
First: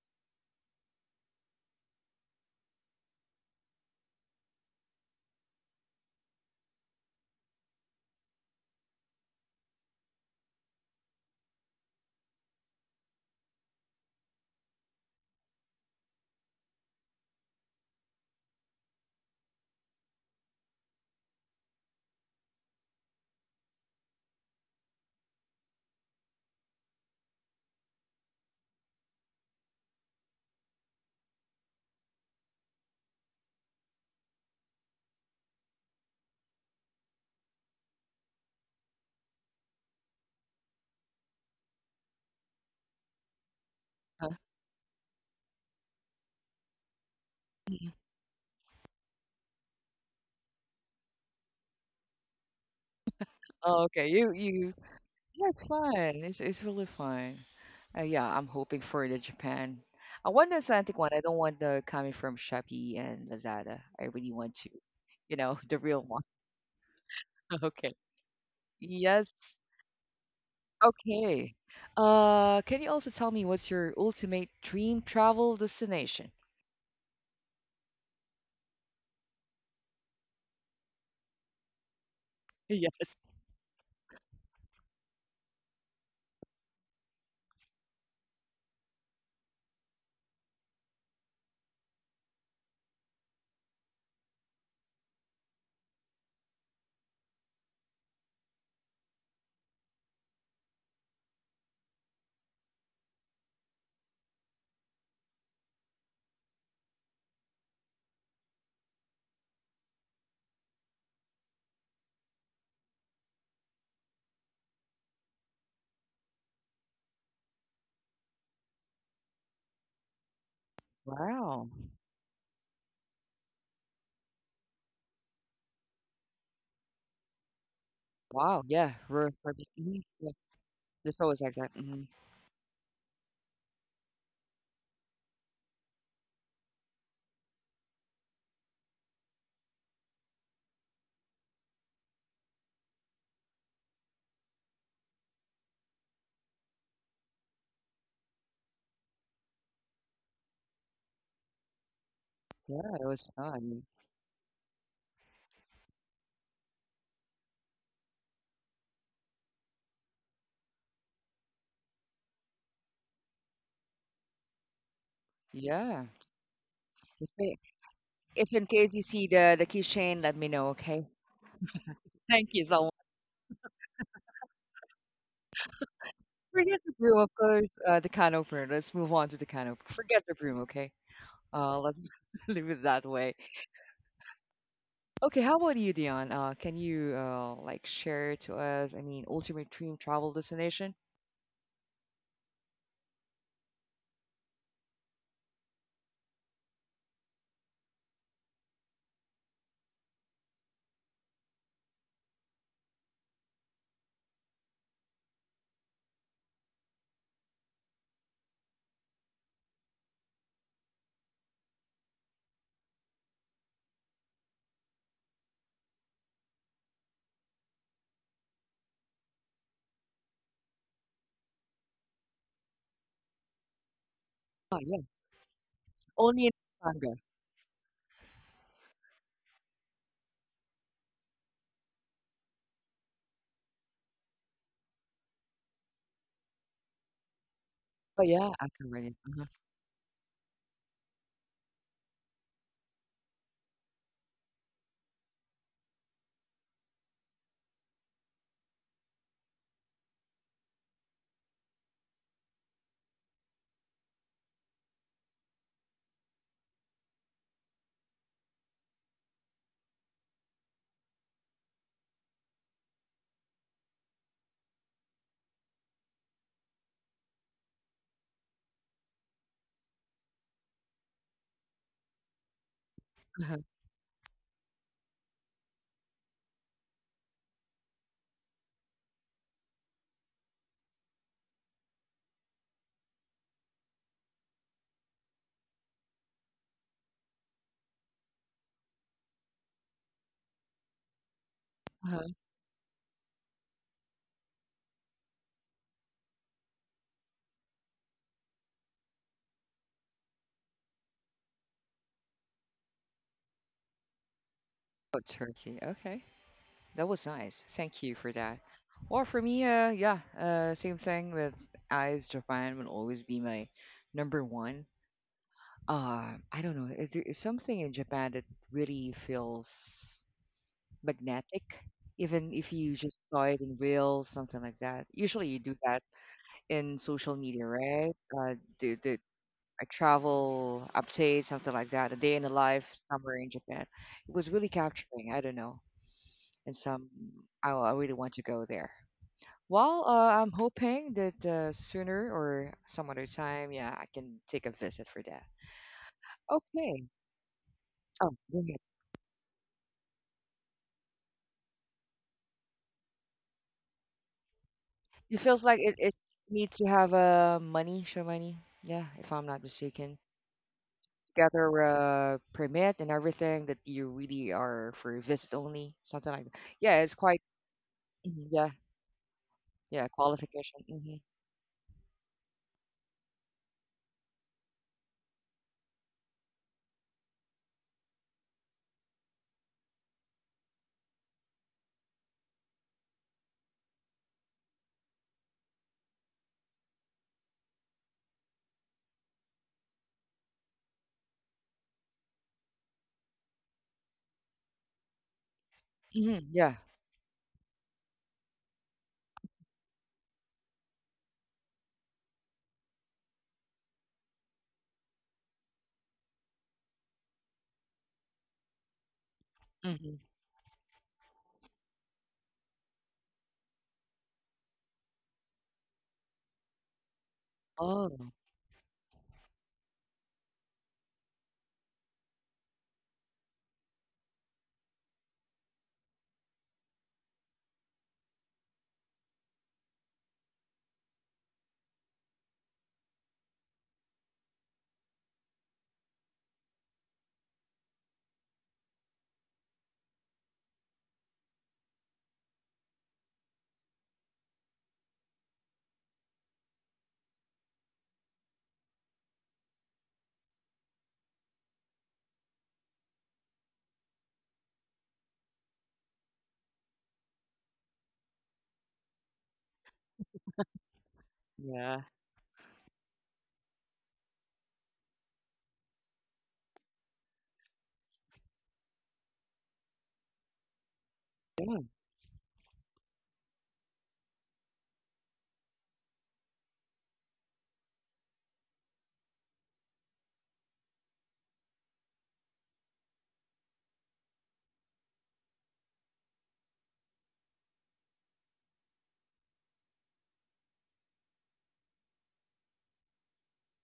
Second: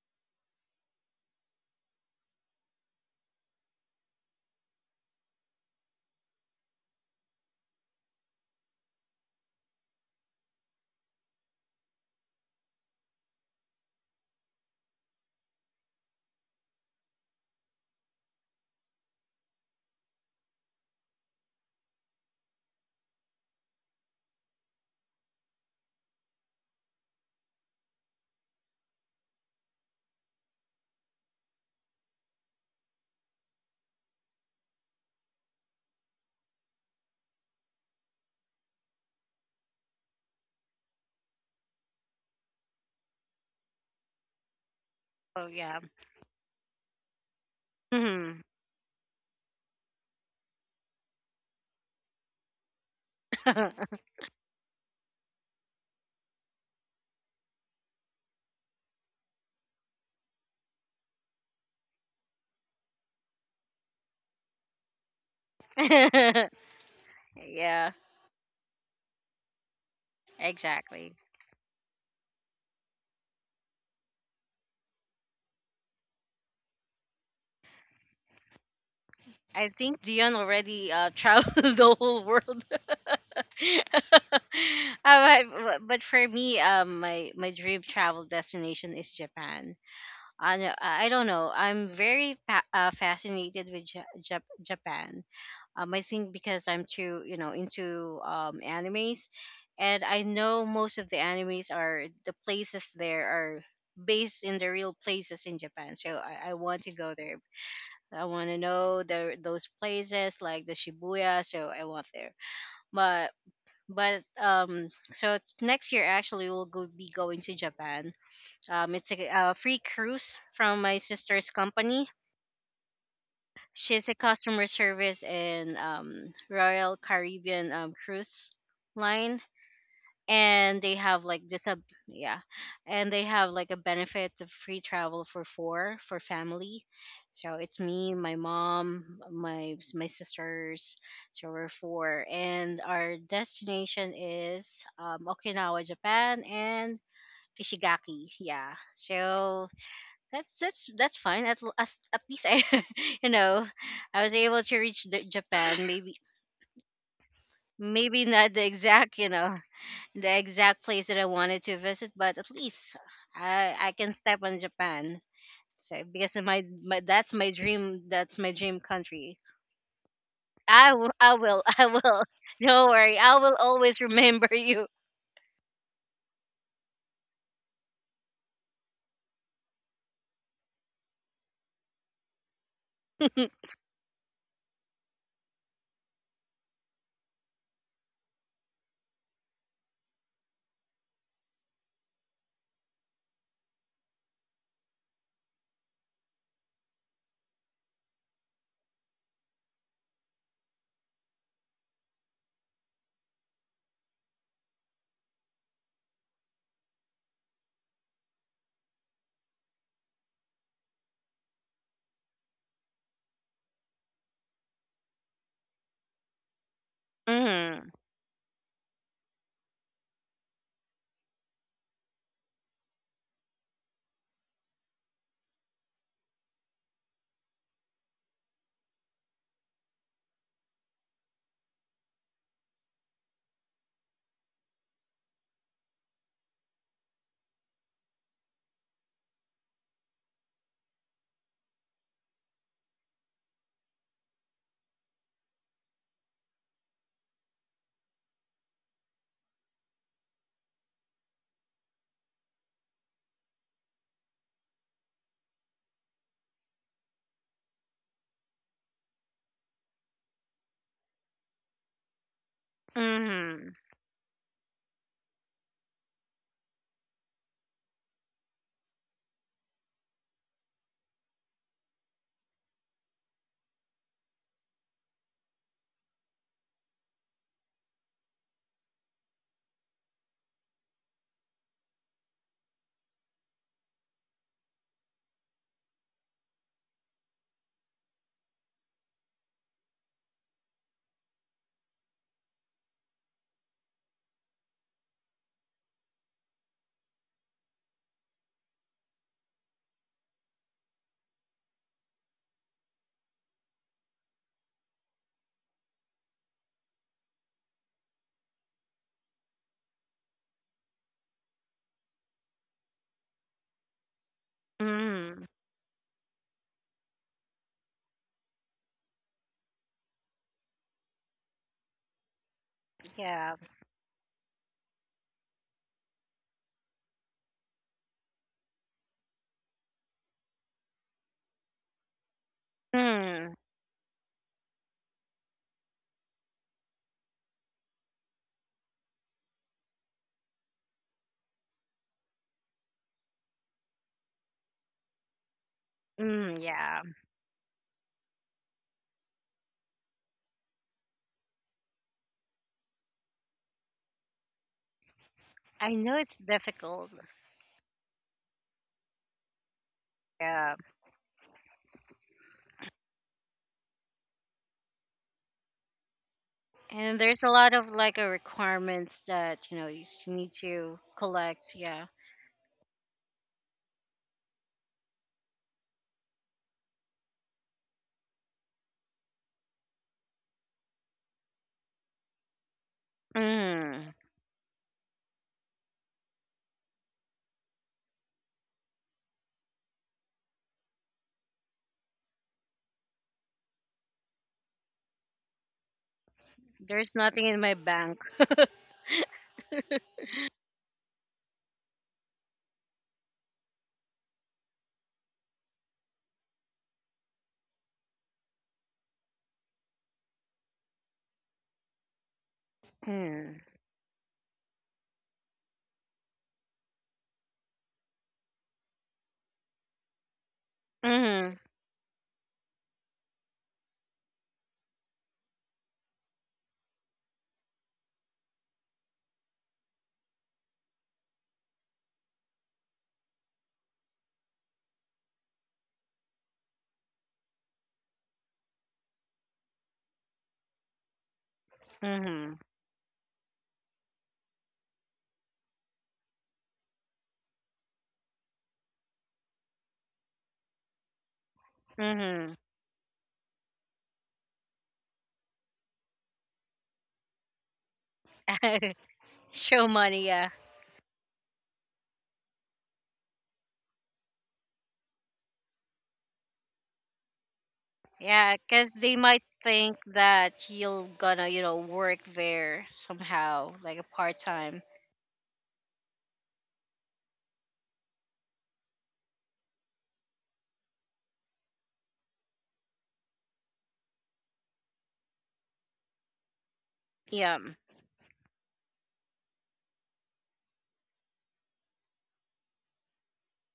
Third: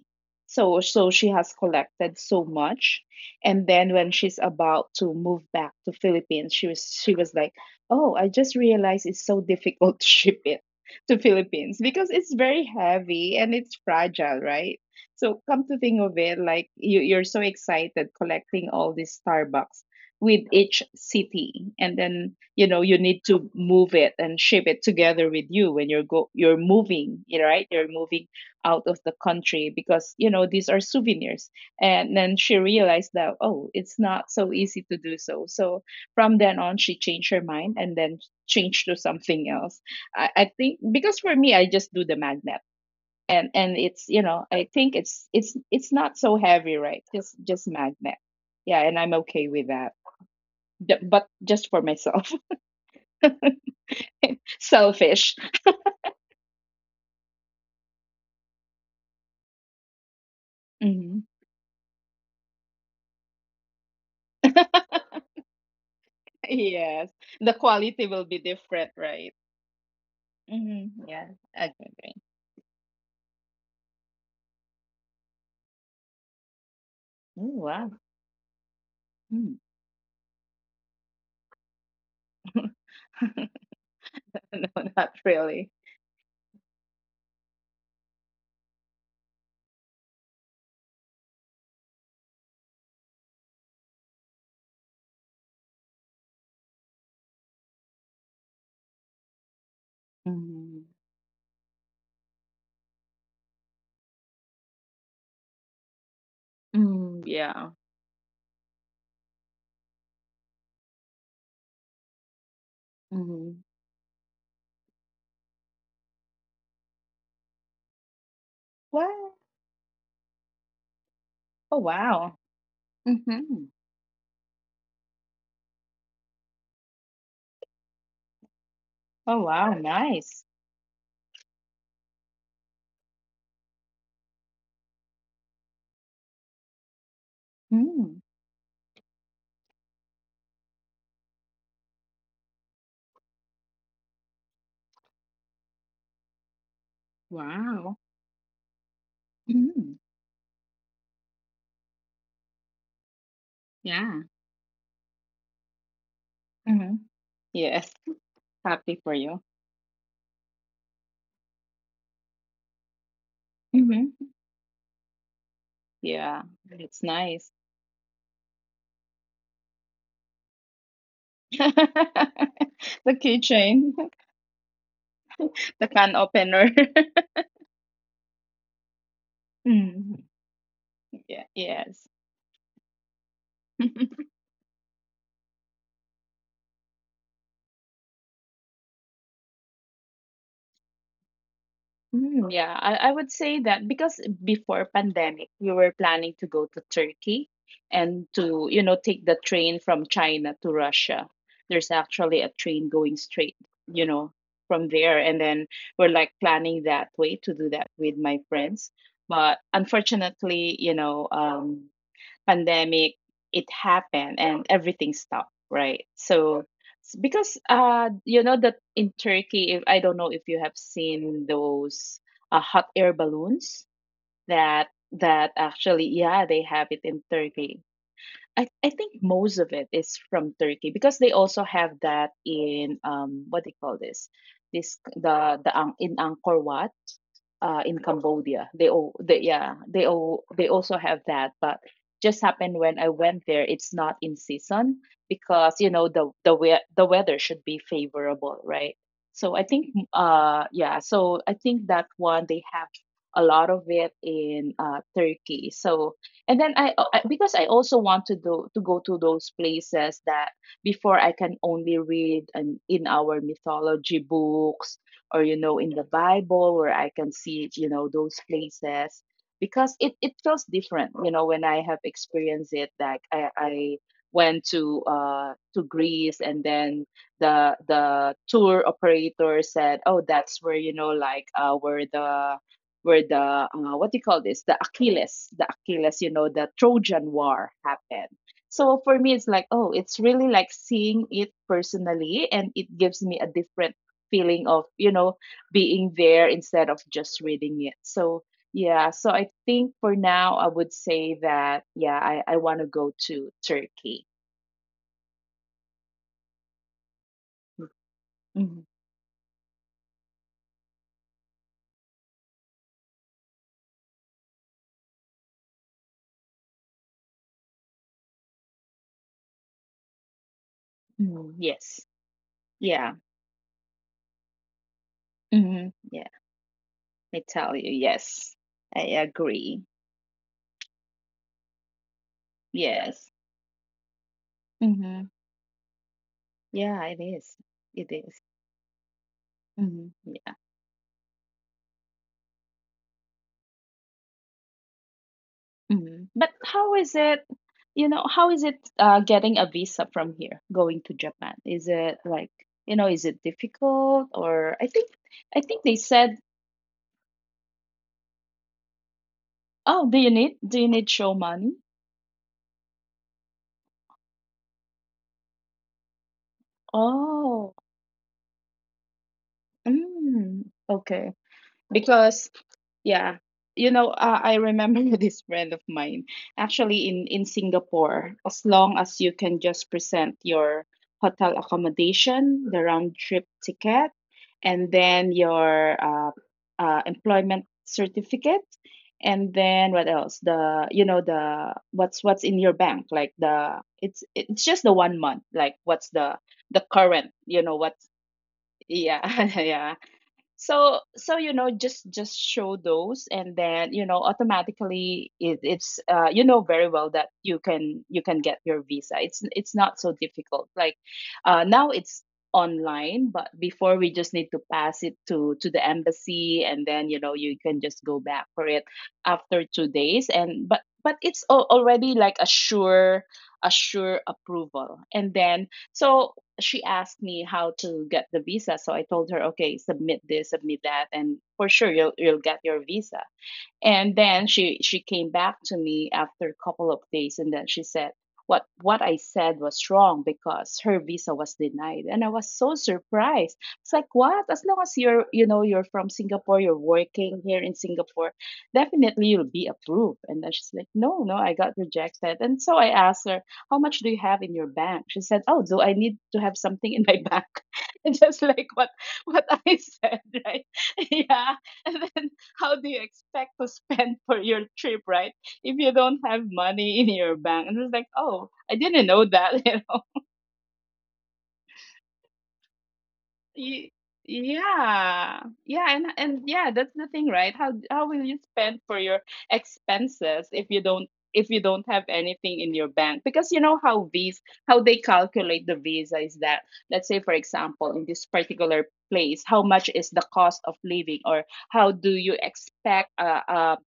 Speaker 2: So she has collected so much, and then when she's about to move back to Philippines, she was like, "Oh, I just realized it's so difficult *laughs* to ship it." To Philippines, because it's very heavy and it's fragile, right? So come to think of it, like you, you're so excited collecting all these Starbucks with each city, and then you know you need to move it and ship it together with you when you're moving, you know, right? You're moving out of the country because you know these are souvenirs. And then she realized that, oh, it's not so easy to do so. So from then on, she changed her mind and then changed to something else. I think because for me, I just do the magnet, and it's, you
Speaker 1: Uh,
Speaker 2: know, I think it's
Speaker 3: oh
Speaker 2: it's
Speaker 3: yeah.
Speaker 2: it's not so heavy, right? Just
Speaker 1: mm-hmm.
Speaker 2: magnet.
Speaker 3: Mm-hmm.
Speaker 2: Yeah, and I'm okay with that. D- but just for myself.
Speaker 1: Oh, okay,
Speaker 2: *laughs*
Speaker 1: you.
Speaker 2: Selfish.
Speaker 1: Yeah, it's fun. It's really fun. Yeah, I'm hoping for the Japan. I want the authentic one. I
Speaker 2: Hmm.
Speaker 1: don't want the coming from Shopee and Lazada. I really want to,
Speaker 2: *laughs*
Speaker 1: you know, *laughs* the real one.
Speaker 2: Yes.
Speaker 3: *laughs*
Speaker 2: The
Speaker 1: *laughs*
Speaker 3: Yeah,
Speaker 1: Okay.
Speaker 2: quality will be different,
Speaker 1: Yes.
Speaker 2: right? Hmm,
Speaker 3: exactly.
Speaker 2: yeah.
Speaker 1: Okay.
Speaker 2: Agree, agree.
Speaker 1: Can you also tell me what's your ultimate dream travel destination?
Speaker 2: Ooh, wow. Mm.
Speaker 3: I think Dion already traveled *laughs* the whole world.
Speaker 2: *laughs*
Speaker 1: *laughs* Yes.
Speaker 3: *laughs*
Speaker 2: No, not
Speaker 3: Uh,
Speaker 2: really.
Speaker 3: but for me, my my dream travel destination is Japan. I do. I don't know. I'm very fascinated with Japan. I think because I'm too, you know, into animes, and I know
Speaker 2: Hmm.
Speaker 3: most of the animes are the places there are based in the real places in Japan. So I want to go
Speaker 2: Mm,
Speaker 3: there.
Speaker 2: yeah.
Speaker 3: I want to know the those places, like the Shibuya. So I want there. But
Speaker 2: Hmm.
Speaker 3: but so next year actually we'll go, be going to Japan, it's
Speaker 2: Wow.
Speaker 3: a free cruise from my sister's
Speaker 1: Wow.
Speaker 2: Oh,
Speaker 3: company.
Speaker 2: wow. Hmm.
Speaker 3: She's a customer service in Royal Caribbean Cruise
Speaker 1: Wow. Yeah.
Speaker 3: Line,
Speaker 2: Oh,
Speaker 1: For me,
Speaker 2: wow,
Speaker 1: mhm, yeah,
Speaker 2: nice.
Speaker 3: and they
Speaker 1: it's
Speaker 3: have
Speaker 1: always
Speaker 3: like
Speaker 1: like
Speaker 3: this,
Speaker 1: that.
Speaker 3: a
Speaker 1: Mhm.
Speaker 3: yeah, and they have like a benefit of free travel for four for family. So it's me,
Speaker 2: Mm.
Speaker 3: my mom, my sisters. So we're four, and our destination is Okinawa, Japan, and
Speaker 2: Wow.
Speaker 3: Ishigaki. Yeah. So
Speaker 2: Mm.
Speaker 3: that's fine. At as, at least I,
Speaker 1: Yeah, it
Speaker 3: *laughs*
Speaker 1: was
Speaker 3: you know,
Speaker 1: fun.
Speaker 2: Yeah.
Speaker 3: I was able to reach the Japan. Maybe,
Speaker 2: Mm-hmm. Yes,
Speaker 3: maybe not the
Speaker 2: happy for
Speaker 3: exact, you
Speaker 2: you.
Speaker 3: know, the exact place that I wanted to visit, but at least I can
Speaker 2: Hmm.
Speaker 3: step on Japan. So
Speaker 1: Yeah.
Speaker 3: because
Speaker 2: Yeah,
Speaker 3: of my, my
Speaker 2: it's
Speaker 1: If,
Speaker 3: that's my
Speaker 2: nice.
Speaker 1: they,
Speaker 3: dream. That's
Speaker 1: if
Speaker 3: my
Speaker 1: in
Speaker 3: dream
Speaker 1: case you see
Speaker 3: country.
Speaker 1: the keychain, let me know.
Speaker 3: I
Speaker 1: Okay.
Speaker 3: will. I will. *laughs* I will.
Speaker 2: *laughs*
Speaker 1: Thank you so
Speaker 3: Don't
Speaker 1: much.
Speaker 3: worry.
Speaker 2: The
Speaker 3: I will
Speaker 2: keychain,
Speaker 3: always remember you.
Speaker 2: *laughs* the can opener.
Speaker 1: Forget the broom, of
Speaker 2: *laughs*
Speaker 1: course. The can opener. Let's move on to the can opener.
Speaker 2: Mm,
Speaker 1: Forget the broom, okay?
Speaker 2: yeah, yes.
Speaker 1: Let's *laughs* leave it that way.
Speaker 3: *laughs*
Speaker 2: *laughs*
Speaker 1: Okay, how about you, Dion? Can you like share to us? I mean, ultimate dream travel destination?
Speaker 2: Mm, yeah, I would say that because before pandemic, we were planning to go to Turkey and to, you know, take the train from China to Russia. There's actually a train going straight, you know, from there. And then we're like planning that way to do that with my friends. But unfortunately, you know, pandemic, it happened and everything stopped, right? So because,
Speaker 3: Mm,
Speaker 2: uh, you know, that in Turkey, if, I don't know if you have seen those, hot air balloons,
Speaker 1: Oh
Speaker 2: that
Speaker 1: yeah,
Speaker 2: that actually,
Speaker 1: only in
Speaker 2: yeah, they have it
Speaker 1: Pampanga.
Speaker 2: in Turkey. I think most of it is from Turkey because they also have that in, um, what do you call this, this the in Angkor Wat, in
Speaker 1: But yeah, I
Speaker 2: Cambodia.
Speaker 1: can
Speaker 2: They
Speaker 1: read it.
Speaker 2: all, they,
Speaker 1: Uh-huh.
Speaker 2: yeah, they all, they also have that. But just happened when I went there, it's not in season because you know the we the weather should be favorable, right? So I think, yeah. So I think that one, they have a lot of it in, Turkey. So and then I because I also want to do to go to those places that before I can only read, and in our
Speaker 3: mm,
Speaker 2: mythology books or you know in the Bible, where I can see, you know, those places because it feels different, you know, when I have experienced it. Like i,
Speaker 1: Uh-huh.
Speaker 2: I went to, uh, to Greece, and then the tour operator said, oh, that's where, you know, like, uh, where the what do you call this, the Achilles, you know, the Trojan War happened. So for me it's like, oh, it's really like seeing it
Speaker 1: Uh-huh.
Speaker 2: personally, and it gives me a different feeling of, you know, being there instead of just reading it. So yeah, so I think for now I would say that, yeah, I want to go to Turkey.
Speaker 1: Oh, Turkey. Okay, that was nice. Thank you for that.
Speaker 2: Mhm.
Speaker 1: Well, for me, same thing with eyes. Japan will always be my number one.
Speaker 3: mm,
Speaker 1: I don't know. Is there is something in Japan that really feels
Speaker 2: Mhm.
Speaker 1: magnetic,
Speaker 2: Yes.
Speaker 1: even if you
Speaker 2: Yeah.
Speaker 1: just saw
Speaker 3: yeah.
Speaker 1: it in reels, something like that. Usually, you do
Speaker 2: Hmm,
Speaker 1: that
Speaker 2: yeah.
Speaker 1: in
Speaker 2: I
Speaker 1: social media,
Speaker 2: tell you,
Speaker 1: right?
Speaker 2: yes.
Speaker 1: The
Speaker 2: I agree.
Speaker 1: a travel update, something like that. A day in the life
Speaker 2: Yes.
Speaker 1: somewhere in
Speaker 3: Mm,
Speaker 1: Japan. It was really
Speaker 2: Hmm,
Speaker 1: capturing. I don't know. And
Speaker 2: yeah,
Speaker 1: some,
Speaker 2: it is.
Speaker 1: I
Speaker 2: It
Speaker 1: really want
Speaker 2: is.
Speaker 1: to go there. Well,
Speaker 2: Mhm.
Speaker 1: I'm hoping that sooner or some other time, yeah, I can take a visit for that.
Speaker 2: Mhm. But
Speaker 3: mm,
Speaker 2: how
Speaker 3: yeah.
Speaker 1: Okay.
Speaker 2: is it, you know,
Speaker 1: Oh,
Speaker 2: how
Speaker 1: go
Speaker 2: is it,
Speaker 1: ahead.
Speaker 2: getting a visa from here going to Japan? Is it like, you know, is it difficult? Or I think,
Speaker 1: It
Speaker 2: I
Speaker 1: feels like
Speaker 2: think they
Speaker 1: it
Speaker 3: I
Speaker 1: is
Speaker 3: know
Speaker 2: said,
Speaker 3: it's
Speaker 1: need to have
Speaker 3: difficult.
Speaker 1: money, show money. Yeah, if I'm not
Speaker 2: "Oh,
Speaker 1: mistaken.
Speaker 2: do you need,
Speaker 3: Yeah.
Speaker 2: show money?"
Speaker 1: Gather a permit and everything that you really are for visit only, something like that. Yeah, it's
Speaker 3: And
Speaker 1: quite.
Speaker 3: there's a lot
Speaker 2: Oh.
Speaker 3: of like
Speaker 1: Mhm, yeah,
Speaker 3: requirements that you know you
Speaker 1: yeah,
Speaker 3: need
Speaker 2: Mm,
Speaker 1: qualification.
Speaker 3: to
Speaker 2: okay.
Speaker 3: collect. Yeah.
Speaker 2: Because, yeah, you know, I remember *laughs* this friend of mine, actually, in Singapore, as long as you can just present your hotel accommodation, the round trip ticket,
Speaker 3: Mm.
Speaker 2: and then your employment certificate, and then what else? The, you know, the what's in your bank, like the, it's just the one month, like what's
Speaker 1: Yeah.
Speaker 2: the
Speaker 3: There's
Speaker 2: current,
Speaker 3: nothing
Speaker 2: you
Speaker 3: in
Speaker 2: know,
Speaker 3: my
Speaker 2: what's,
Speaker 3: bank. *laughs*
Speaker 2: yeah. *laughs* Yeah, so so you know, just show those, and then you know automatically it, it's, you know very well that you can, you can get your visa. It's not so
Speaker 1: hmm
Speaker 2: difficult. Like, now it's online, but
Speaker 3: Mm.
Speaker 2: before we just need to pass it to the embassy, and then you know you can just go
Speaker 1: Oh,
Speaker 2: back for it after two days, and but it's
Speaker 3: Mhm.
Speaker 2: al- already like a sure, a sure approval. And then so she asked me how to get the visa. So I told her, okay, submit this, submit that, and for sure you'll get your visa. And then she came back to me after a couple of days, and then she said what I said was wrong because her visa was denied, and I was
Speaker 3: Mhm.
Speaker 2: so surprised. It's like, what? As long as you're, you know, you're from Singapore, you're working here in Singapore, definitely you'll be approved. And then she's like, no, no, I got rejected. And
Speaker 3: Mhm.
Speaker 2: so I asked her, how much do you have in your bank? She said, oh, do I need to have something in my bank? *laughs* And just like, what?
Speaker 3: *laughs*
Speaker 2: What I
Speaker 3: Show
Speaker 2: said,
Speaker 3: money, yeah.
Speaker 2: right? *laughs* Yeah.
Speaker 1: yeah.
Speaker 2: And then how do you expect to *laughs* spend for your trip, right? If you don't have money in your bank. And it's like, oh,
Speaker 3: Yeah.
Speaker 2: I
Speaker 3: Cause
Speaker 2: didn't know
Speaker 3: they might
Speaker 2: that, *laughs* you
Speaker 3: think
Speaker 2: know.
Speaker 3: that you're gonna, you
Speaker 1: Yeah.
Speaker 3: know, work there somehow,
Speaker 2: Y-
Speaker 3: like a part time.
Speaker 2: yeah. Yeah, and yeah, that's the thing, right? How will you spend for your expenses if you don't, if you don't have anything in your bank? Because you know how these, how they calculate the visa is that, let's say for
Speaker 3: Yeah.
Speaker 2: example, in this particular place, how much is the cost of living, or how do you expect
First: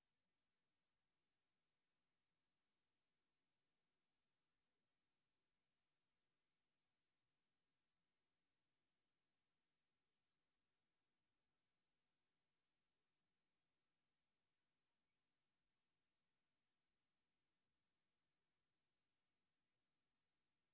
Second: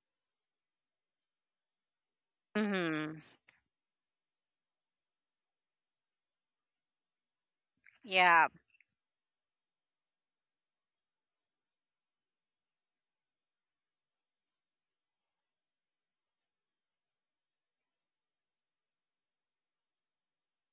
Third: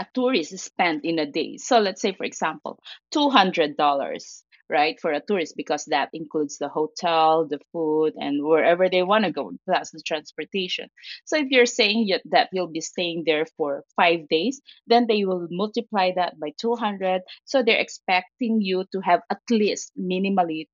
Speaker 2: a tourist spend in a day. So let's say, for example,
Speaker 3: Mhm.
Speaker 2: $200, right, for a tourist, because that includes the hotel, the food, and
Speaker 3: Yeah.
Speaker 2: wherever they want to go, plus the transportation. So if you're saying you- that you'll be staying there for five days, then they will multiply that by 200. So they're expecting you to have at least minimally,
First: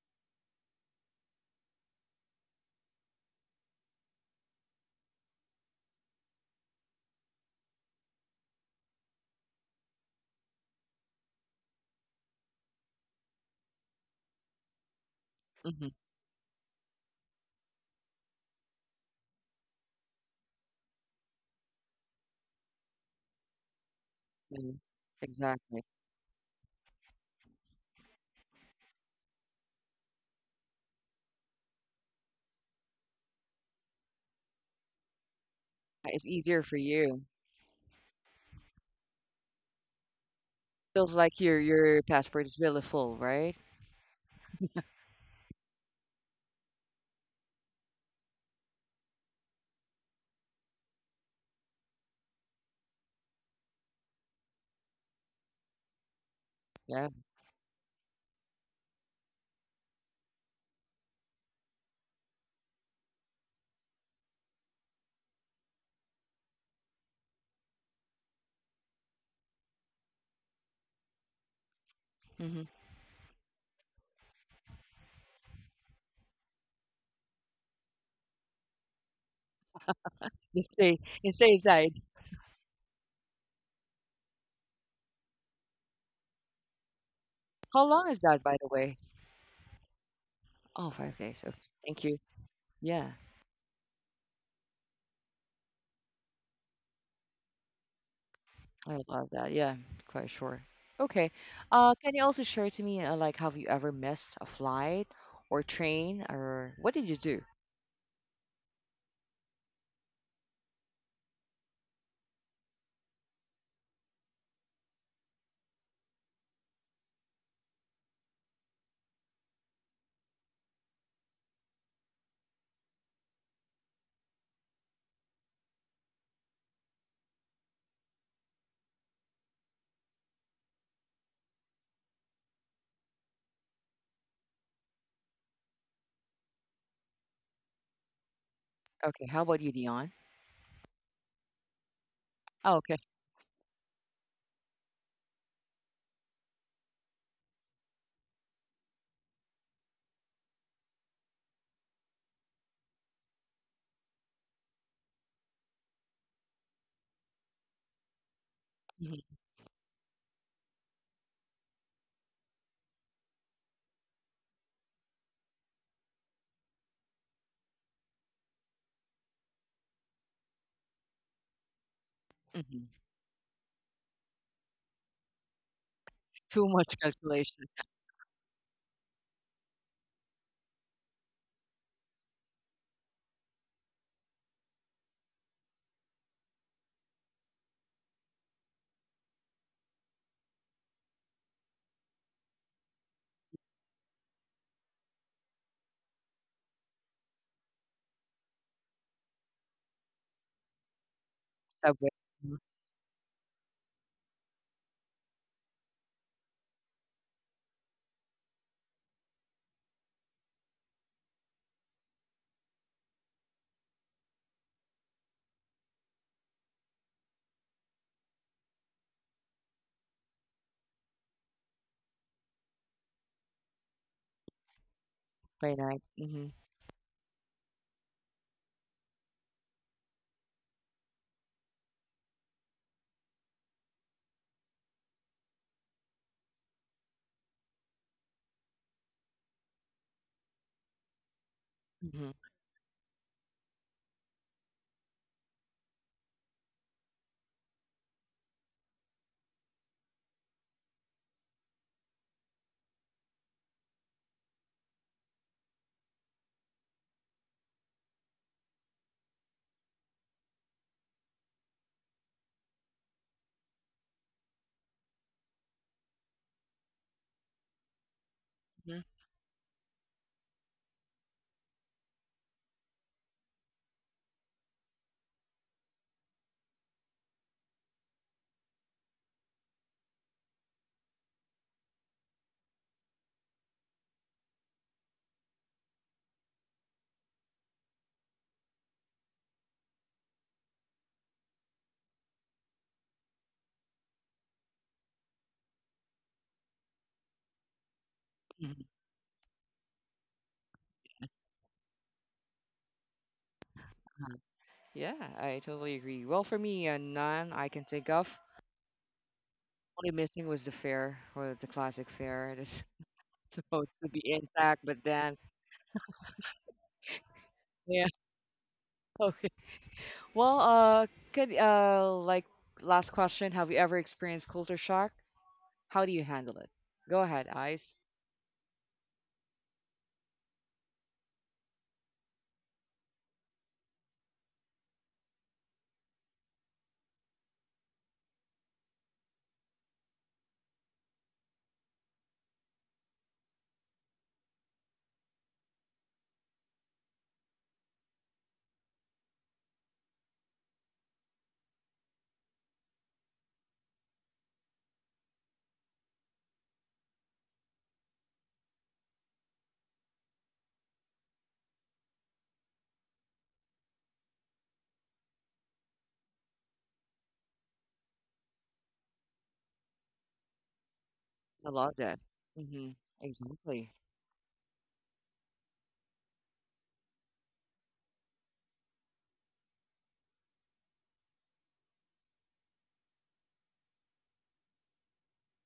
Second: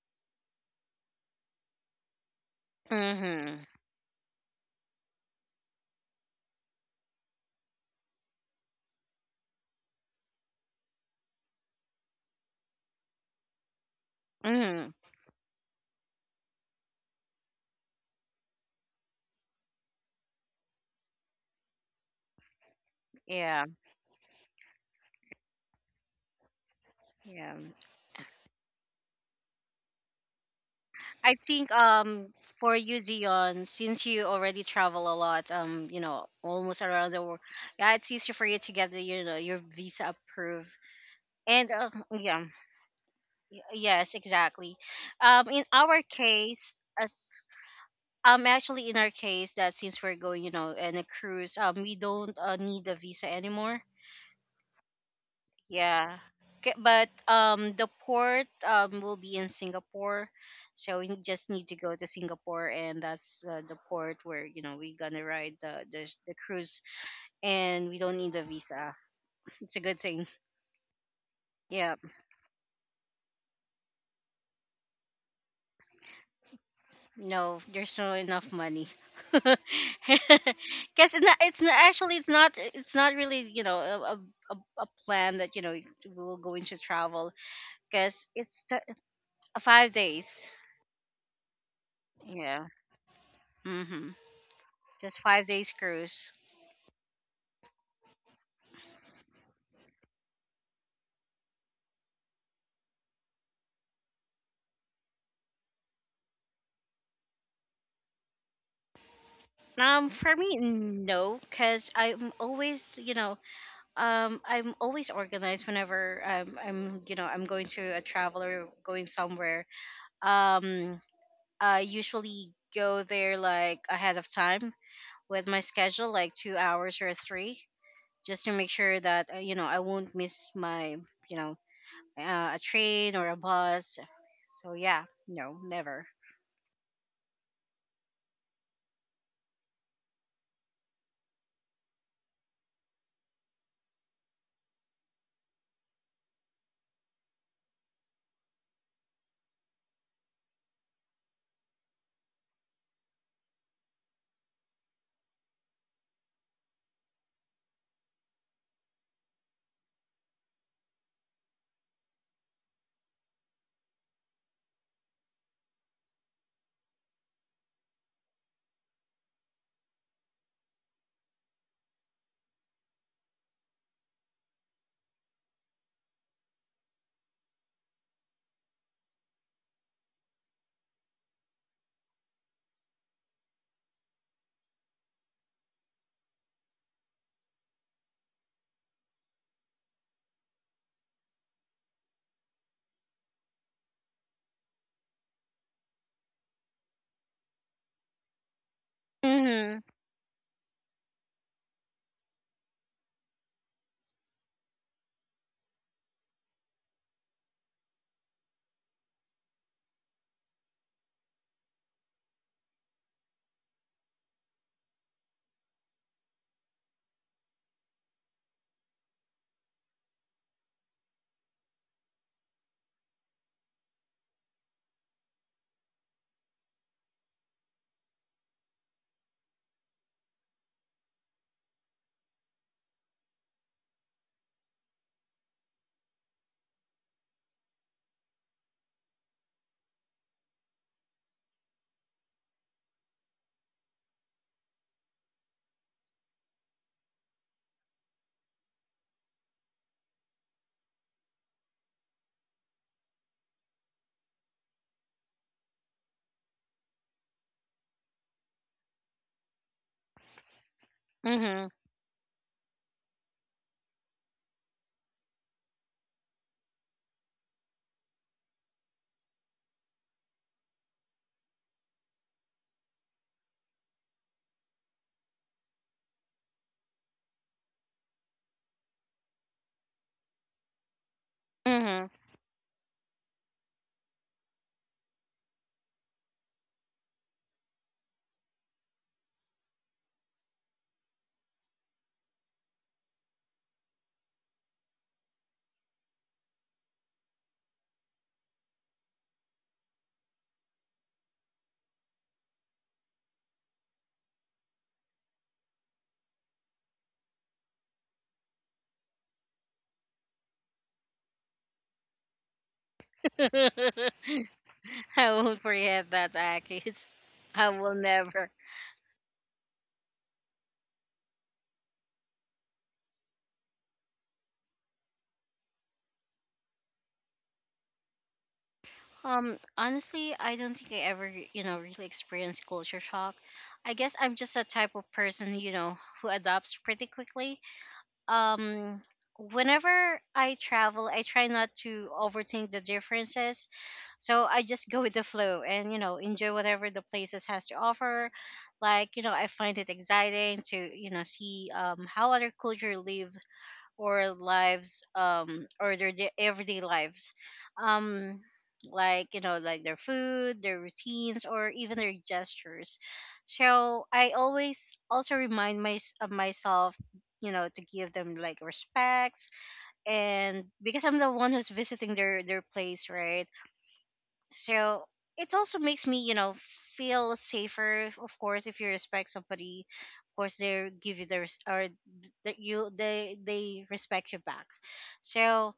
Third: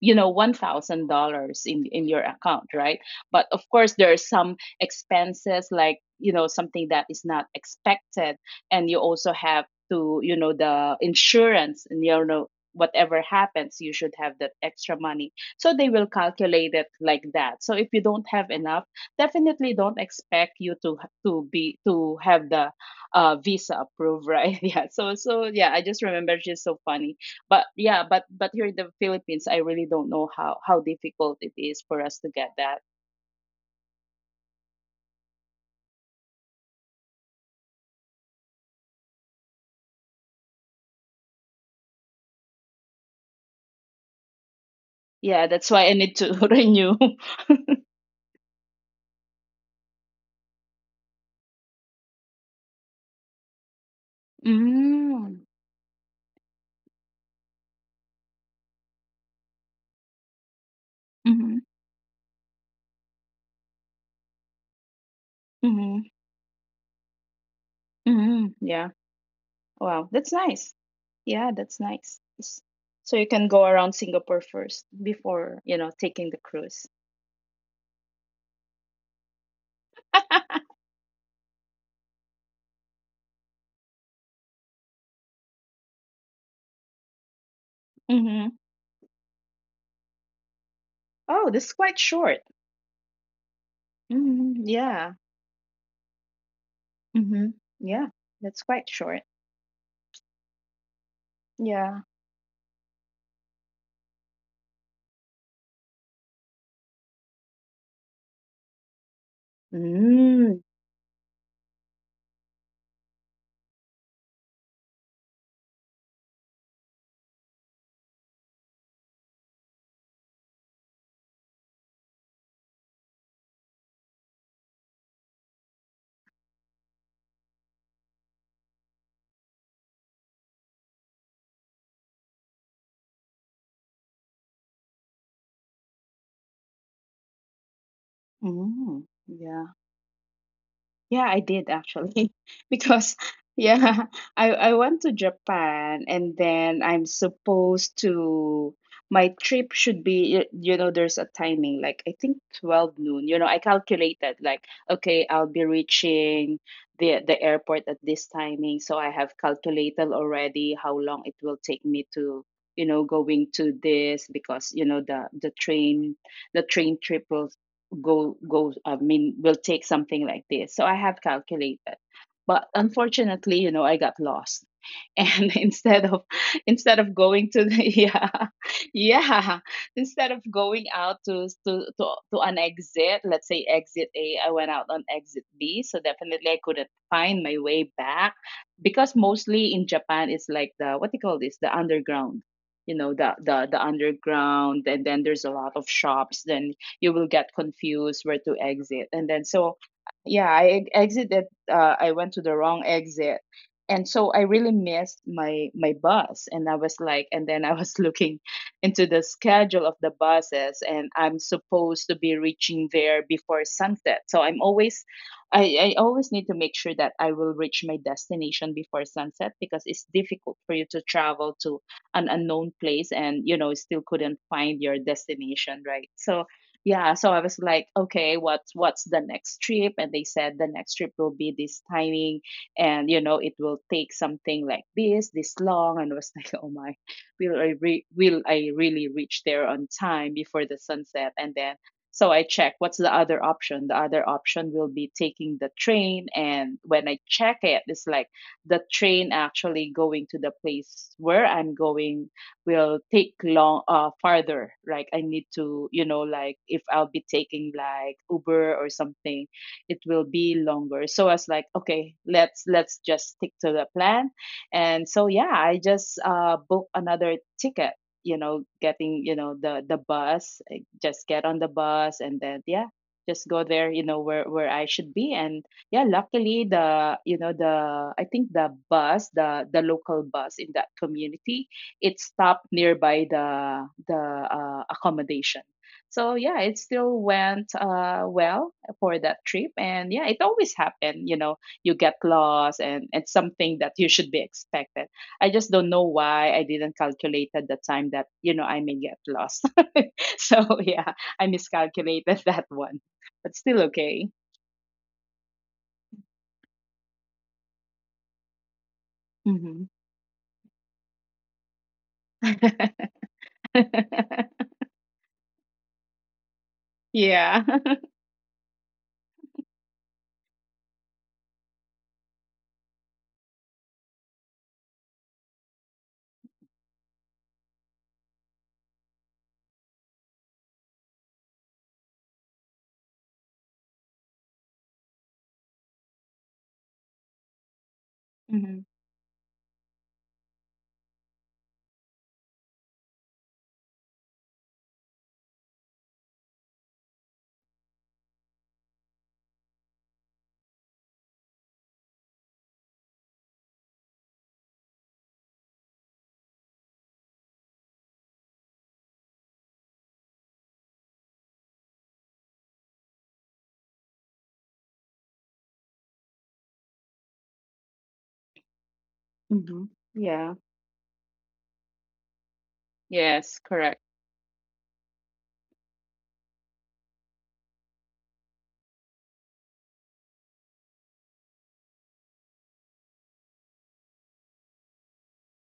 Speaker 2: you know, $1,000 in your account, right? But of
Speaker 3: Mhm.
Speaker 2: course there are some expenses, like, you know, something that is not expected, and you also have to, you know, the insurance, and, you know, whatever happens, you should have that extra
Speaker 3: Mhm.
Speaker 2: money. So they
Speaker 1: hmm
Speaker 2: will calculate it like that. So if you don't have enough, definitely don't expect you to be to have the,
Speaker 3: Yeah.
Speaker 2: visa approved, right? *laughs*
Speaker 1: hmm
Speaker 2: Yeah, so so yeah, I
Speaker 1: Exactly.
Speaker 2: just remember she's so funny.
Speaker 3: Yeah.
Speaker 2: But yeah, but here in the Philippines, I really don't know how
Speaker 3: I
Speaker 2: difficult it
Speaker 3: think
Speaker 2: is for us to get
Speaker 3: for
Speaker 2: that.
Speaker 3: you Zion, since you already travel a lot, you know,
Speaker 1: It's easier for
Speaker 3: almost around the
Speaker 1: you.
Speaker 3: world, yeah, it's easier for you to get the, you know, your visa approved.
Speaker 1: Feels like your
Speaker 3: And
Speaker 1: your
Speaker 3: yeah,
Speaker 1: passport is really full, right?
Speaker 3: yes, exactly.
Speaker 2: Yeah,
Speaker 3: In
Speaker 2: that's why I
Speaker 3: our
Speaker 2: need to *laughs*
Speaker 3: case,
Speaker 2: renew.
Speaker 3: as actually in our case, that since we're going, you know, in a cruise, we don't need a visa anymore.
Speaker 2: Mm.
Speaker 3: Yeah. But
Speaker 1: Yeah.
Speaker 3: the port will be in Singapore. So we just
Speaker 2: Mm-hmm.
Speaker 3: need to go to Singapore, and that's the port where you know we're gonna ride the,
Speaker 2: Mm-hmm.
Speaker 3: the cruise, and we don't need a
Speaker 2: Mm-hmm. Yeah.
Speaker 3: visa. It's a good
Speaker 2: Wow,
Speaker 3: thing.
Speaker 2: that's nice. Yeah, that's
Speaker 3: Yeah.
Speaker 2: nice. S-
Speaker 1: hmm
Speaker 2: so you can go around Singapore first before, you know, taking the cruise.
Speaker 3: No, there's no enough money. *laughs* Cuz
Speaker 2: *laughs*
Speaker 3: it's not,
Speaker 1: You stay
Speaker 3: it's not,
Speaker 1: inside.
Speaker 3: actually it's not, it's not really, you know, a a plan that you know we're going to travel
Speaker 1: How long is
Speaker 3: because
Speaker 1: that, by
Speaker 2: Mm-hmm.
Speaker 1: the way?
Speaker 3: 5 days
Speaker 1: Oh, 5 days.
Speaker 2: Oh,
Speaker 1: Okay.
Speaker 2: this is
Speaker 1: Thank
Speaker 2: quite
Speaker 1: you.
Speaker 2: short.
Speaker 3: yeah
Speaker 1: Yeah.
Speaker 3: mm-hmm.
Speaker 2: Mm-hmm.
Speaker 3: Just
Speaker 2: Yeah.
Speaker 3: 5 days cruise.
Speaker 2: Mm-hmm. Yeah, that's quite
Speaker 1: I
Speaker 2: short.
Speaker 1: love that. Yeah, quite sure. Okay.
Speaker 2: Yeah.
Speaker 1: Can you also share to me, like, have you ever missed a flight or train, or what did you do?
Speaker 3: For me,
Speaker 2: Mm.
Speaker 3: no, because I'm always, you know, I'm always organized whenever I'm, you know, I'm going to a travel or going somewhere. Um, I usually go there like ahead of time with my schedule, like 2 hours or three, just to make sure that, you know, I won't miss my, you know, a train or a bus. So yeah, no, never.
Speaker 2: Mm.
Speaker 1: Okay. How about you,
Speaker 2: Yeah.
Speaker 1: Dion?
Speaker 2: Yeah, I did actually *laughs*
Speaker 1: Oh, okay.
Speaker 2: because, yeah, *laughs* I went to Japan, and then I'm supposed to, my trip should be y- you know there's a timing like I think 12 noon. You know, I calculated like okay, I'll be reaching the airport at this timing, so I
Speaker 1: hmm
Speaker 2: have calculated already how long it will take me to going to this because the train the train trip will go go I mean will take something like this, so I have calculated. But
Speaker 1: hmm
Speaker 2: unfortunately, I got lost, and *laughs*
Speaker 1: Too much
Speaker 2: instead of going to
Speaker 1: calculation.
Speaker 2: the *laughs* yeah, yeah, instead of going out to to an exit, let's say exit A, I went out on exit B. So definitely I couldn't find my way back, because mostly in Japan it's like the, what do you call this, the underground, the underground, and then there's a lot of shops. Then you will get confused where to exit. And then,
Speaker 3: Hmm.
Speaker 2: so yeah, exited.
Speaker 1: Subway.
Speaker 2: I went to the
Speaker 1: Mhm.
Speaker 2: wrong exit, and so I really missed my bus. And I was like, and then I was *laughs* looking into the schedule of the buses, and I'm supposed to be reaching there before sunset. So I'm always, I always need to make sure that I will reach my destination before sunset, because it's difficult for you to travel to an unknown place and still couldn't find your
Speaker 1: Very
Speaker 2: destination,
Speaker 1: nice.
Speaker 2: right? So yeah, so I was like, okay, what's the next trip? And they said the next trip will be this timing, and it will take something like this long. And I was *laughs* like, oh my, will I really reach there on time before the sunset? And then,
Speaker 1: Hmm
Speaker 2: so I check what's the other option. The other option will be taking the train, and when I check it, it's like the train actually going to the place where I'm going will take long, farther. Like I need to, like if I'll be taking like Uber or something, it will be longer. So I was
Speaker 3: Hmm.
Speaker 2: like, okay, let's just stick to the plan. And so yeah, I just book another ticket,
Speaker 1: hmm
Speaker 2: getting, the bus, just get on the bus, and then yeah, just go there, where I should be. And yeah, luckily the, the, I think the bus, the local bus in that community,
Speaker 3: Hmm.
Speaker 2: it stopped nearby the accommodation. So yeah, it still went well for that trip. And yeah, it always happened. You get lost, and it's something that you should be expected. I just don't know why I didn't calculate at the time that I may get lost. *laughs* So yeah, I miscalculated *laughs* that one, but still okay.
Speaker 1: hmm Yeah, I totally agree. Well, for me, none I can think of.
Speaker 2: Hmm.
Speaker 1: Only missing was the fare, or the classic fare. It's
Speaker 2: *laughs*
Speaker 1: *laughs*
Speaker 3: *laughs*
Speaker 1: supposed to be
Speaker 3: *laughs*
Speaker 1: intact, but
Speaker 3: I will
Speaker 1: then,
Speaker 3: not forget that, Akis. I
Speaker 2: Yeah.
Speaker 3: will
Speaker 1: yeah.
Speaker 3: never.
Speaker 1: *laughs* Okay. Well, could like last question, have you ever experienced culture shock? How do you handle it? Go ahead, Ice.
Speaker 3: Honestly, I don't think I ever, you know, really experienced culture shock. I guess I'm just a type of person, you know, who adopts pretty quickly.
Speaker 2: *laughs* Hmm.
Speaker 3: Um, whenever I travel, I try not to overthink the differences. So I just go with the flow and, you know, enjoy whatever the places has to offer. Like, you know, I find it exciting to, you know, see how other culture live or lives, or their everyday lives, um like, you know, like their food, their routines, or even their gestures. So I always also remind my, of myself, you know, to give them like respects,
Speaker 2: Hmm. Yeah.
Speaker 3: and because I'm the one who's
Speaker 1: I love
Speaker 3: visiting
Speaker 1: that.
Speaker 3: their
Speaker 1: Mm-hmm.
Speaker 3: place, right?
Speaker 2: Yes.
Speaker 1: Exactly.
Speaker 2: Correct.
Speaker 3: So it also makes me, you know, feel safer. If- of course, if you respect somebody, of course they give you the that you they respect you back. So,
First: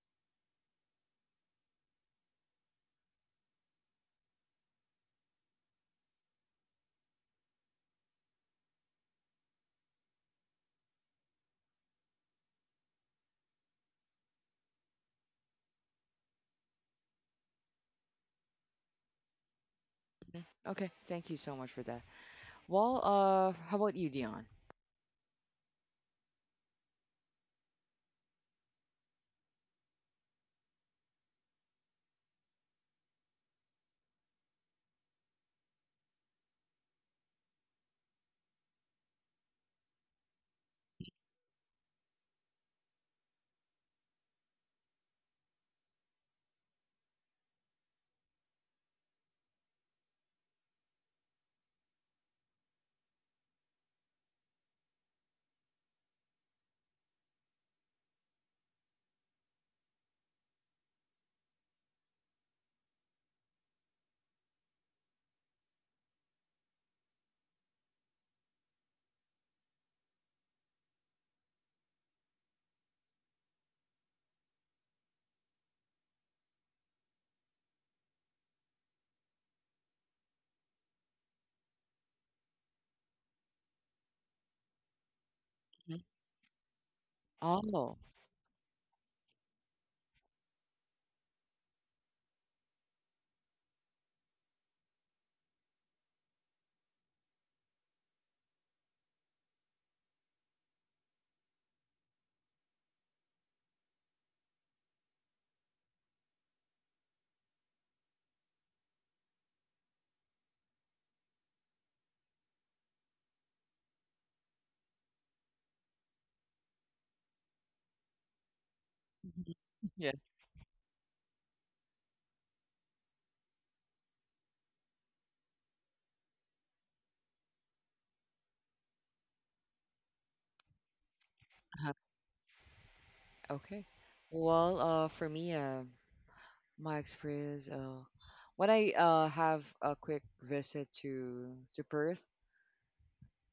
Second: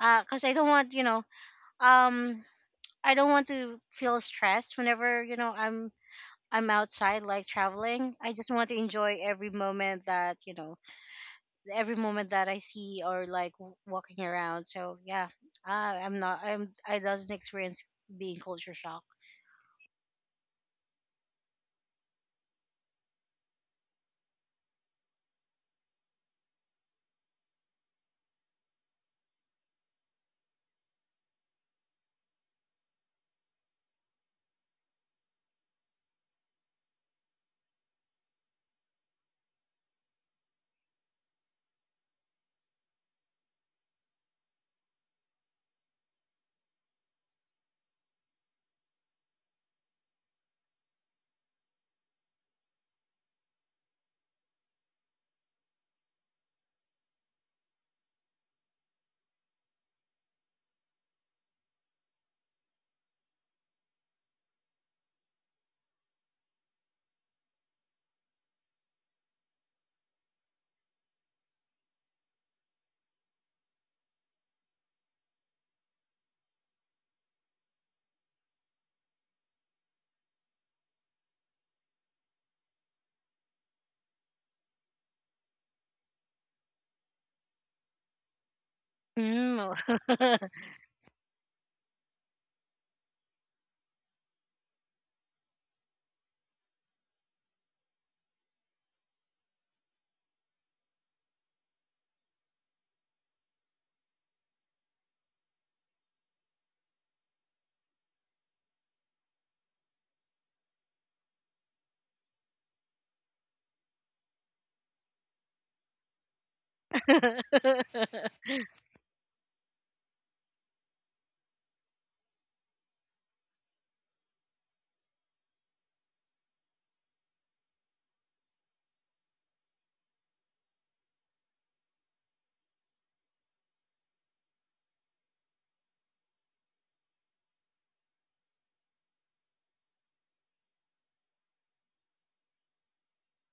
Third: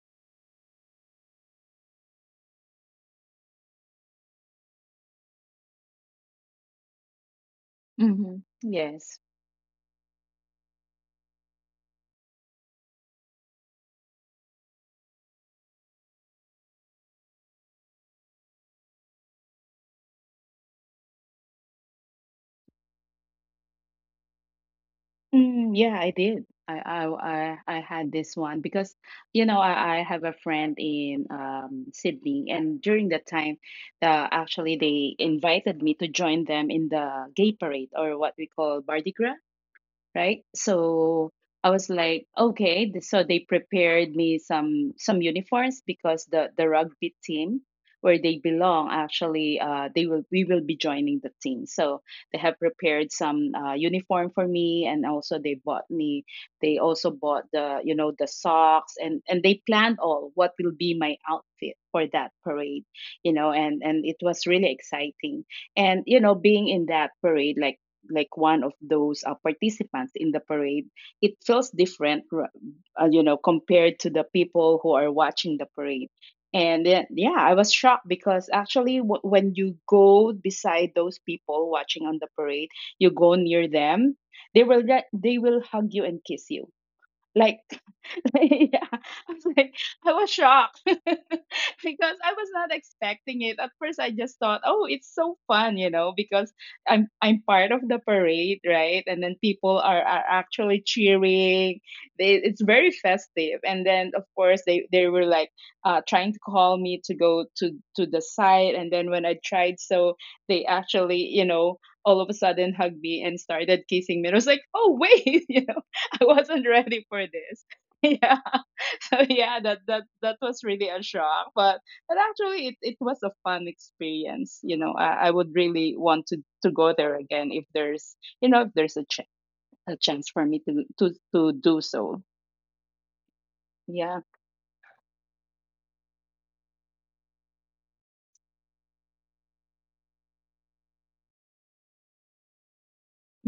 Speaker 3: cause I don't want you know, um, I don't want to feel stressed whenever you know I'm outside like traveling. I
Speaker 2: Mhm.
Speaker 3: just want to
Speaker 2: Yes.
Speaker 3: enjoy every moment that every moment that I see or like walking around. So yeah, uh, I'm not, I doesn't experience being culture shock.
Speaker 1: Mhm. Okay, thank you so much for that. Well, how about you, Dion?
Speaker 2: Yeah, I did. I had this one because I have a friend in Sydney, and during that time, actually they invited me to join them in the gay parade, or what we call Mardi Gras, right? So I was like, okay, so they prepared me some uniforms, because the rugby team where they belong, actually, they will we will be joining the team. So they have prepared some uniform for me, and also they bought me. They also bought the, the socks, and they planned all what will be my outfit for that parade, you know, and it was really exciting. And you know, being in that parade, like one of those participants in the parade, it feels different, you know, compared to the people who are watching the parade. And then, yeah, I was shocked because actually, when you go beside those people watching on the parade, you go near them, they will hug
Speaker 1: Mhm.
Speaker 2: you and kiss you. Like,
Speaker 1: Oh,
Speaker 2: *laughs* yeah, I was
Speaker 3: Mm.
Speaker 2: like, I was shocked *laughs* because I was not expecting it. At first, I just thought, oh, it's so fun, you know, because I'm part of the parade, right? And then people are actually cheering. They, it's very festive. And then, of course, they were like, trying to call me to go to the side. And then when I tried, so they actually, you know, all of a sudden, hugged me and started kissing me. I was like, "Oh wait, *laughs* you know, I wasn't ready for this." *laughs* Yeah,
Speaker 3: *laughs*
Speaker 2: so yeah,
Speaker 1: *laughs* yeah.
Speaker 2: that was really a shock, but actually, it was a fun experience. You know, I would really want to go there again, if there's, if there's a, a chance for me to do
Speaker 1: Uh-huh.
Speaker 2: so.
Speaker 1: Okay.
Speaker 2: Yeah.
Speaker 1: Well, for me, my experience, when I have a quick visit to Perth,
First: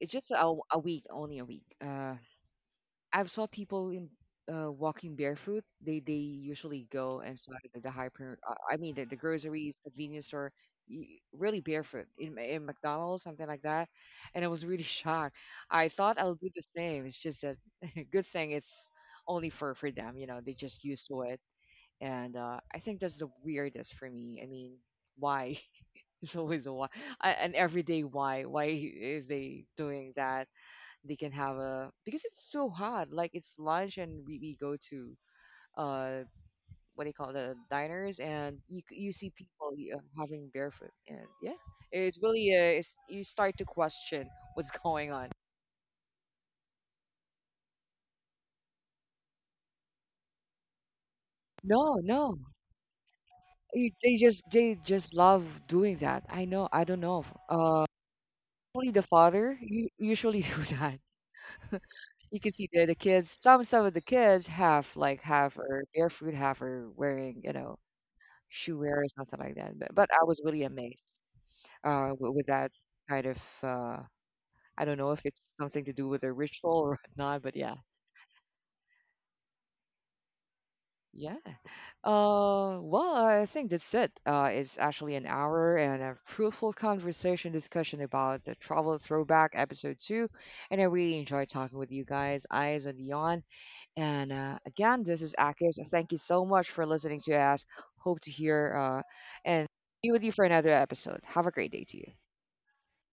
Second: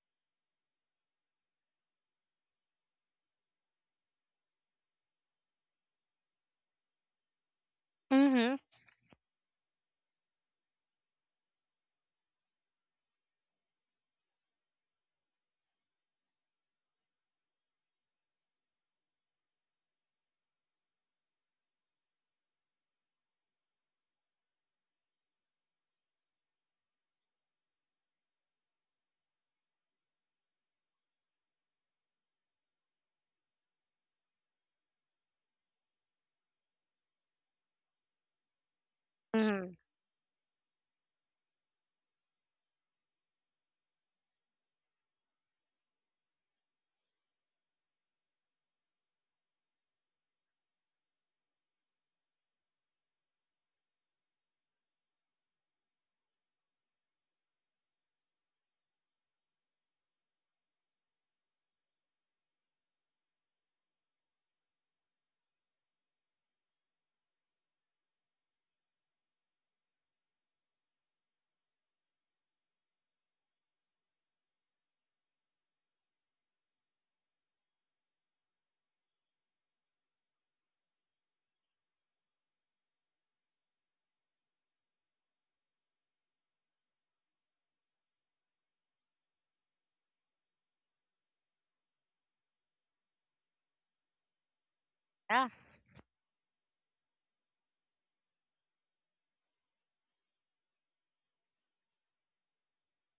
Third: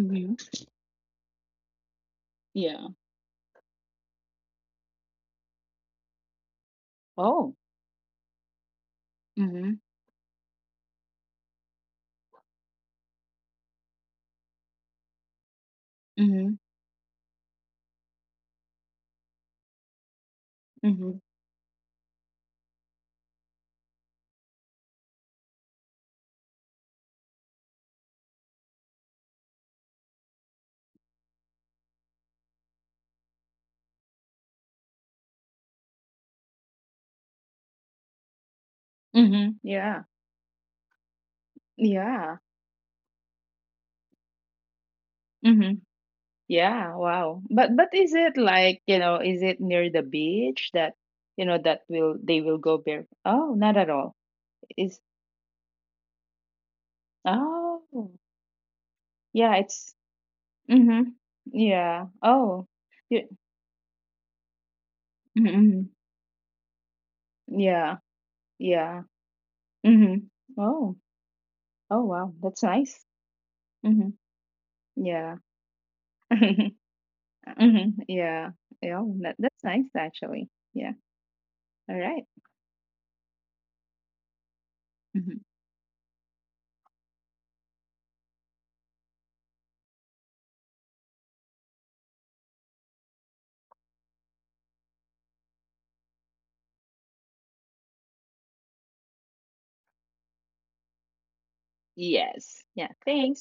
Speaker 1: it's just a week, only a week.
Speaker 2: Yeah.
Speaker 1: I've saw people in walking barefoot. They usually go
Speaker 2: Oh.
Speaker 1: inside the hyper.
Speaker 3: Mhm.
Speaker 1: I mean the
Speaker 2: Mm-hmm.
Speaker 1: groceries, convenience store, really barefoot in in McDonald's, something like that. And I was really *laughs* shocked. I thought I'll do
Speaker 2: Mm-hmm.
Speaker 1: the same. It's just that *laughs* good thing it's only for them. You know, they just used
Speaker 2: Mm-hmm.
Speaker 1: to it. And I think that's the weirdest for me. I mean, why? *laughs* It's always a why, an everyday why. Why is they doing that? They can have a because it's so hot like it's lunch and we go to uh what do you call it, the diners and you you see
Speaker 2: Mm-hmm.
Speaker 1: people
Speaker 3: Mhm.
Speaker 2: Yeah.
Speaker 1: having barefoot and yeah it's
Speaker 2: Yeah.
Speaker 1: really it's you start to question *laughs* what's going on.
Speaker 2: Mm-hmm. Yeah. Wow. But is it like, you know, is it near the beach that, you know, that
Speaker 1: No,
Speaker 2: will
Speaker 1: no.
Speaker 2: they will go bare? Oh, not
Speaker 1: You-
Speaker 2: at all.
Speaker 1: they
Speaker 2: Is
Speaker 1: just love doing that. I know, I don't know
Speaker 2: Oh,
Speaker 1: only the father
Speaker 2: yeah,
Speaker 1: you
Speaker 2: it's
Speaker 1: usually *laughs* do that.
Speaker 2: mhm. Yeah.
Speaker 1: You can
Speaker 2: Oh.
Speaker 1: see the
Speaker 2: Yeah.
Speaker 1: kids, some of the kids have like half or
Speaker 2: Mm-mm.
Speaker 1: barefoot, half are wearing, you know,
Speaker 2: Yeah.
Speaker 1: shoewear
Speaker 2: Yeah.
Speaker 1: or something like that. But I
Speaker 2: Mhm.
Speaker 1: was really
Speaker 2: Oh.
Speaker 1: amazed
Speaker 2: Oh, wow.
Speaker 1: with
Speaker 2: That's
Speaker 1: that
Speaker 2: nice.
Speaker 1: kind of.
Speaker 2: Mhm.
Speaker 1: I don't know if
Speaker 2: Yeah.
Speaker 1: it's something to do with a ritual
Speaker 2: *laughs*
Speaker 1: or *laughs* whatnot, but yeah,
Speaker 2: Mhm. Yeah. Yeah, oh, that's nice actually. Yeah.
Speaker 1: yeah.
Speaker 2: All right.
Speaker 1: Well, I think that's it. It's actually an
Speaker 2: Mhm.
Speaker 1: hour and a fruitful conversation discussion about the travel throwback episode two, and I really enjoy talking with you guys, eyes and Yon. And again, this is
Speaker 3: Yeah,
Speaker 1: Akis. Thank you so much for listening to us. Hope to hear and be with you for another episode. Have a great day to you.
Speaker 2: Yes. Yeah. Thanks.